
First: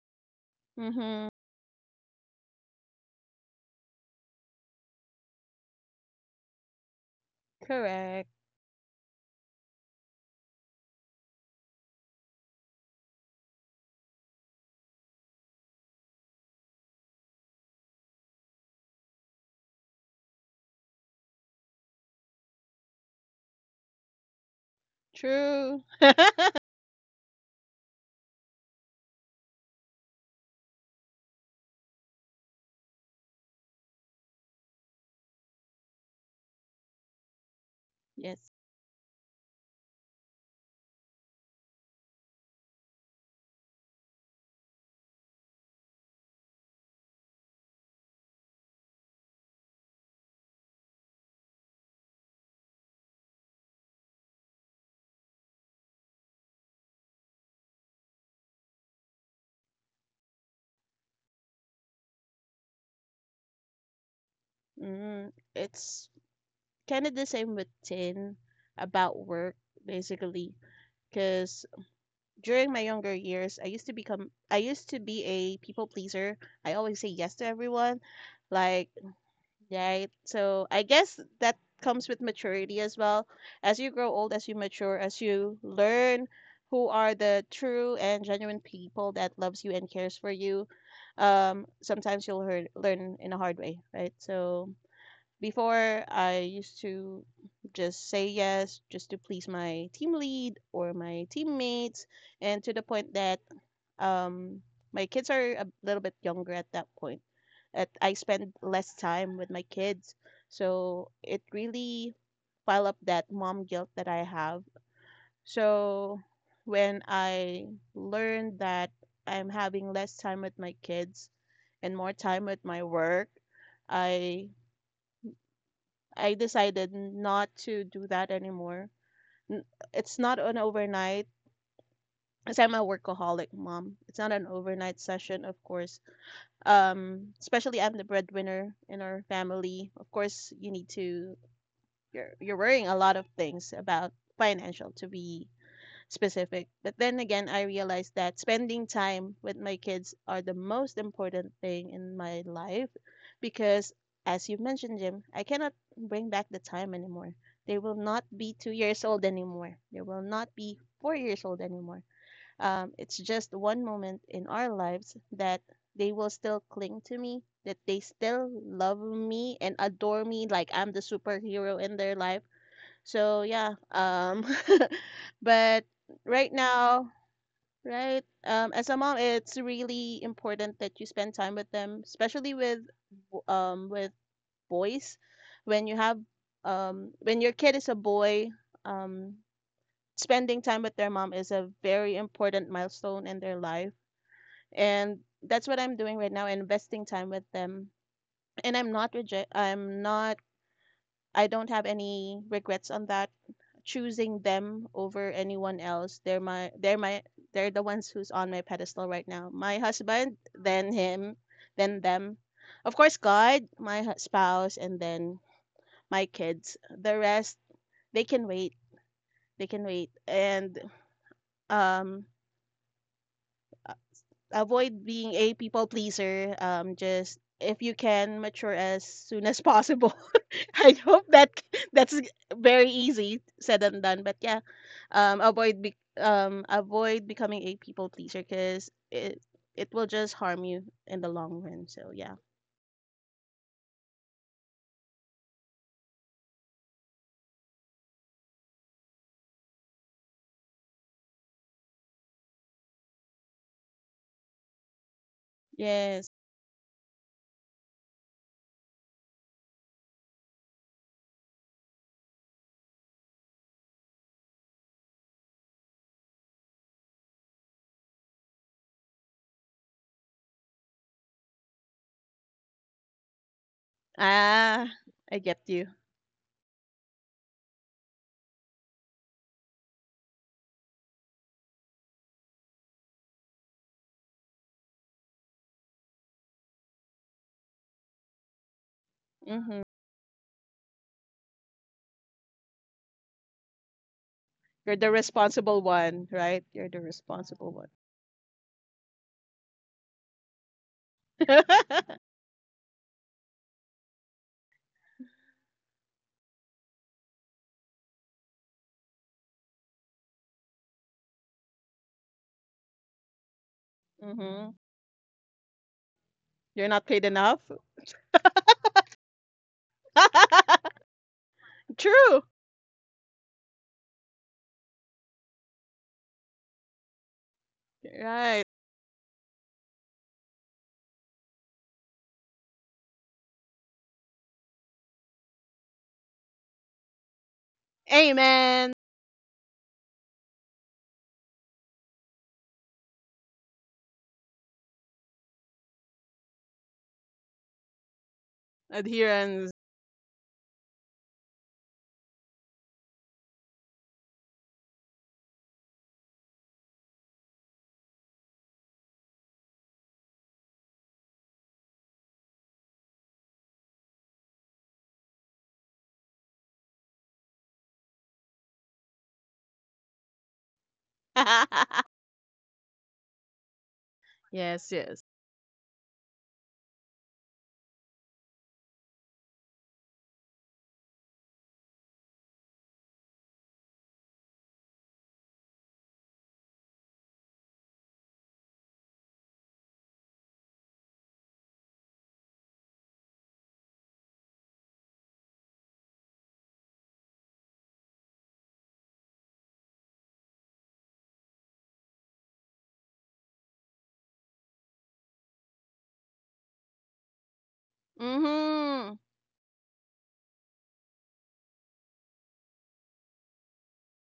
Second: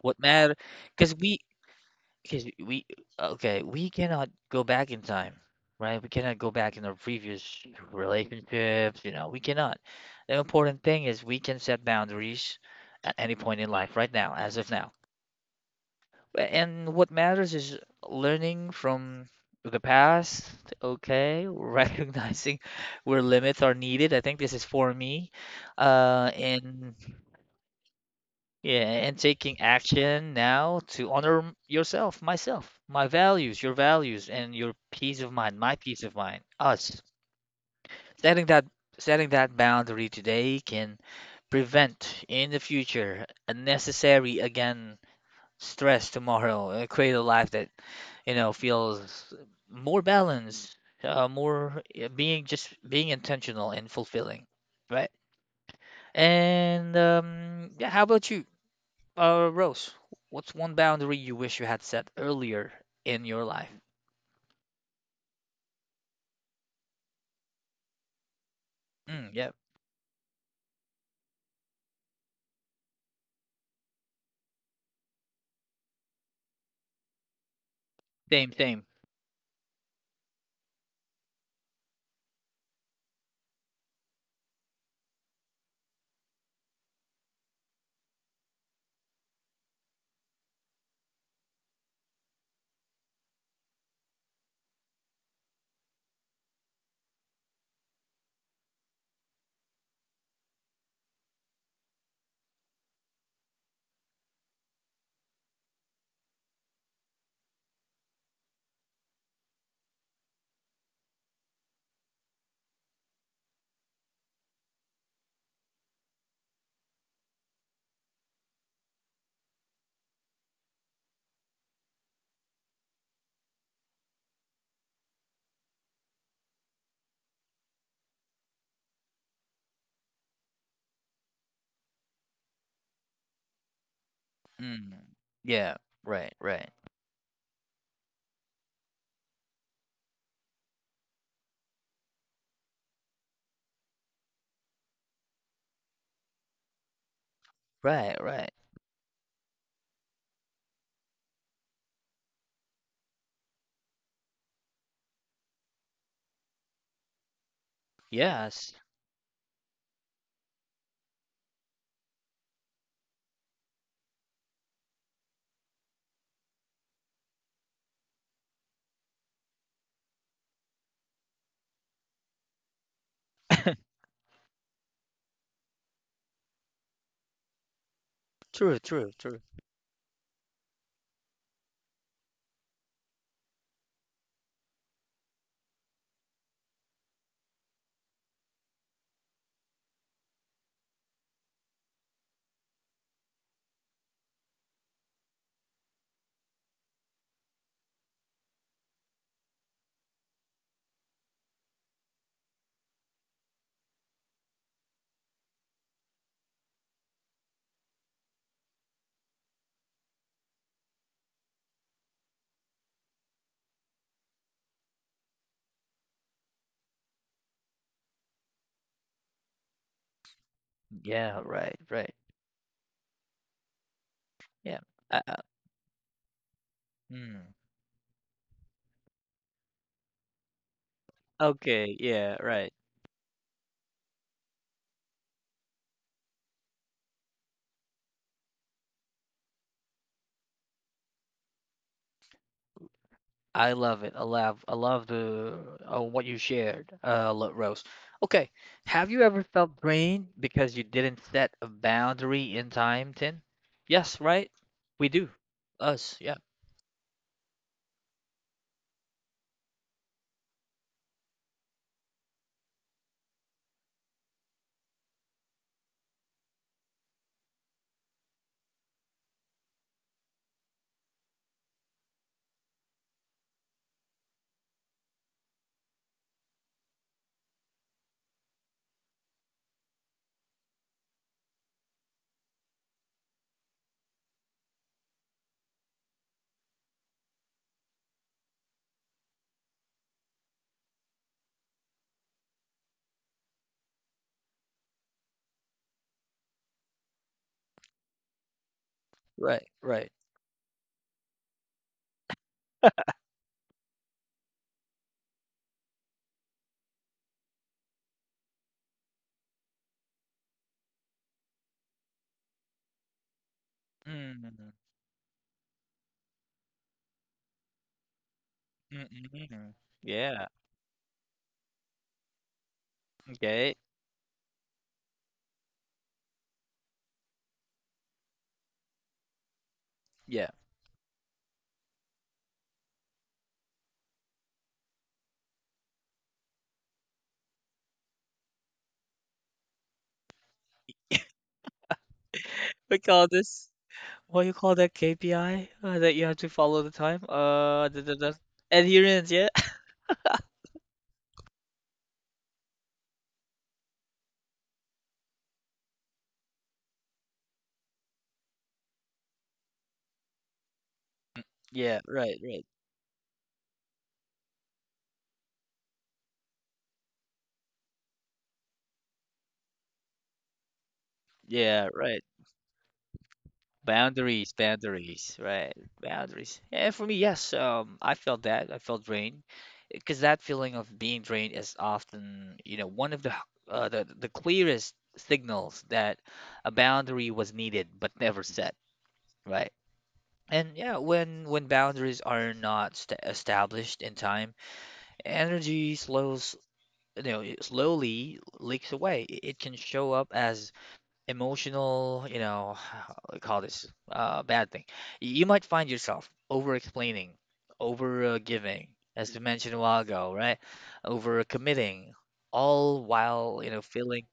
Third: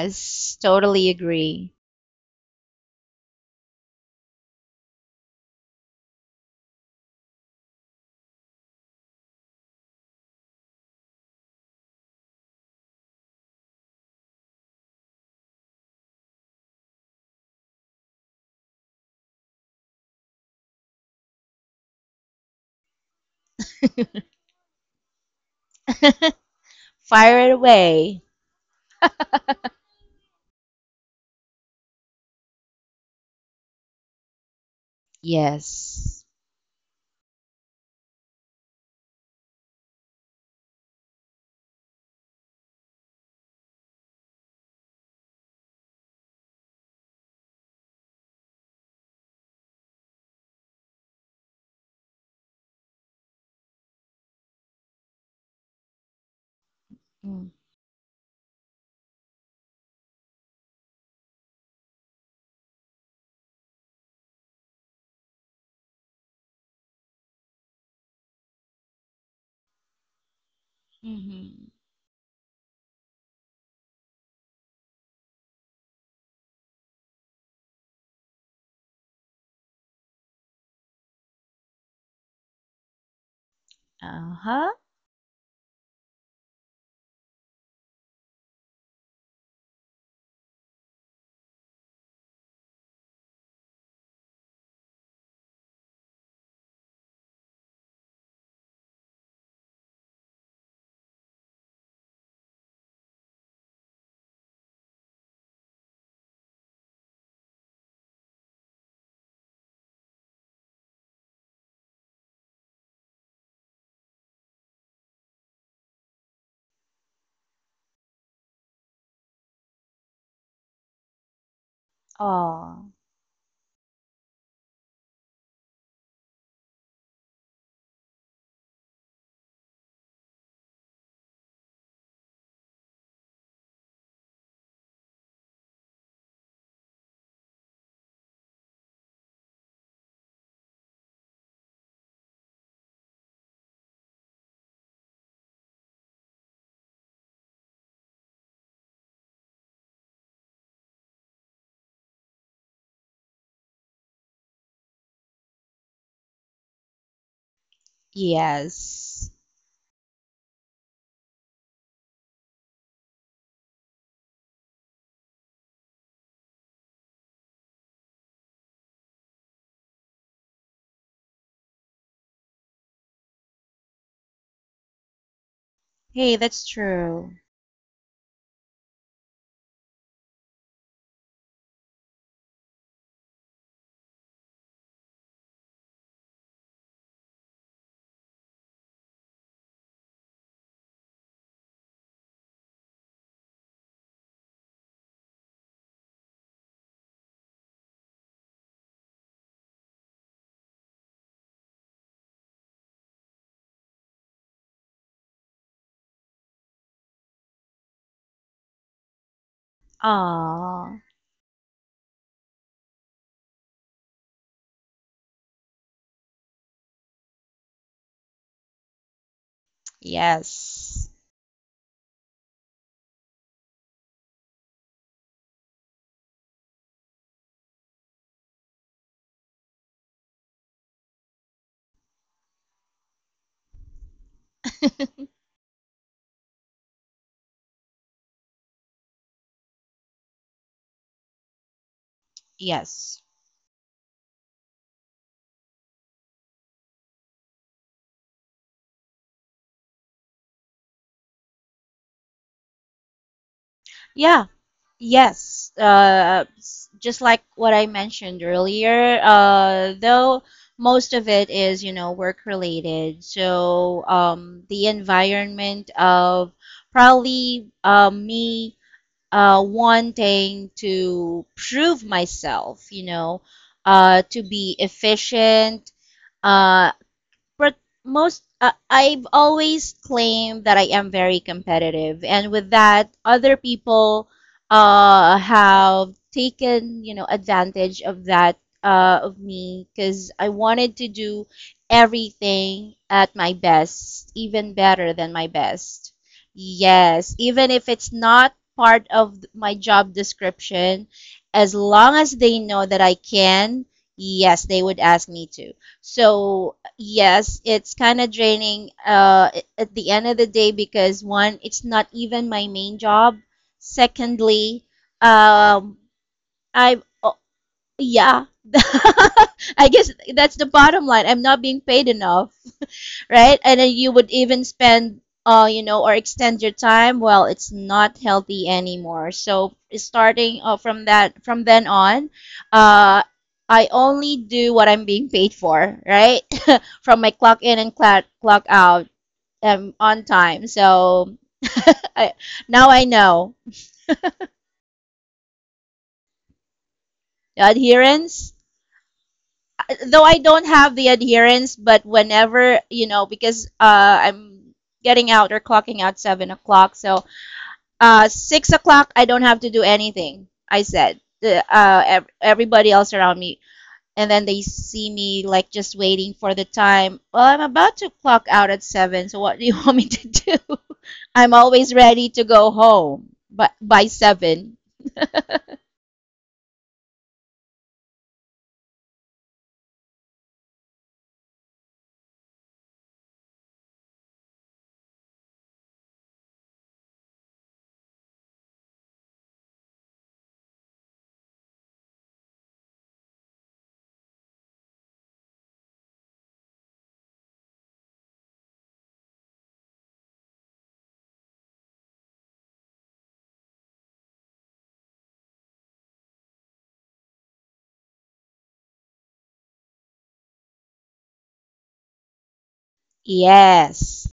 [SPEAKER 1] What matter?
[SPEAKER 2] Totally
[SPEAKER 1] Because
[SPEAKER 3] Mhm.
[SPEAKER 1] we,
[SPEAKER 2] agree.
[SPEAKER 1] because we, okay, we cannot go back in time, right? We cannot go back in our previous
[SPEAKER 3] Correct.
[SPEAKER 1] relationships. You know, we cannot. The important thing is we can set boundaries at any point in life, right now, as of now. And what matters is learning from the past, okay, recognizing where limits are needed. I think this is for me,
[SPEAKER 3] True.
[SPEAKER 1] uh, and
[SPEAKER 2] Fire it away.
[SPEAKER 1] yeah, and taking action now to honor m- yourself, myself, my values, your values, and your peace of mind, my peace of
[SPEAKER 2] Yes.
[SPEAKER 1] mind, us. Setting
[SPEAKER 3] Yes.
[SPEAKER 1] that setting that boundary today can prevent in the future unnecessary again stress tomorrow and create a life that you know feels more balanced, uh, more uh, being just being intentional and fulfilling, right? And
[SPEAKER 2] Mm-hmm.
[SPEAKER 1] um, yeah, how about you? Uh, Rose, what's one boundary you wish you had set earlier in your life?
[SPEAKER 3] Mm, it's kind of the same with Tin about
[SPEAKER 1] Mm, yeah,
[SPEAKER 3] work, basically. Because during my younger years, I used to become, I used to be a people pleaser. I always say yes to everyone.
[SPEAKER 1] same, same.
[SPEAKER 3] Like, right. So I guess that comes with maturity as well. As you grow old, as you
[SPEAKER 2] Uh-huh.
[SPEAKER 3] mature, as you learn who are the true and genuine people that loves you and cares for you, um, sometimes you'll hear, learn in a hard way, right? So before I used to just say yes just to please my team lead or my teammates, and to the point that um my kids are a little bit younger at that point at I spend less time with my kids, so it really pile up that mom guilt that I have. So when I learned that I'm having less time with my kids and more time with my
[SPEAKER 2] Oh.
[SPEAKER 3] work, i i decided not to do that anymore. N- it's not an overnight, because I'm a workaholic mom. It's not an
[SPEAKER 1] Mm,
[SPEAKER 3] overnight session, of
[SPEAKER 1] yeah,
[SPEAKER 3] course.
[SPEAKER 1] right, right,
[SPEAKER 3] Um, especially I'm the breadwinner in our family. Of course, you need to, you're you're worrying a lot of things about financial, to be specific. But then again, I
[SPEAKER 1] right,
[SPEAKER 3] realized that
[SPEAKER 1] right.
[SPEAKER 3] spending time with my kids are the most important thing in my life, because as you mentioned, Jim, I cannot bring back the time anymore. They will not be
[SPEAKER 1] Yes,
[SPEAKER 3] two years old
[SPEAKER 2] Yes.
[SPEAKER 3] anymore. They will not be four years old anymore. Um, it's just one moment in our lives that they will still cling to me, that they still love me and adore me like I'm the superhero in their life. So yeah, um, but
[SPEAKER 2] Hey,
[SPEAKER 3] right
[SPEAKER 2] that's
[SPEAKER 3] now,
[SPEAKER 2] true.
[SPEAKER 3] right, um,
[SPEAKER 1] true,
[SPEAKER 3] as a
[SPEAKER 1] true,
[SPEAKER 3] mom,
[SPEAKER 1] true.
[SPEAKER 3] it's really important that you spend time with them, especially with w- um with boys. When you have um when your kid is a boy, um, spending time with their mom is a very important milestone in their life, and that's what I'm doing right now, investing time with them. And I'm not reject I'm not, I don't have any regrets on that. Choosing them over anyone else. They're my they're my they're the ones who's on my pedestal right now. My husband, then
[SPEAKER 2] Oh.
[SPEAKER 3] him, then them. Of course, God, my hu- spouse, and then my kids. The rest, they can wait. They can wait. And
[SPEAKER 2] Yes.
[SPEAKER 1] Yeah, right, right.
[SPEAKER 3] um
[SPEAKER 1] Yeah.
[SPEAKER 3] avoid
[SPEAKER 1] Uh,
[SPEAKER 3] being
[SPEAKER 1] uh,
[SPEAKER 3] a people pleaser. Um, just
[SPEAKER 1] mm,
[SPEAKER 3] if you can mature as soon as possible. I hope that
[SPEAKER 1] okay,
[SPEAKER 3] that's
[SPEAKER 1] yeah, right.
[SPEAKER 3] very easy said and done. But yeah, um, avoid be- um, avoid becoming a people pleaser because it it will just harm you in the long run. So yeah,
[SPEAKER 2] Yes.
[SPEAKER 1] I love it. I love I love the uh, what you shared, uh, Lo- Rose. Okay, have you ever felt drained because you didn't set a boundary in time, Tin? Yes,
[SPEAKER 2] Yeah.
[SPEAKER 1] right? We do.
[SPEAKER 2] Yes,
[SPEAKER 1] Us,
[SPEAKER 3] yes,
[SPEAKER 1] yeah.
[SPEAKER 2] uh, s- just like what I mentioned earlier, uh, though most of it is, you know, work related. So um, the environment of probably uh, me uh, wanting to prove myself, you know, uh, to be
[SPEAKER 3] ah, I get you.
[SPEAKER 2] efficient, uh, but most uh, I've always claimed that I am very competitive, and with that, other people uh, have taken, you know, advantage of that uh, of
[SPEAKER 3] Mm-hmm.
[SPEAKER 2] me, because I wanted to do everything at my best, even
[SPEAKER 3] You're the
[SPEAKER 2] better than my
[SPEAKER 3] responsible
[SPEAKER 2] best.
[SPEAKER 3] one, right? You're the
[SPEAKER 2] Yes,
[SPEAKER 3] responsible
[SPEAKER 2] even if
[SPEAKER 3] one.
[SPEAKER 2] it's not part of th-
[SPEAKER 1] Right,
[SPEAKER 2] my job
[SPEAKER 1] right.
[SPEAKER 2] description, as long as they know that I can, yes, they would ask me to. So yes, it's kind of draining uh, a- at the end of the day, because one, it's not even my main job.
[SPEAKER 1] Mm,
[SPEAKER 3] Mm-hmm.
[SPEAKER 2] Secondly, um,
[SPEAKER 3] You're
[SPEAKER 2] I
[SPEAKER 3] not paid
[SPEAKER 2] oh,
[SPEAKER 3] enough.
[SPEAKER 2] yeah,
[SPEAKER 1] mm, mm, mm.
[SPEAKER 2] I guess
[SPEAKER 1] Yeah.
[SPEAKER 2] that's the bottom line. I'm not being paid
[SPEAKER 3] True.
[SPEAKER 2] enough, right?
[SPEAKER 1] Okay.
[SPEAKER 2] And then you would even spend, uh, you know, or extend your time. Well, it's not
[SPEAKER 3] Right.
[SPEAKER 2] healthy anymore. So
[SPEAKER 1] Yeah.
[SPEAKER 2] starting uh, from that, from then on, uh, I only do what I'm being paid for, right? From my clock in and clock clock
[SPEAKER 3] Amen.
[SPEAKER 2] out, um, on time. So I, now
[SPEAKER 1] We
[SPEAKER 2] I
[SPEAKER 1] call
[SPEAKER 2] know
[SPEAKER 1] this what you call that K P I uh, that you have to follow the time?
[SPEAKER 2] the
[SPEAKER 1] Uh, the, the, the
[SPEAKER 2] adherence.
[SPEAKER 1] adherence, yeah.
[SPEAKER 3] Adherence.
[SPEAKER 2] Though I don't have the adherence, but whenever, you know, because uh, I'm getting out or clocking out seven o'clock, so uh, six o'clock, I don't have to do anything. I said, the,
[SPEAKER 1] Yeah,
[SPEAKER 2] uh, ev-
[SPEAKER 1] right, right.
[SPEAKER 2] everybody else around me. And then they see me like just waiting for the time. Well, I'm about to clock out at seven. So what do you want me to do? I'm
[SPEAKER 1] Yeah,
[SPEAKER 2] always
[SPEAKER 1] right.
[SPEAKER 2] ready to go home, but by
[SPEAKER 1] Boundaries,
[SPEAKER 2] seven.
[SPEAKER 3] Yes, yes.
[SPEAKER 1] boundaries, right? Boundaries. And for me, yes, um, I felt that. I felt drained, because that feeling of being drained is often, you know, one of the h- uh, the the clearest signals that a boundary was needed but never set, right? And yeah, when when boundaries are not st established in time, energy slows, you know, it slowly leaks away. It it can show up as emotional, you know, I call this uh, bad thing. Y- You might find yourself over explaining, over uh, giving,
[SPEAKER 3] Mhm.
[SPEAKER 1] as we mentioned a while ago, right? Over committing, all while, you know, feeling
[SPEAKER 2] Yes,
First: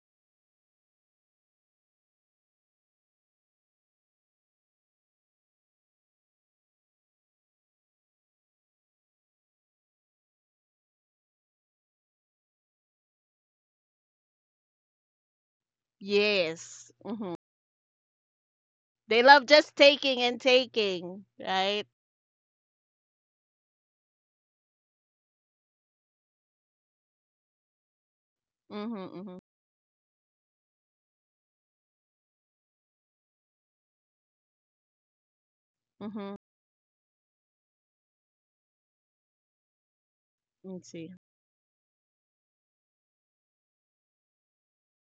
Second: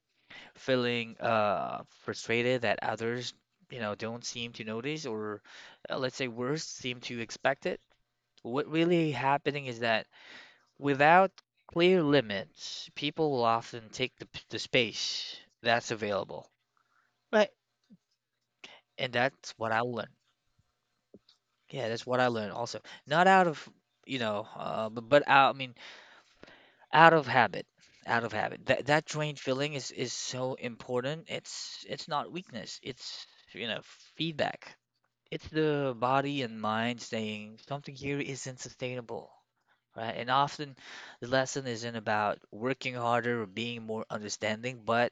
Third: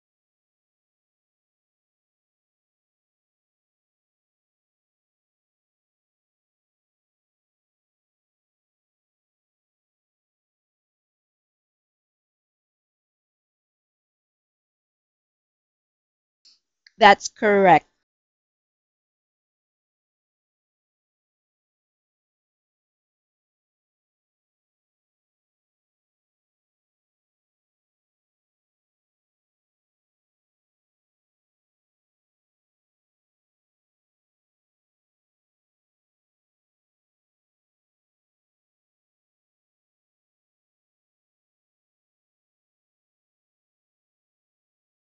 [SPEAKER 1] feeling uh frustrated that others, you know, don't seem to notice or uh, let's say worse, seem to expect it. What really happening is that without clear limits, people will often take the, p- the space that's available.
[SPEAKER 3] Yes.
[SPEAKER 2] that's
[SPEAKER 3] Mhm.
[SPEAKER 1] Right.
[SPEAKER 2] correct.
[SPEAKER 1] And
[SPEAKER 3] They love
[SPEAKER 1] that's what
[SPEAKER 3] just
[SPEAKER 1] I learned.
[SPEAKER 3] taking and taking, right?
[SPEAKER 1] Yeah, that's what I learned also. Not out of, you know, uh, but, but out, I mean, out of habit, out of habit. That that drained
[SPEAKER 3] Mhm.
[SPEAKER 1] feeling is is so important. It's it's not weakness. It's, you know, feedback. It's the
[SPEAKER 3] Mhm. Mhm.
[SPEAKER 1] body and mind saying something here isn't sustainable, right? And often
[SPEAKER 3] Let's see.
[SPEAKER 1] the lesson isn't about working harder or being more understanding, but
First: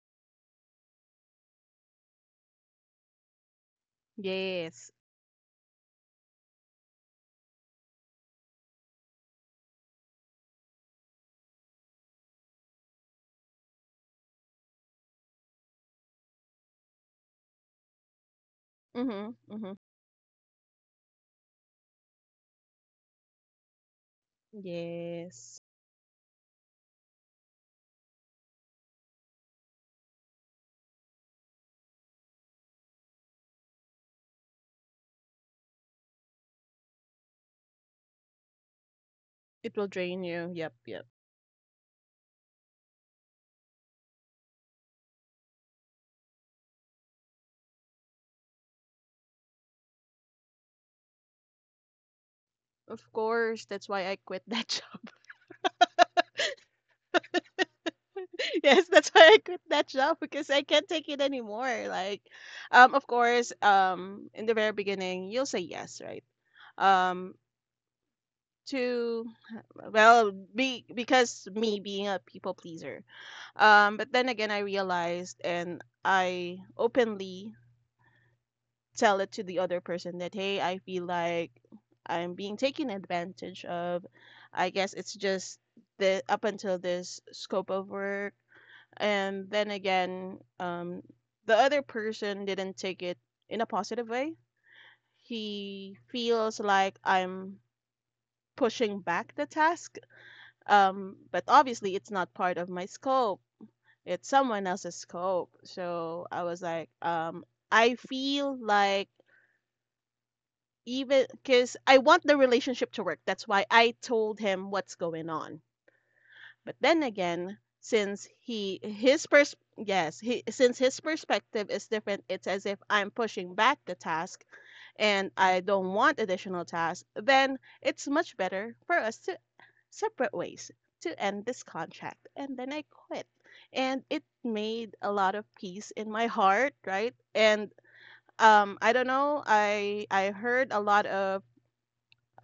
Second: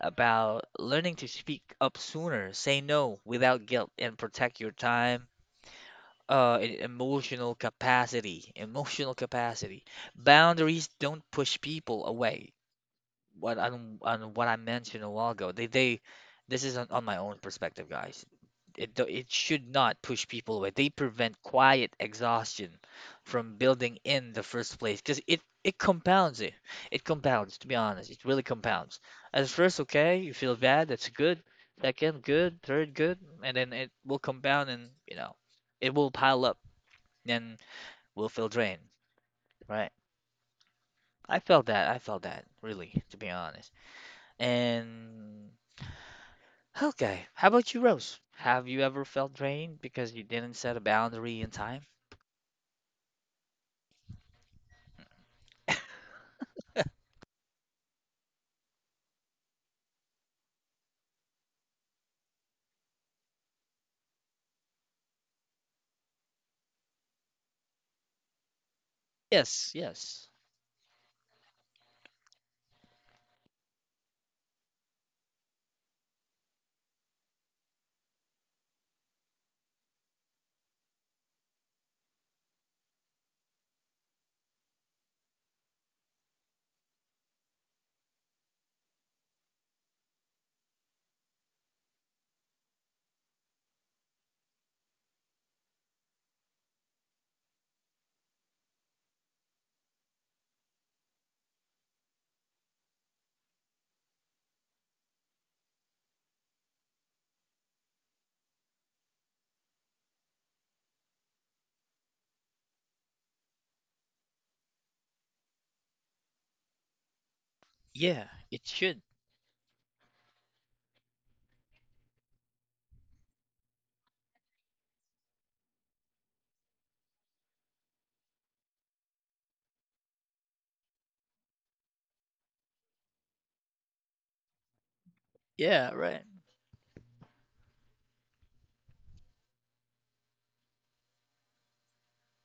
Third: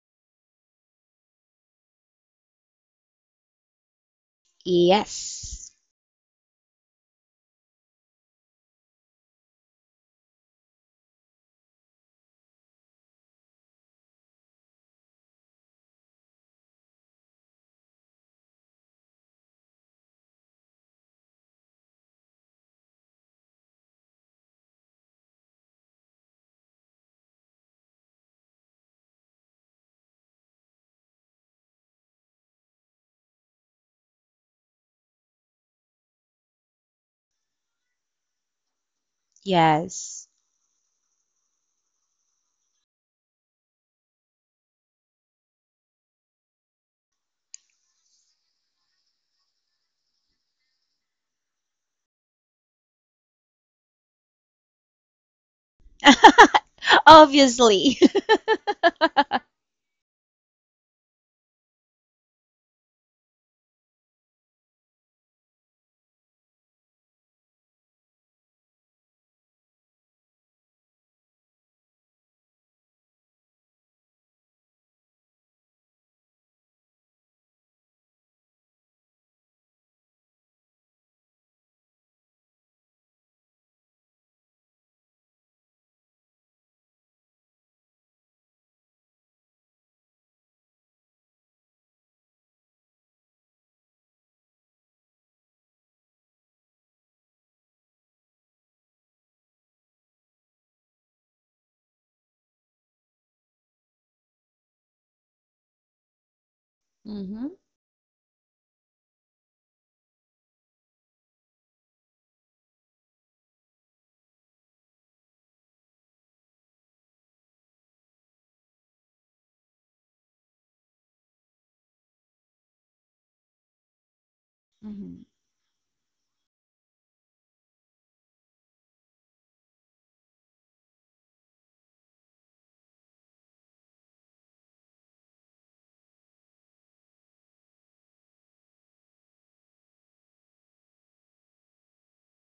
[SPEAKER 1] about learning to speak up sooner, say no without guilt, and protect your
[SPEAKER 3] Yes.
[SPEAKER 1] time
[SPEAKER 2] Yes,
[SPEAKER 1] uh e- emotional capacity emotional capacity. Boundaries don't push people away. What on, on what I mentioned a while ago, they they this is on, on my own perspective, guys. It, do- it
[SPEAKER 3] Mhm.
[SPEAKER 1] should
[SPEAKER 3] Mhm.
[SPEAKER 1] not push people away. They prevent quiet exhaustion from building in the first place because it
[SPEAKER 3] Yes.
[SPEAKER 1] it compounds. It it compounds, to be honest. It really compounds. At first okay you feel bad, that's good. Second good, third good, and then it will compound and you know it will pile up. Then we will feel drained,
[SPEAKER 3] It will
[SPEAKER 1] right?
[SPEAKER 3] drain
[SPEAKER 2] yes.
[SPEAKER 3] you. Yep. Yep.
[SPEAKER 1] I felt that. I felt that, really, to be honest. And okay, how about you, Rose? Have you ever felt drained because you didn't set a boundary in time?
[SPEAKER 3] Of course. That's why I quit that job.
[SPEAKER 2] Obviously.
[SPEAKER 3] Yes, that's why I quit that job because I can't take it anymore. Like, um, of course, um, in the very beginning, you'll say yes, right? Um, to,
[SPEAKER 1] Yes, yes.
[SPEAKER 3] well, be because me being a people pleaser, um but then again I realized, and I openly tell it to the other person that hey, I feel like I'm being taken advantage of. I guess it's just the up until this scope of work. And then again, um the other person didn't take it in a positive way. He feels like I'm pushing back the task. Um, but obviously, it's not part of my scope. It's someone else's scope. So I was like, um,
[SPEAKER 2] Mhm.
[SPEAKER 3] I feel like, even because I want the relationship to work. That's why I told him what's going on. But then again,
[SPEAKER 1] Yeah,
[SPEAKER 3] since
[SPEAKER 1] it
[SPEAKER 3] he
[SPEAKER 1] should.
[SPEAKER 3] his pers- yes, he since his perspective is different, it's as if I'm pushing back the task
[SPEAKER 2] Mhm.
[SPEAKER 3] and I don't want additional tasks, then it's much better for us to separate ways, to end this contract. And then I quit. And it made a lot of peace
[SPEAKER 1] Yeah,
[SPEAKER 3] in
[SPEAKER 1] right.
[SPEAKER 3] my heart, right? And um, I don't know, I I heard a lot of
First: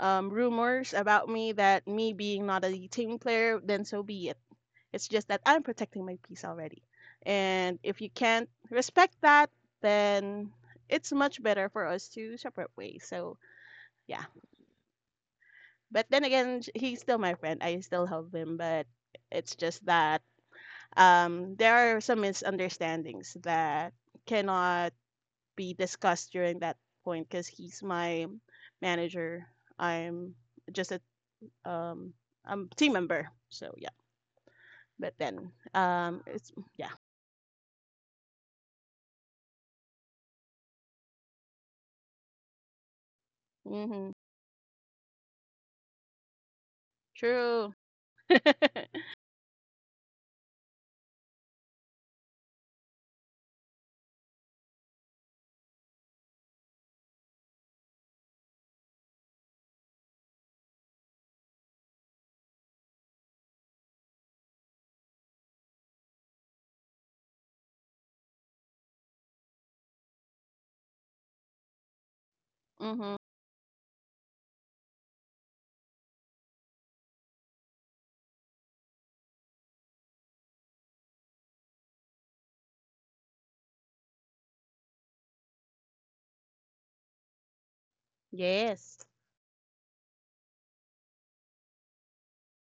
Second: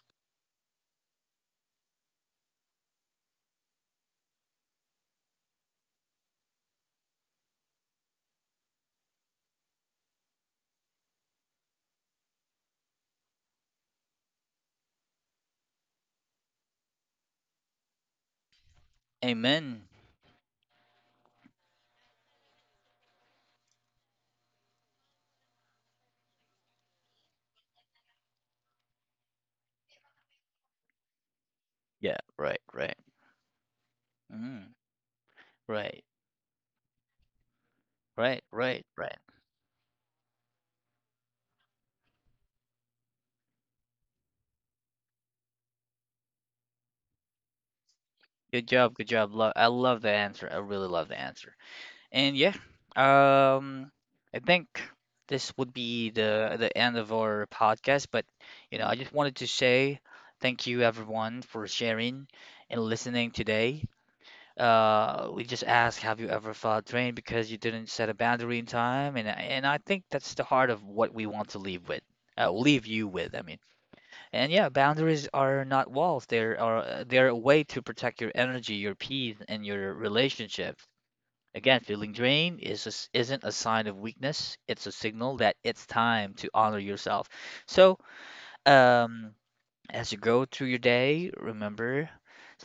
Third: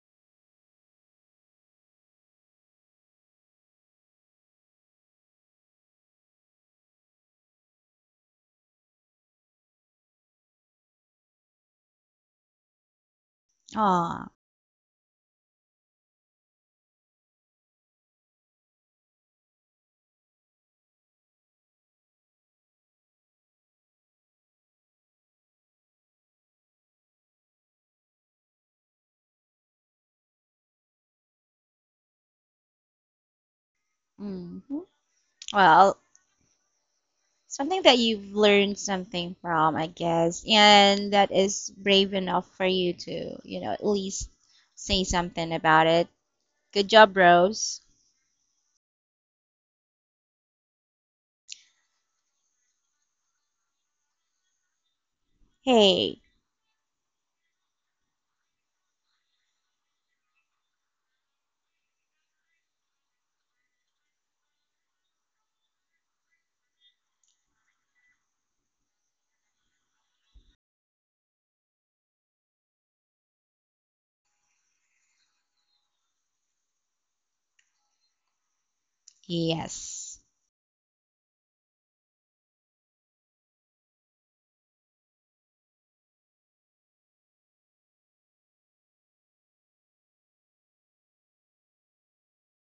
[SPEAKER 3] um, rumors about me that me being not a team player, then so be it. It's just that I'm protecting my peace already. And if you can't respect that, then it's much better for us to separate ways. So, yeah.
[SPEAKER 2] Ah.
[SPEAKER 3] But then again, sh- he's still my friend. I still love him, but it's just
[SPEAKER 1] Amen.
[SPEAKER 3] that um, there are some misunderstandings that cannot be discussed during that point because he's my manager. I'm just a um,
[SPEAKER 1] Yeah, right,
[SPEAKER 3] I'm team
[SPEAKER 1] right.
[SPEAKER 3] member. So, yeah.
[SPEAKER 2] Mhm.
[SPEAKER 1] Mm,
[SPEAKER 3] But then,
[SPEAKER 2] Well,
[SPEAKER 1] right,
[SPEAKER 3] um, it's yeah.
[SPEAKER 2] something that you've
[SPEAKER 1] right,
[SPEAKER 2] learned
[SPEAKER 1] right, right.
[SPEAKER 2] something from, I guess, and that is brave enough for you to, you know, at
[SPEAKER 3] Mm-hmm.
[SPEAKER 2] least say something about it. Good job,
[SPEAKER 3] True.
[SPEAKER 2] Rose.
[SPEAKER 1] Good job, good job. Lo- I love the answer. I really love the answer. And yeah, um, I think this would be
[SPEAKER 2] Hey,
[SPEAKER 1] the the end of our podcast. But you know, I just wanted to say thank you everyone for sharing and listening today. Uh, we just asked, have you ever felt drained because you didn't set a boundary in time? And and I think that's the heart of what we want to leave with. Uh, leave you
[SPEAKER 3] Mhm.
[SPEAKER 1] with, I mean. And yeah, boundaries are not walls. They're are they're a way to protect your energy, your peace, and your
[SPEAKER 2] yes.
[SPEAKER 1] relationship. Again, feeling drained is just isn't a sign of weakness. It's a signal that it's time to honor yourself. So,
[SPEAKER 3] Yes.
[SPEAKER 1] um, as you go through your day, remember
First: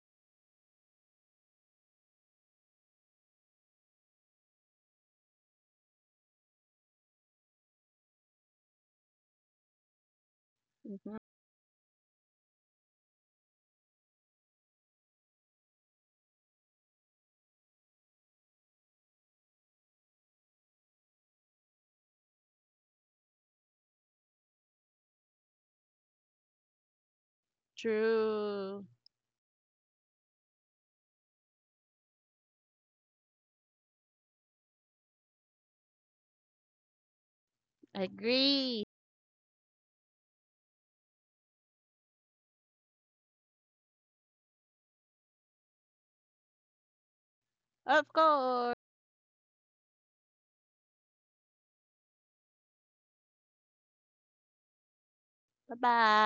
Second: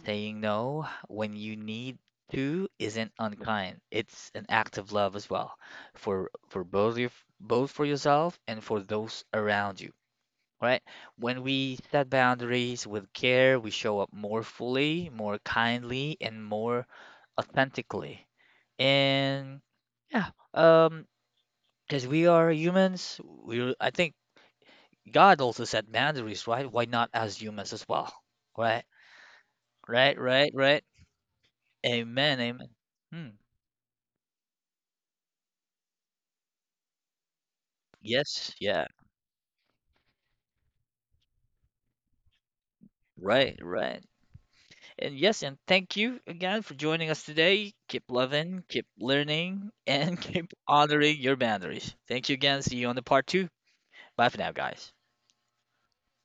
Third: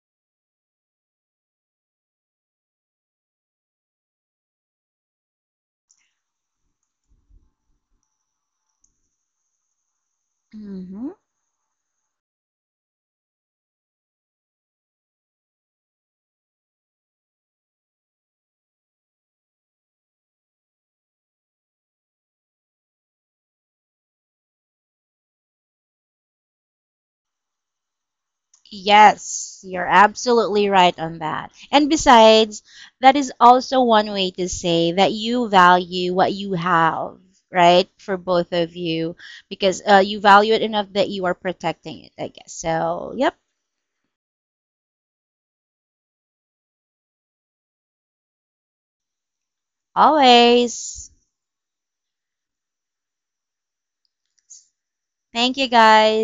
[SPEAKER 1] saying no when you need to isn't unkind. It's an act of love as well for for both your, both for yourself and for those around you, right?
[SPEAKER 2] Hmm.
[SPEAKER 3] Mhm.
[SPEAKER 1] When we set boundaries with care, we show up more fully, more kindly, and more authentically. And yeah um because we are humans, we I think God also set boundaries, right? Why not as humans as well?
[SPEAKER 3] True.
[SPEAKER 1] Right,
[SPEAKER 2] Yes, you're
[SPEAKER 1] right, right,
[SPEAKER 2] absolutely
[SPEAKER 1] right.
[SPEAKER 2] right on that. And
[SPEAKER 1] Amen,
[SPEAKER 2] besides,
[SPEAKER 1] amen.
[SPEAKER 2] that
[SPEAKER 1] Hmm.
[SPEAKER 2] is also one way to say that you value what you have, right? For both
[SPEAKER 1] Yes,
[SPEAKER 2] of
[SPEAKER 3] Agree.
[SPEAKER 1] yeah,
[SPEAKER 2] you, because uh, you value it enough that you are protecting it, I guess. So, yep,
[SPEAKER 1] right, right. And yes, and thank you again for joining us today. Keep
[SPEAKER 3] Of
[SPEAKER 1] loving,
[SPEAKER 3] course.
[SPEAKER 1] keep learning, and keep
[SPEAKER 2] always.
[SPEAKER 1] honoring your boundaries. Thank you again. See you on the part two. Bye for now, guys.
[SPEAKER 2] Thank you, guys.
[SPEAKER 3] Bye-bye.